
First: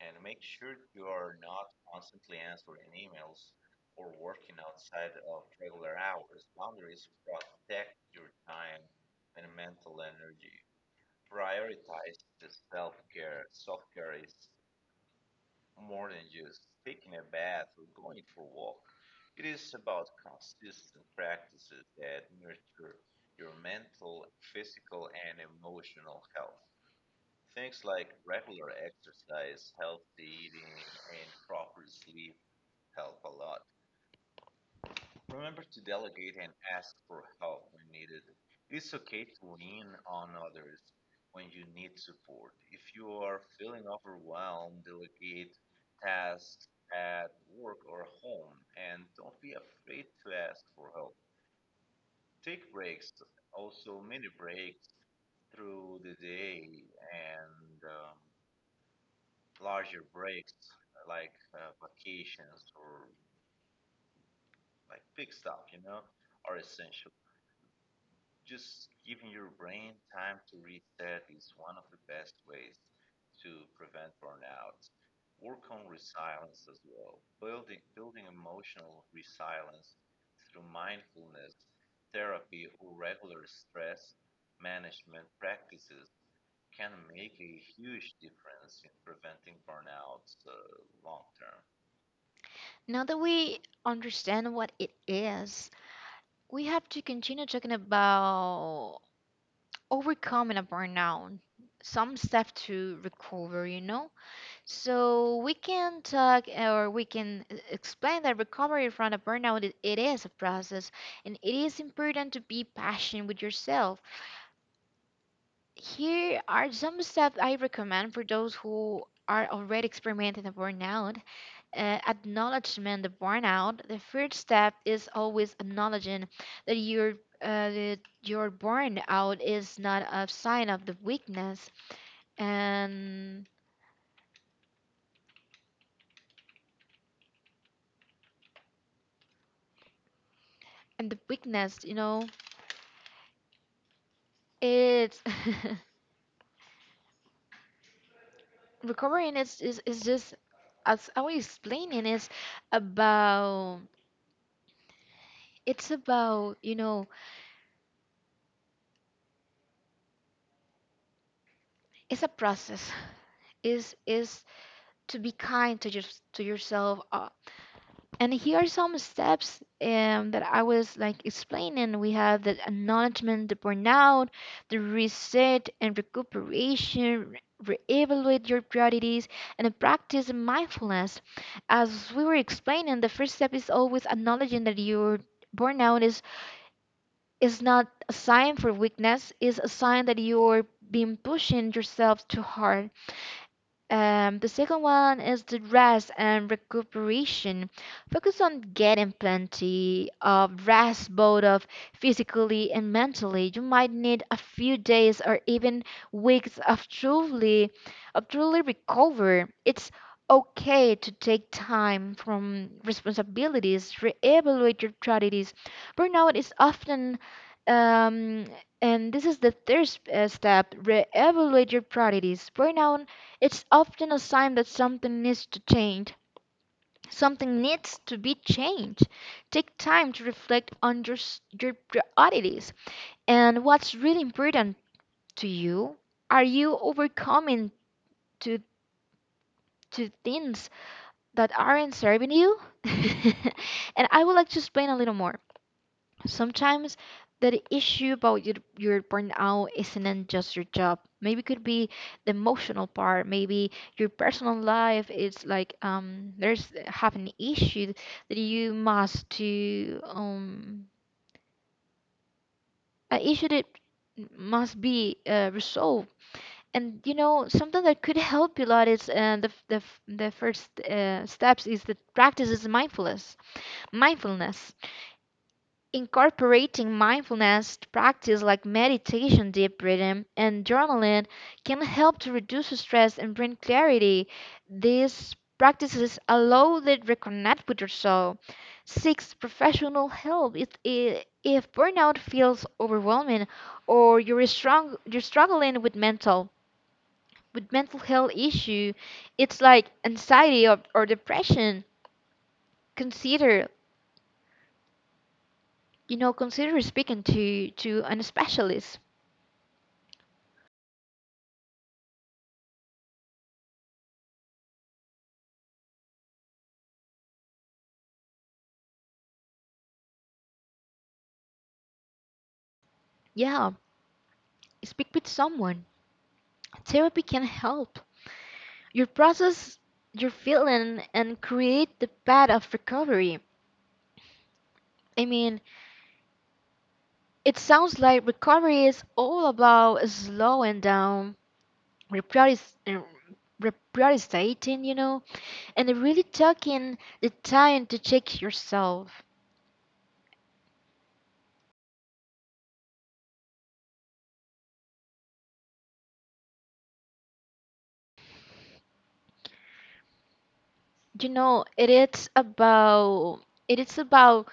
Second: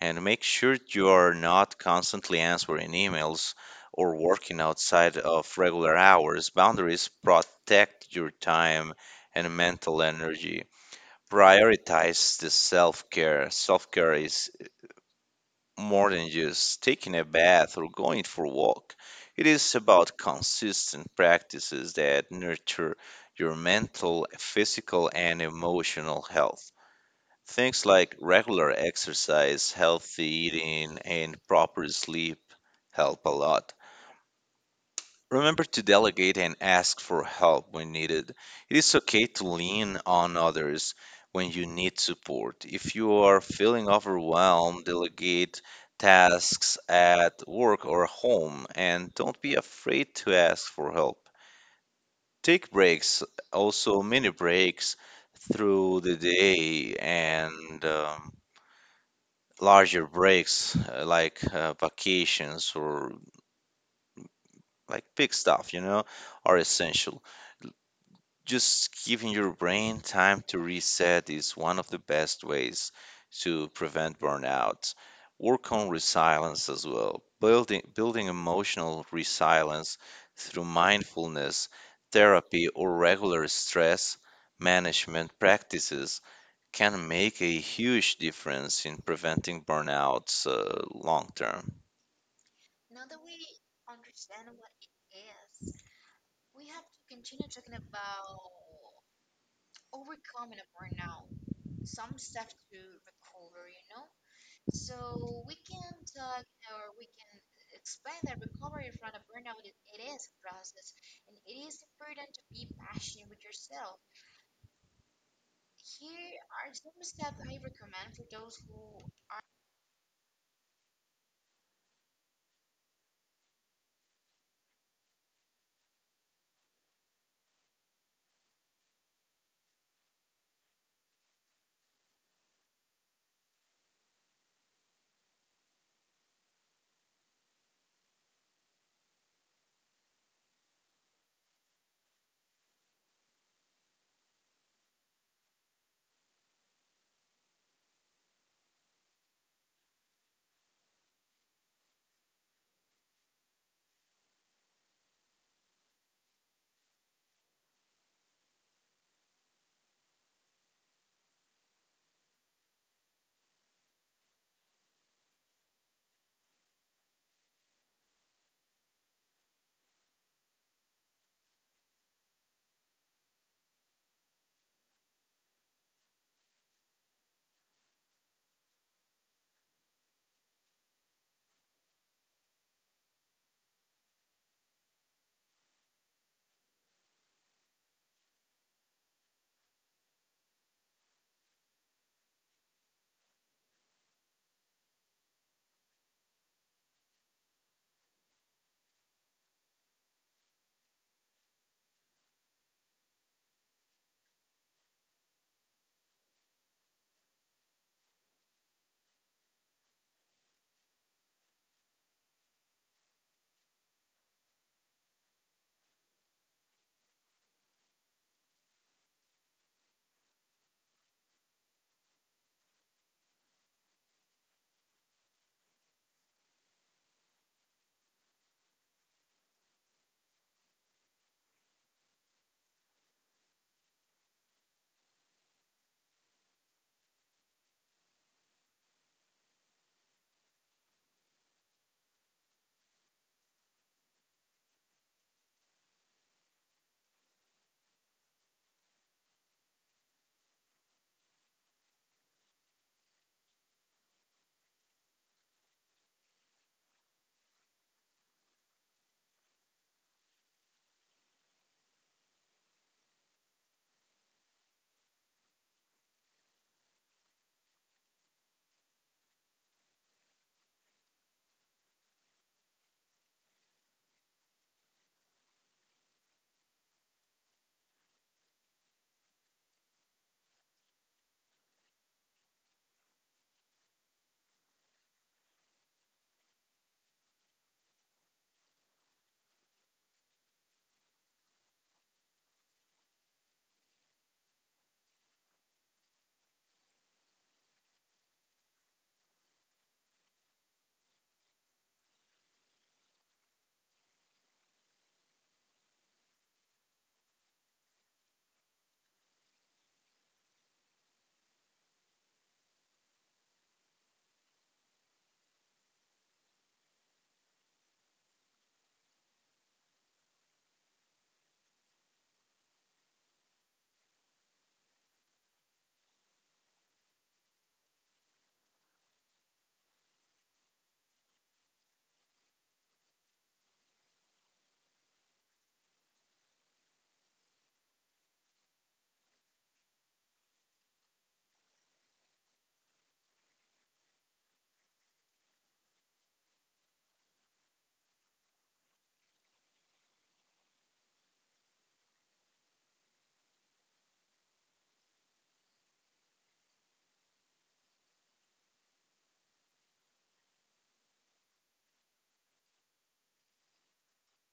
and make sure you are not constantly answering emails or working outside of regular hours. Boundaries protect your time and mental energy. Prioritize the self care. Self care is more than just taking a bath or going for a walk. It is about consistent practices that nurture your mental, physical, and emotional health. Things like regular exercise, healthy eating, and proper sleep help a lot. Remember to delegate and ask for help when needed. It is okay to lean on others when you need support. If you are feeling overwhelmed, delegate tasks at work or home, and don't be afraid to ask for help. Take breaks, also mini breaks through the day, and larger breaks like vacations or like big stuff, you know, are essential. Just giving your brain time to reset is one of the best ways to prevent burnout. Work on resilience as well. Building emotional resilience through mindfulness, therapy, or regular stress management practices can make a huge difference in preventing burnouts long term. Now that we understand what it is, we have to continue talking about overcoming a burnout, some step to recover, you know? So we can talk, or we can explain that recovery from a burnout, it is a process, and it is important to be passionate with yourself. Here are some steps I recommend for those who are already experimenting a burnout. Acknowledgement of burnout. The first step is always acknowledging that your that your burnout is not a sign of the weakness, and and the weakness, you know, it's recovering is just, as I was explaining, is about, it's about, you know, it's a process, is to be kind to just to yourself. And here are some steps that I was like explaining. We have the acknowledgement, the burnout, the reset and recuperation, reevaluate your priorities, and then practice mindfulness. As we were explaining, the first step is always acknowledging that your burnout is not a sign for weakness. It's a sign that you're being pushing yourself too hard. The second one is the rest and recuperation. Focus on getting plenty of rest, both of physically and mentally. You might need a few days or even weeks of truly recover. It's okay to take time from responsibilities, reevaluate your priorities. Burnout is often, um, and this is the third step. Re-evaluate your priorities. Burnout, it's often a sign that something needs to change. Something needs to be changed. Take time to reflect on your, your priorities and what's really important to you. Are you overcoming to to things that aren't serving you? And I would like to explain a little more. Sometimes the issue about your burnout isn't just your job, maybe it could be the emotional part, maybe your personal life is like, um, there's have an issue that you must to, um, an issue that must be resolved. And you know, something that could help you a lot is the first steps is the practice is mindfulness. Incorporating mindfulness practice like meditation, deep breathing, and journaling can help to reduce stress and bring clarity. These practices allow you to reconnect with yourself. Seek professional help if, if burnout feels overwhelming or you're, strong, you're struggling with mental, with mental health issue. It's like anxiety, or depression. Consider, you know, consider speaking to an specialist. Yeah, speak with someone. Therapy can help. You process your feeling and create the path of recovery. I mean, it sounds like recovery is all about slowing down, reprioritiz- uh, reprioritizing, you know, and really taking the time to check yourself. You know, it is about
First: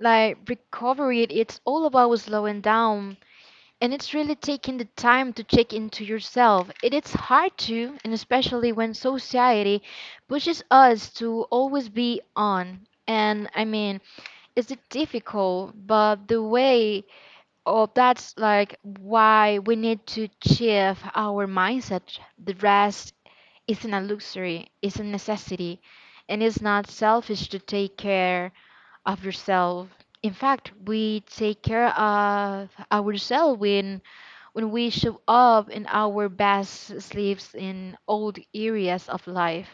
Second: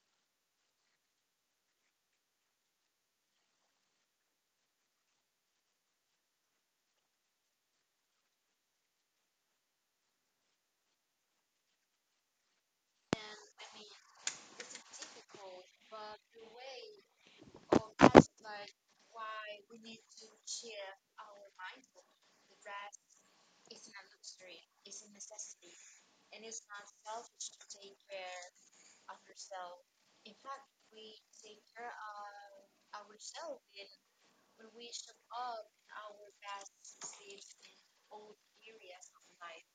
like recovery. It's all about slowing down, and it's really taking the time to check into yourself. It is hard to, and especially when society pushes us to always be on. And I mean, it's difficult, but the way of that's like why we need to shift our mindset. The rest isn't a luxury, it's a necessity, and it's not selfish to take care of yourself. In fact, we take care of ourselves when we show up in our best sleeves in all the areas of life.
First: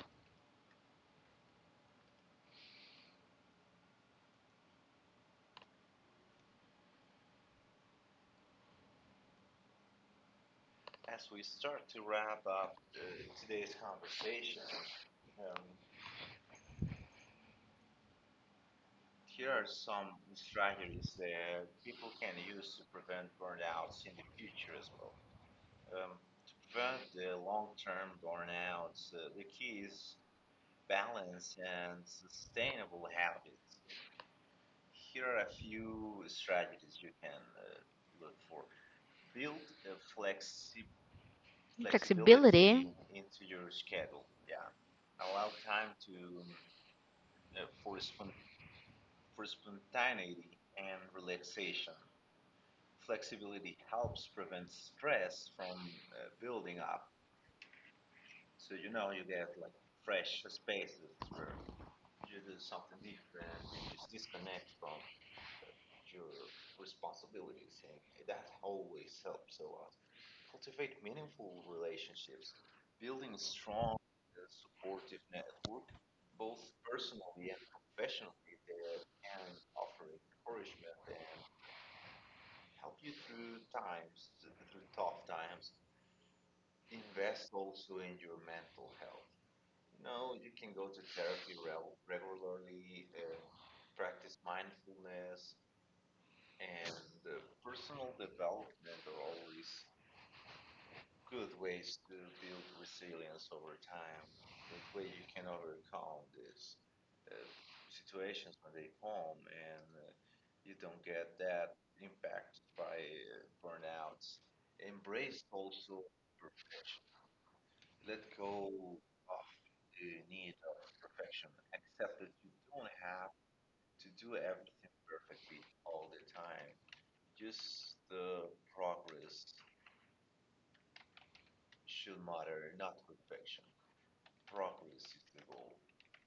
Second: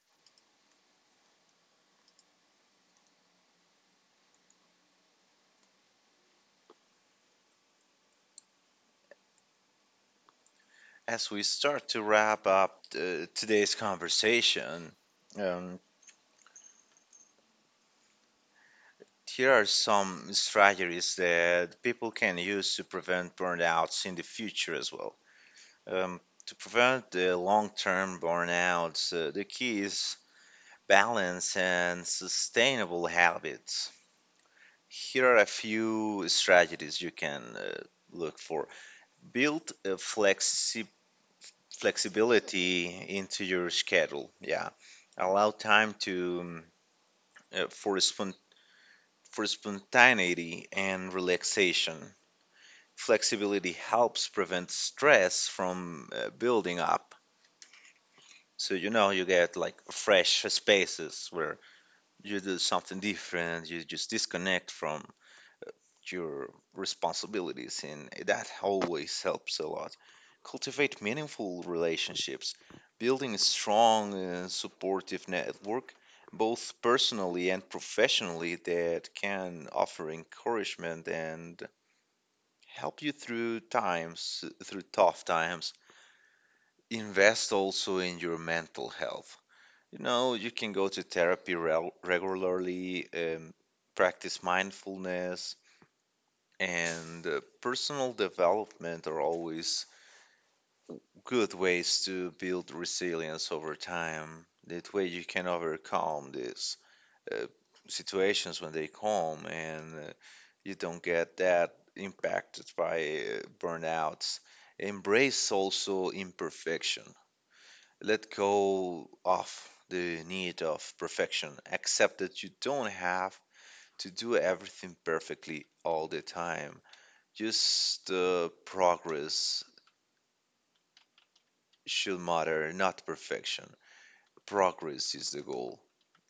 As we start to wrap up today's conversation, um, here are some strategies that people can use to prevent burnouts in the future as well. Um, to prevent the long term burnouts, the key is balance and sustainable habits. Here are a few strategies you can look for. Build a flexi- flexibility Flexibility. into your schedule. Yeah, allow time to uh, for spon- for spontaneity and relaxation. Flexibility helps prevent stress from building up. So you know, you get like fresh spaces where you do something different, you just disconnect from your responsibilities, and that always helps a lot. Cultivate meaningful relationships, building a strong and supportive network both personally and professionally that can offer encouragement and help you through tough times. Invest also in your mental health. You know, you can go to therapy regularly, practice mindfulness, and personal development are always good ways to build resilience over time. That way, you can overcome these uh, situations when they come, and you don't get that impacted by burnouts. Embrace also imperfection. Let go of the need of perfection. Accept that you don't have to do everything perfectly all the time. Just the progress should matter, not perfection. Progress is the goal.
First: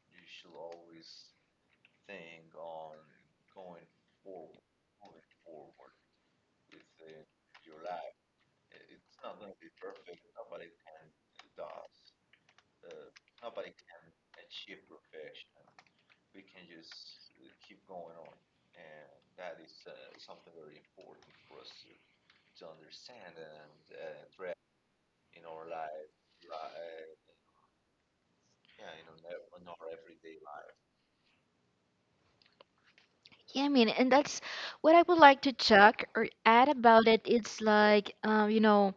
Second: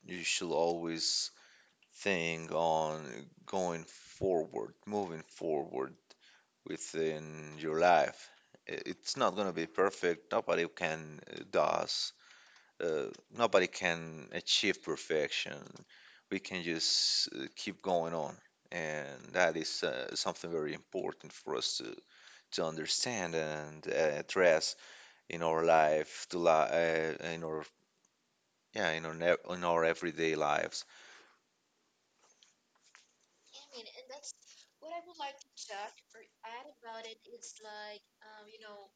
You should always think on going forward, moving forward within your life. I- It's not gonna be perfect. Uh, Nobody can achieve perfection. We can just keep going on, and that is something very important for us to understand and address in our life, to li- in our yeah, in our ne- in our everyday lives. Yeah, I mean, and that's what I would like to check or add about it. It's like, you know,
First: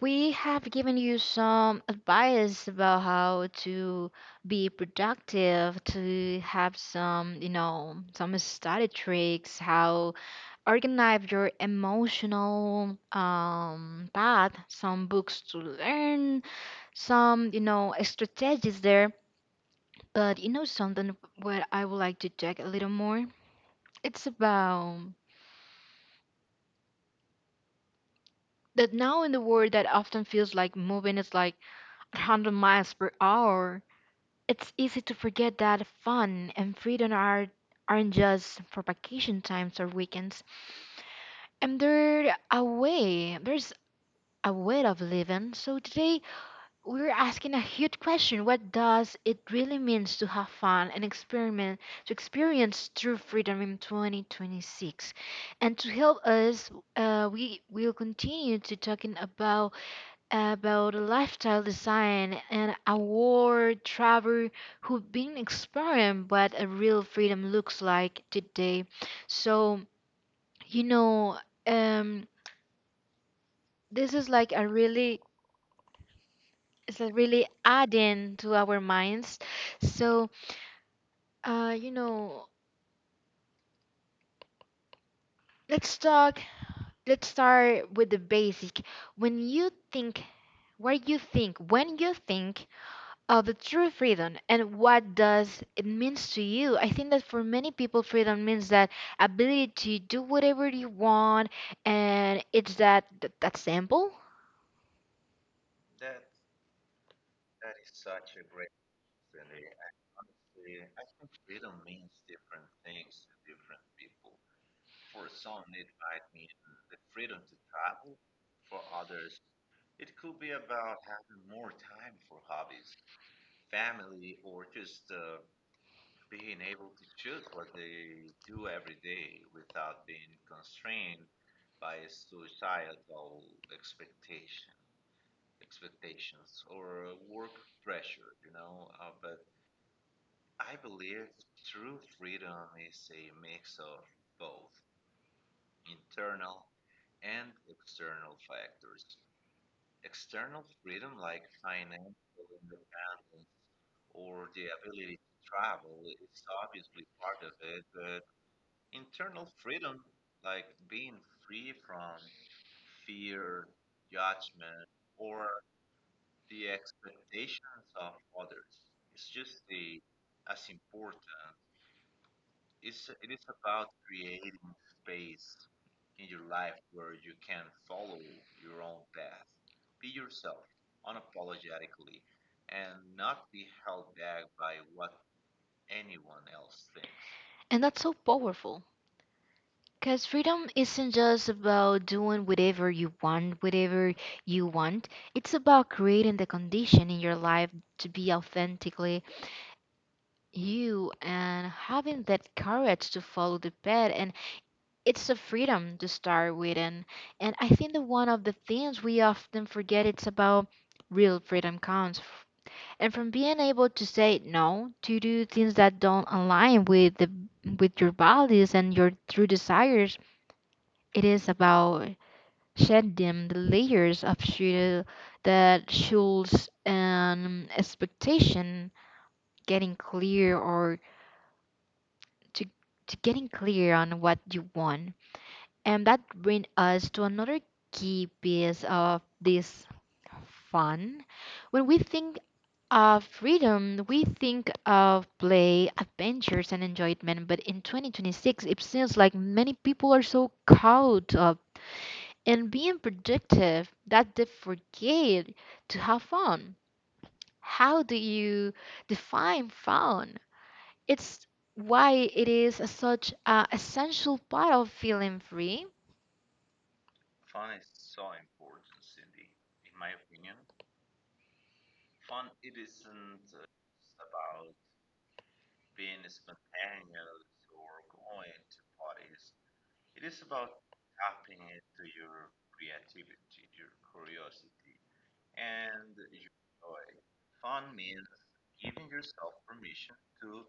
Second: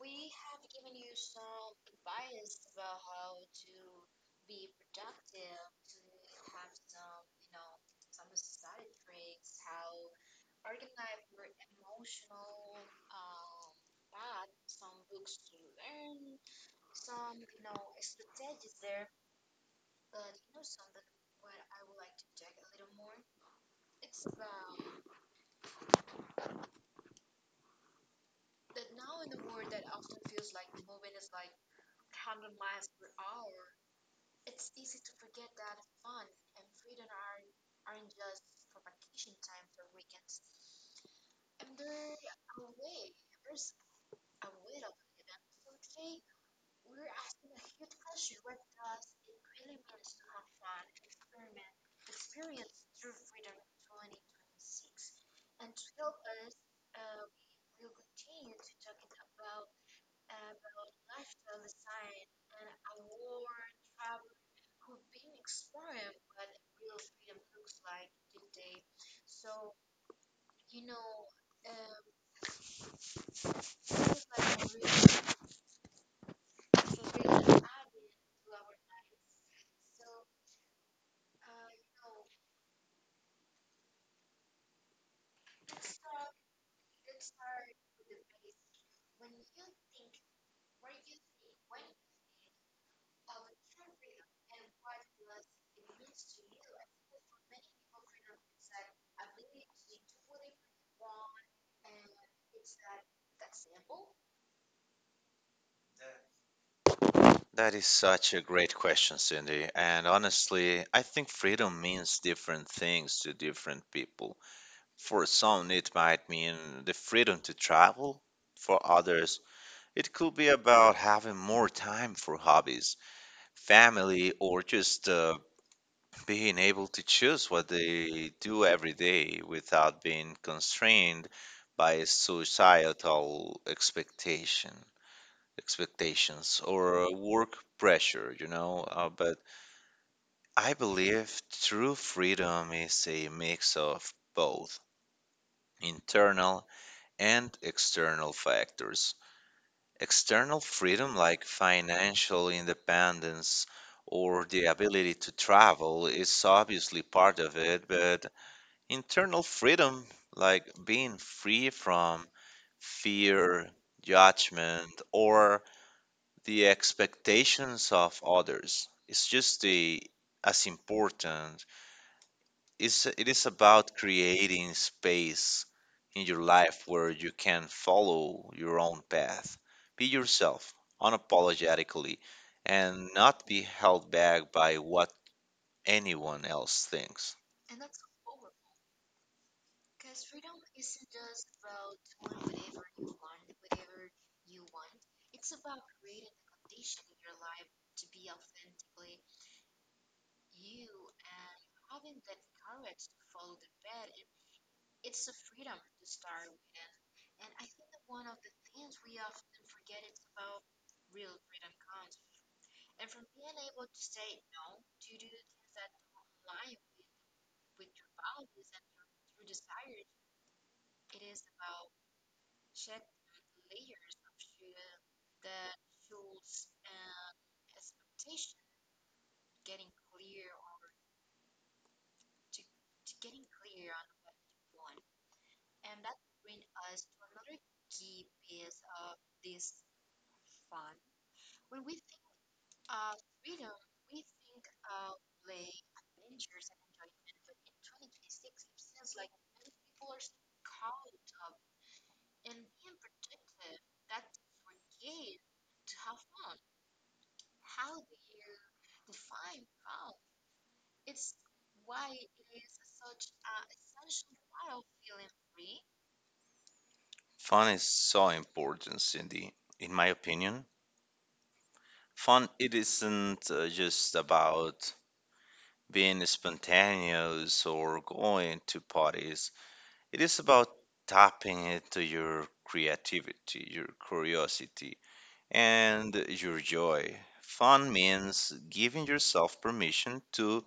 we have given you some advice about how to be productive, to have some, you know, some study tricks, how organize your emotional path, some books to learn, some, you know, strategies there. But you know, something what I would like to check a little more? It's about that now, in the world that often feels like moving is like 100 miles per hour, it's easy to forget that fun and freedom are aren't just for vacation times or weekends. And they're a way, there's a way of living. So today we're asking a huge question. What does it really means to have fun and experiment to experience true freedom in 2026? And to help us, we will continue to talking about lifestyle design and a world traveler who've been exploring what a real freedom looks like today. So you know, um, this is like a really, it's a really adding to our minds. So, uh, you know, let's talk. Let's start with the basic. When you think, what you think, when you think of the true freedom and what does it means to you? I think that for many people, freedom means that ability to do whatever you want, and it's that, that, that simple. That is such a great question, Cindy. And honestly, I think freedom means different things to different people. For some, it might mean the freedom to travel. For others, it could be about having more time for hobbies, family, or just being able to choose what they do every day without being constrained by societal expectation expectations or work pressure, you know. But I believe true freedom is a mix of both internal and external factors. External freedom, like financial independence or the ability to travel, is obviously part of it, but internal freedom, like being free from fear, judgment, or the expectations of others, is just the, as important. Is it is about creating space in your life where you can follow your own path, be yourself unapologetically, and not be held back by what anyone else thinks. And that's so powerful. Because freedom isn't just about doing whatever you want, whatever you want. It's about creating the condition in your life to be authentically you, and having that courage to follow the path. And it's a freedom to start with. And I think that one of the things we often forget it's about real freedom comes. And from being able to say no to do things that don't align with the, with your values and your true desires. It is about shed them the layers of shadow that shields an expectation, getting clear or to, to getting clear on what you want. And that brings us to another key piece of this, fun. When we think of freedom, we think of play, adventures, and enjoyment. But in 2026, it seems like many people are so caught up in being productive that they forget to have fun. How do you define fun? It's why it is a such a essential part of feeling free. Fun is so important, Cindy. In my opinion, fun it isn't just about being spontaneous or going to parties. It is about tapping into your creativity, your curiosity, and your joy. Fun means giving yourself permission to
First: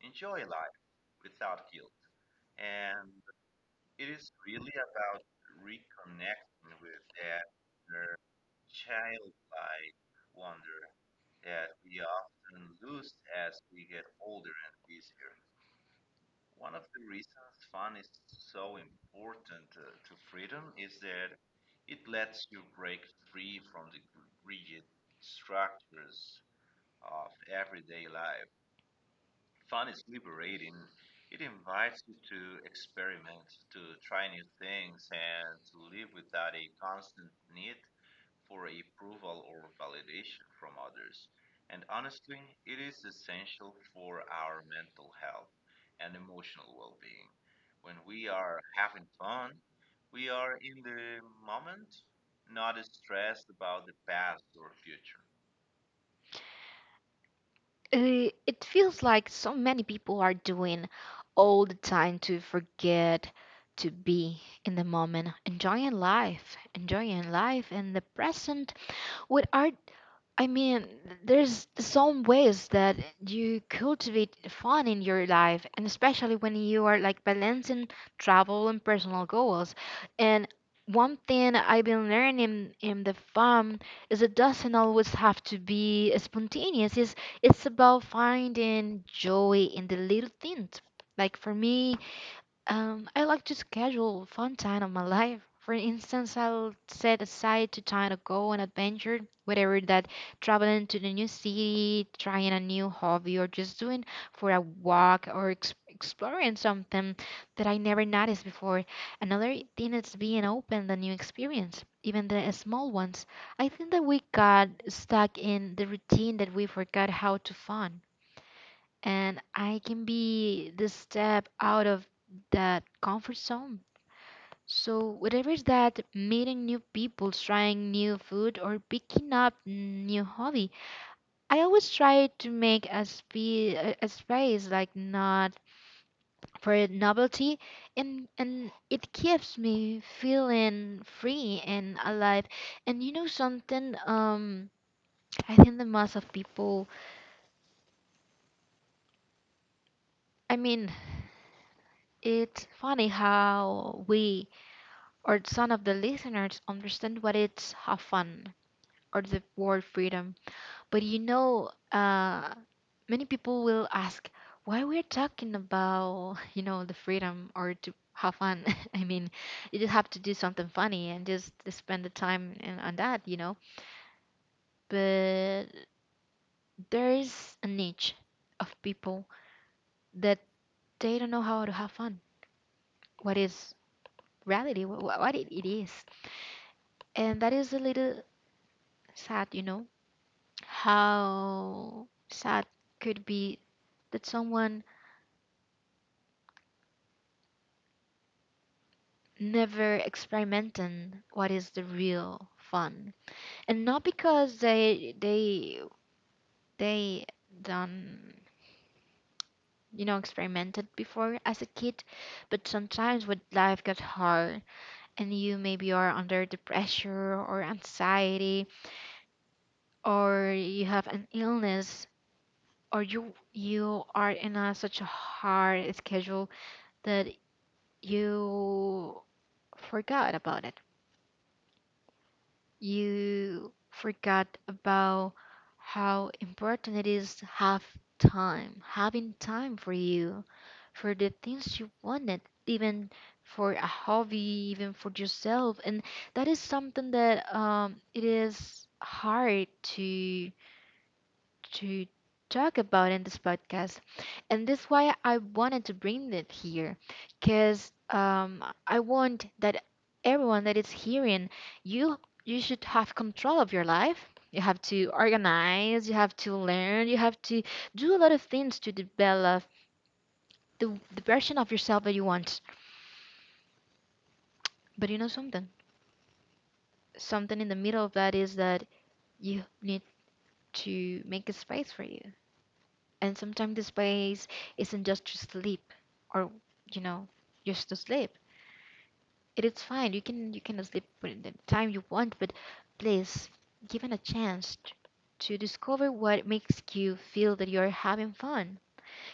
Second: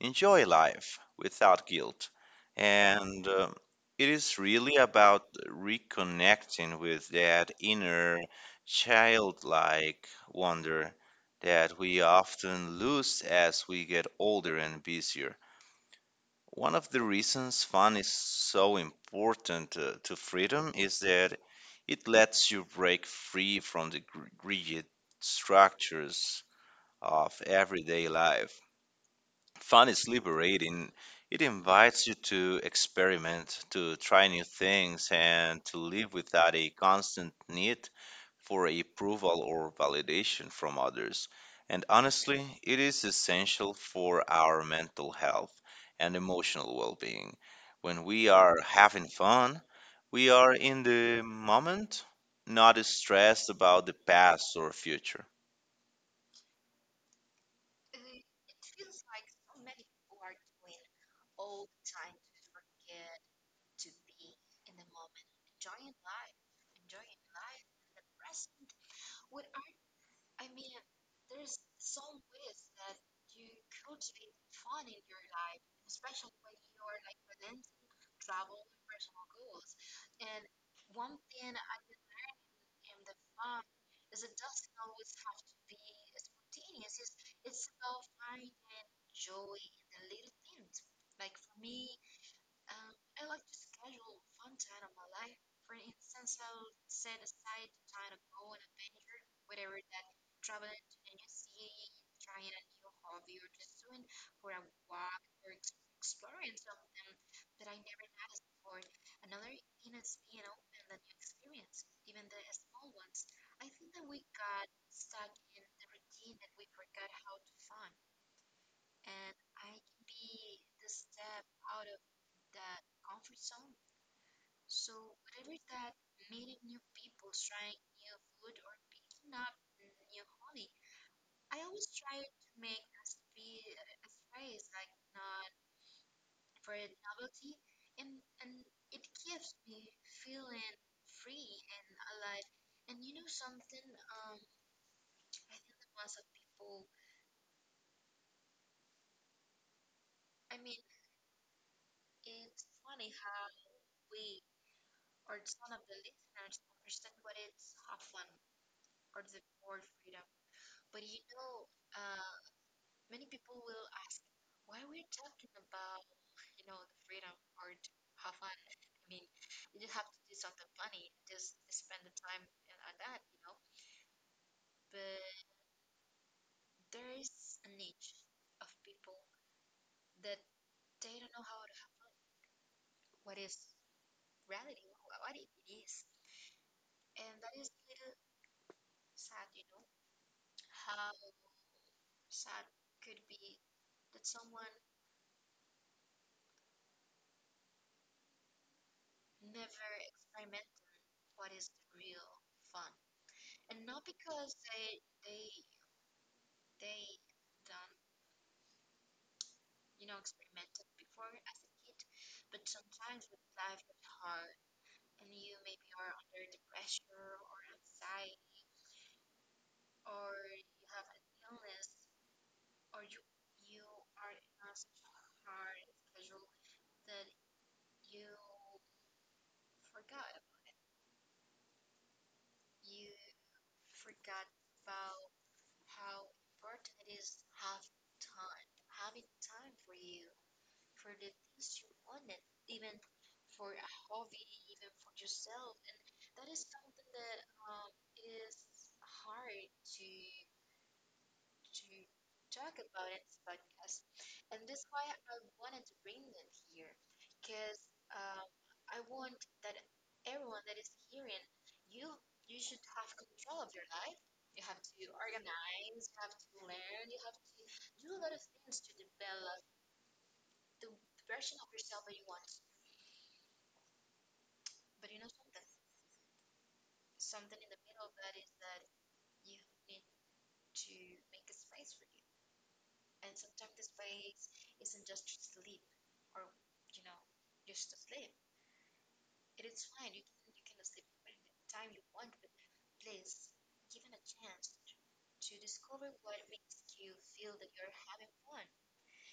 enjoy life without guilt. And it is really about reconnecting with that inner childlike wonder that we often lose as we get older and busier. One of the reasons fun is so important to freedom is that it lets you break free from the rigid structures of everyday life. Fun is liberating. It invites you to experiment, to try new things, and to live without a constant need for approval or validation from others. And honestly, it is essential for our mental health and emotional well being. When we are having fun, we are in the moment, not stressed about the past or future. It feels like so many people are doing all the time to forget to be in the moment, enjoying life in the present. What are, I mean, there's some ways that you cultivate fun in your life, and especially when you are like balancing travel and personal goals. And one thing I've been learning in the farm is it doesn't always have to be spontaneous. It's about finding joy in the little things. Like for me, I like to schedule fun time of my life. For instance, I'll set aside to time to go on adventure, whatever that traveling to the new city, trying a new hobby, or just doing for a walk or ex exploring something that I never noticed before. Another thing is being open to new experience, even the small ones. I think that we got stuck in the routine that we forgot how to fun, and I can be the step out of that comfort zone. So, whatever is that, meeting new people, trying new food, or picking up new hobby, I always try to make a, a space like not for novelty, and it keeps me feeling free and alive. And you know something, I think the mass of people, I mean, it's funny how we or some of the listeners understand what it's have fun or the word freedom. But you know, many people will ask why we're talking about you know the freedom or to have fun. I mean, you just have to do something funny and just to spend the time in, on that. But there is a niche of people that they don't know how to have fun. What is reality? What, what it is, and that is a little sad, you know. How sad could be that someone never experimenting what is the real fun. And not because they done, you know, experimented before as a kid, but sometimes when life got hard and you maybe are under the pressure or anxiety or you have an illness or you are in a, such a hard schedule that you forgot about it. You forgot about how important it is to have time, having time for you, for the things you wanted, even for a hobby, even for yourself. And that is something that it is hard to to talk about in this podcast. And this why I wanted to bring it here because I want that everyone that is hearing you you should have control of your life. You have to organize, you have to learn, you have to do a lot of things to develop the version of yourself that you want. But you know something? Something in the middle of that is that you need to make a space for you. And sometimes the space isn't just to sleep or, you know, just to sleep. It is fine. You can sleep when the time you want, but please give it a chance to discover what makes you feel that you're having fun,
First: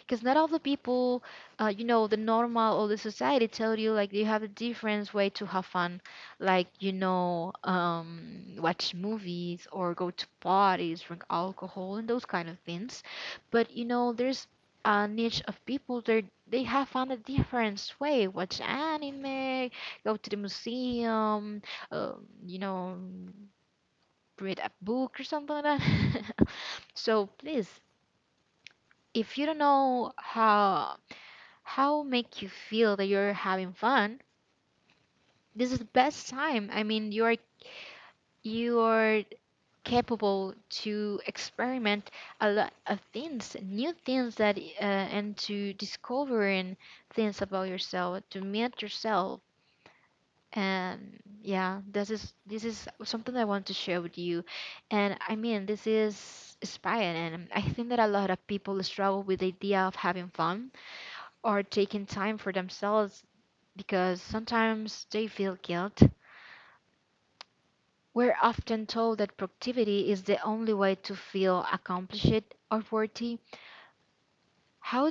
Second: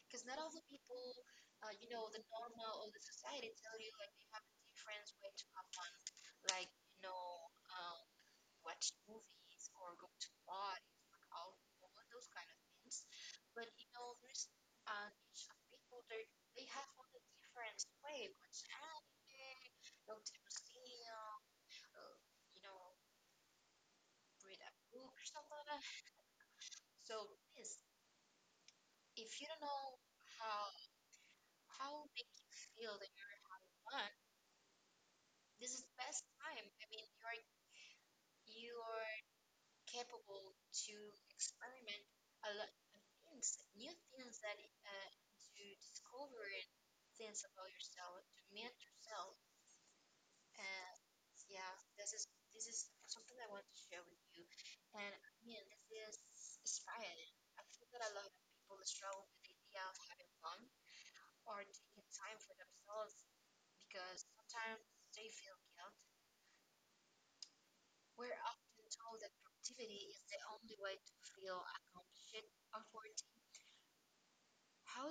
because not all the people, you know, the normal or the society tell you like you have a different way to have fun, like, you know, watch movies or go to parties, drink alcohol, and those kind of things. But you know there's a niche of people that they have found a different way: watch anime, go to the museum, uh, you know, read a book or something like that. So please, if you don't know how make you feel that you're having fun, this is the best time. You're capable to experiment a lot of things, new things that and to discovering things about yourself, to meet yourself. And yeah, this is something I want to share with you. And I mean this is inspiring, and I think that a lot of people struggle with the idea of having fun or taking time for themselves because sometimes they feel guilt. We're often told that productivity is the only way to feel accomplished or worthy. How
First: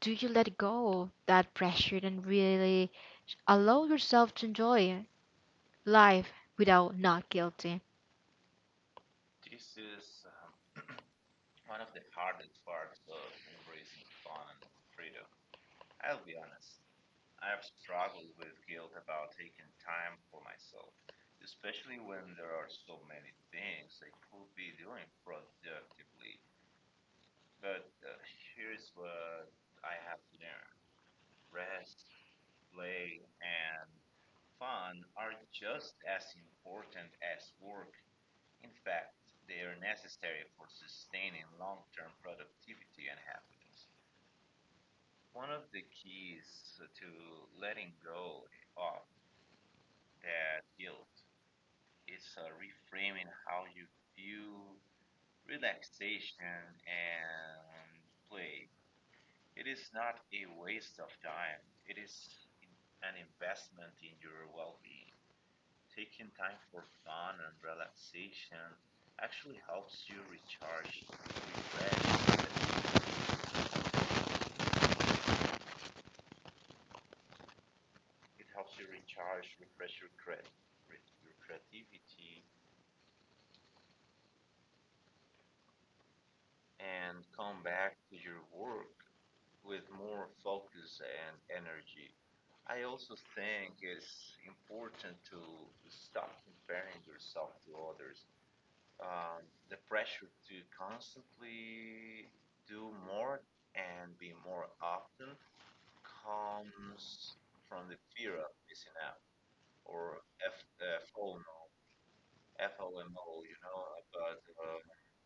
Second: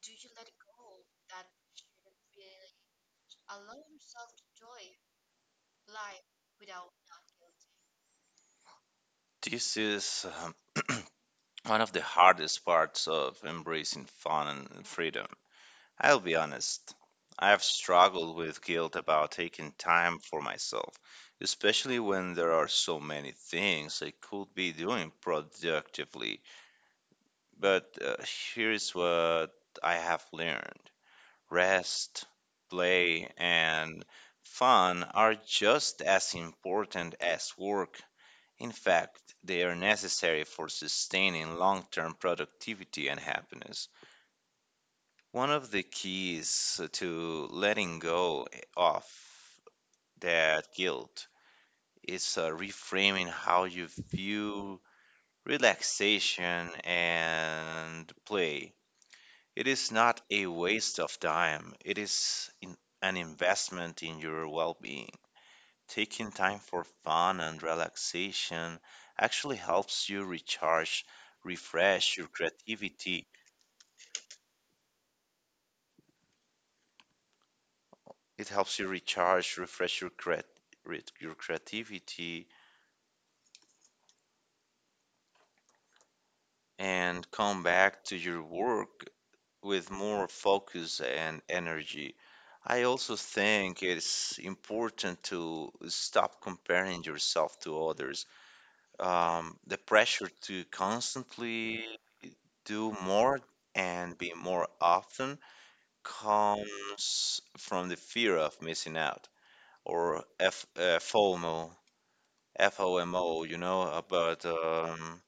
do you let go of that pressure and really allow yourself to enjoy life without not guilty? This is one of the hardest parts of embracing fun and freedom. I'll be honest. I've struggled with guilt about taking time for myself, especially when there are so many things I could be doing productively. But here's what I have learned: rest, play, and fun are just as important as work. In fact, they are necessary for sustaining long term productivity and happiness. One of the keys to letting go of that guilt is reframing how you view relaxation and play. It is not a waste of time, it is an investment in your well being. Taking time for fun and relaxation actually helps you recharge, refresh your creativity. It helps you recharge, refresh your, creat- re- your creativity and come back to your work with more focus and energy. I also think it's important to stop comparing yourself to others. The pressure to constantly do more and be more often comes from the fear of missing out, or FOMO, you know, about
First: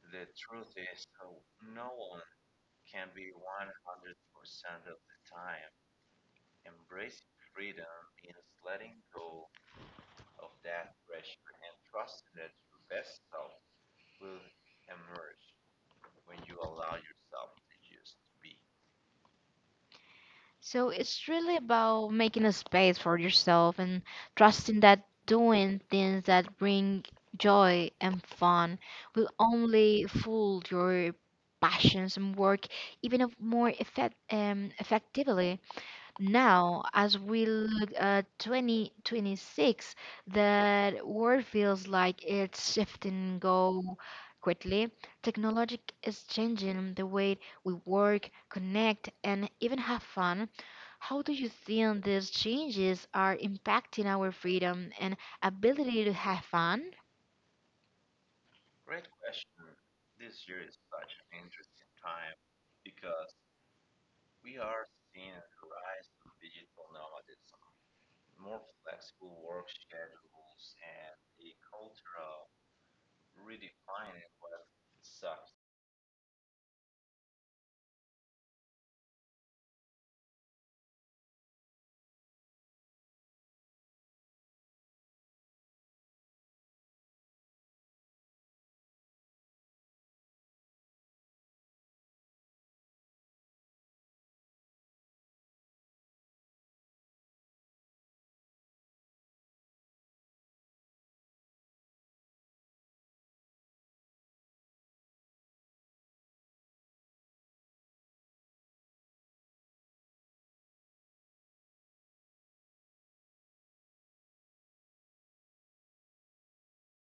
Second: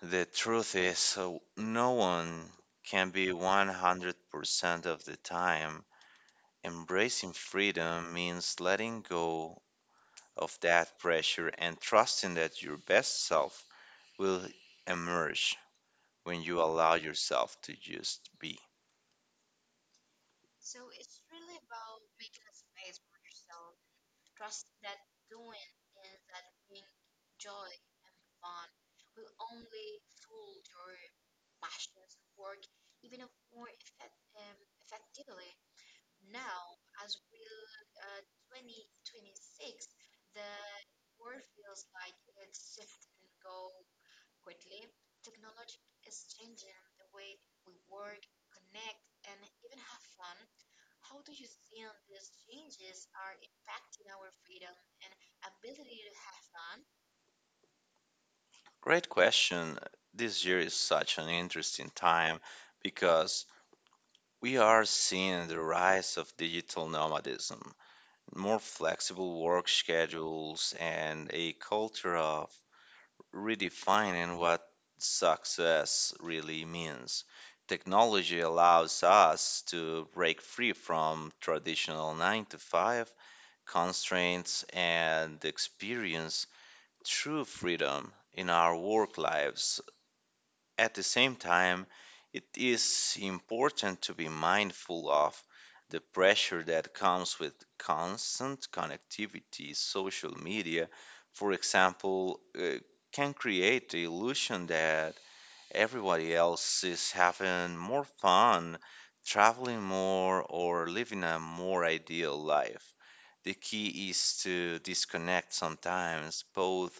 the truth is, so no one can be 100% of the time. Embracing freedom means letting go of that pressure and trusting that your best self will emerge when you allow yourself to just be. So it's really about making a space for yourself and trusting that doing things that bring joy and fun will only fuel your passions and work even of more effect, effectively. Now, as we look at 2026, the world feels like it's shifting go quickly. Technology is changing the way we work, connect, and even have fun. How do you think these changes are impacting our freedom and ability to have fun? Great question. This year is such an interesting time because we are seeing the rise of digital nomadism, more flexible work schedules, and a culture of redefining what success really means. Technology allows us to break free from traditional 9 to 5 constraints and experience true freedom in our work lives. At the same time, it is important to be mindful of the pressure that comes with constant connectivity. Social media, for example, can create the illusion that everybody else is having more fun, traveling more, or living a more ideal life. The key is to disconnect sometimes, both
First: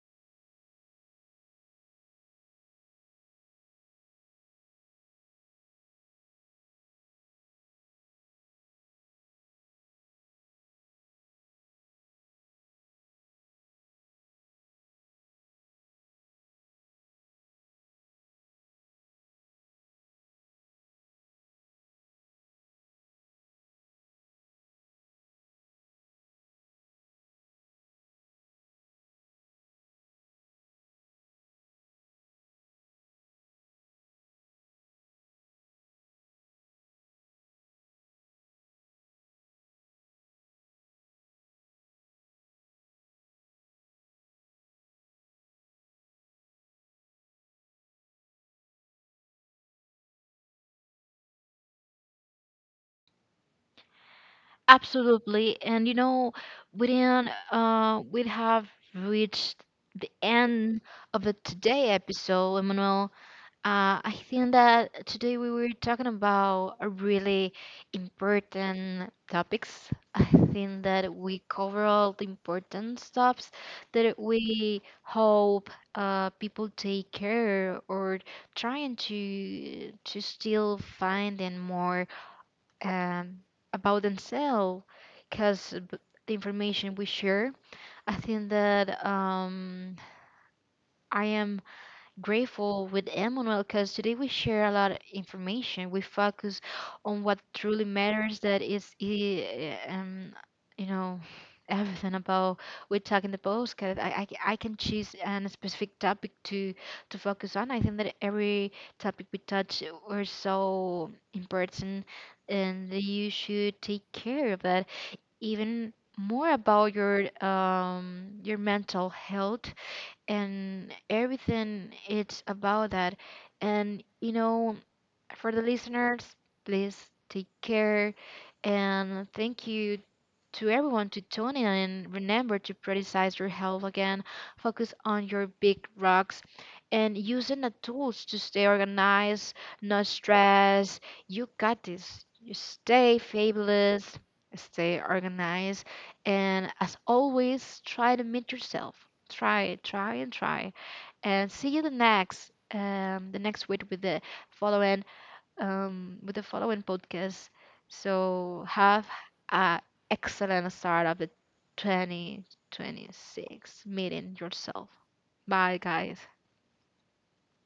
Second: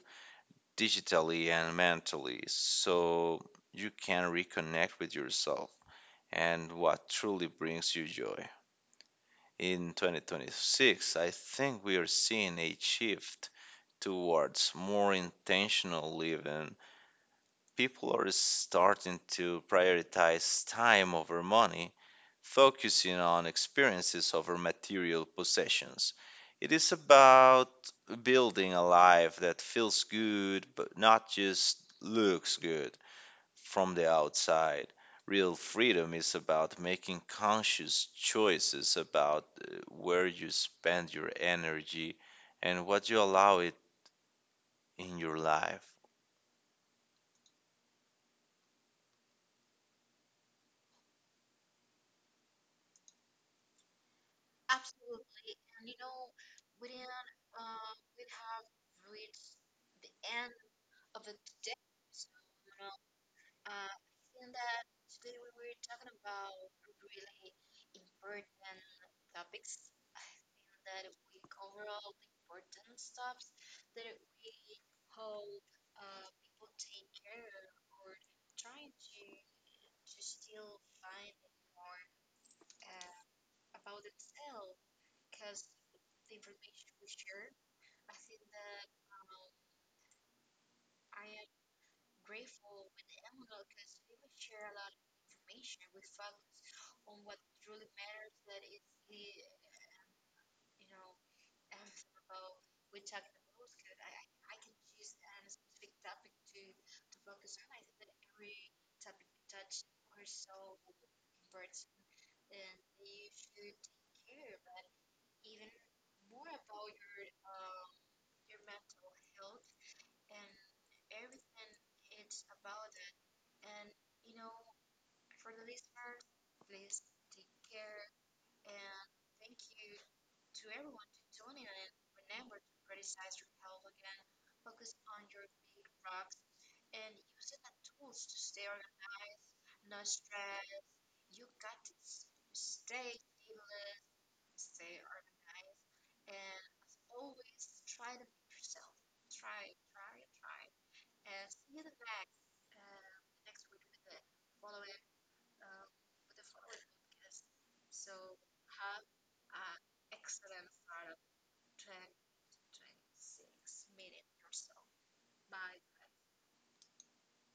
digitally and mentally, so you can reconnect with yourself and what truly brings you joy. In 2026, I think we are seeing a shift towards more intentional living. People are starting to prioritize time over money, focusing on experiences over material possessions. It is about building a life that feels good, but not just looks good from the outside. Real freedom is about making conscious choices about where you spend your energy and what you allow it in your life. Absolutely. And you know, we didn't, we have reached the end of the today episode, Emmanuel. I think that today we were talking about a really important topics. I think that we cover all the important stuffs that we hope, people take care or trying to still find and more, um, about themselves because the information we share. I think that, I am grateful with Emmanuel because today we share a lot of information. We focus on what truly matters. That is, eh, you know, everything about we talk in the postcard. I can choose a specific topic to focus on. I think that every topic we touch were so important, and that you should take care of that, even more about your mental health, and everything it's about that. And you know, for the listeners, please take care. And thank you to everyone to tune in, and remember to prioritize your health again, focus on your big rocks, and using the tools to stay organized, not stress. You got this. You stay fabulous, stay organized, and as always, try to meet yourself. Try, try, and try. And see you the next week with the following, with the following podcast. So have an excellent start of the 2026, meeting yourself. Bye, guys.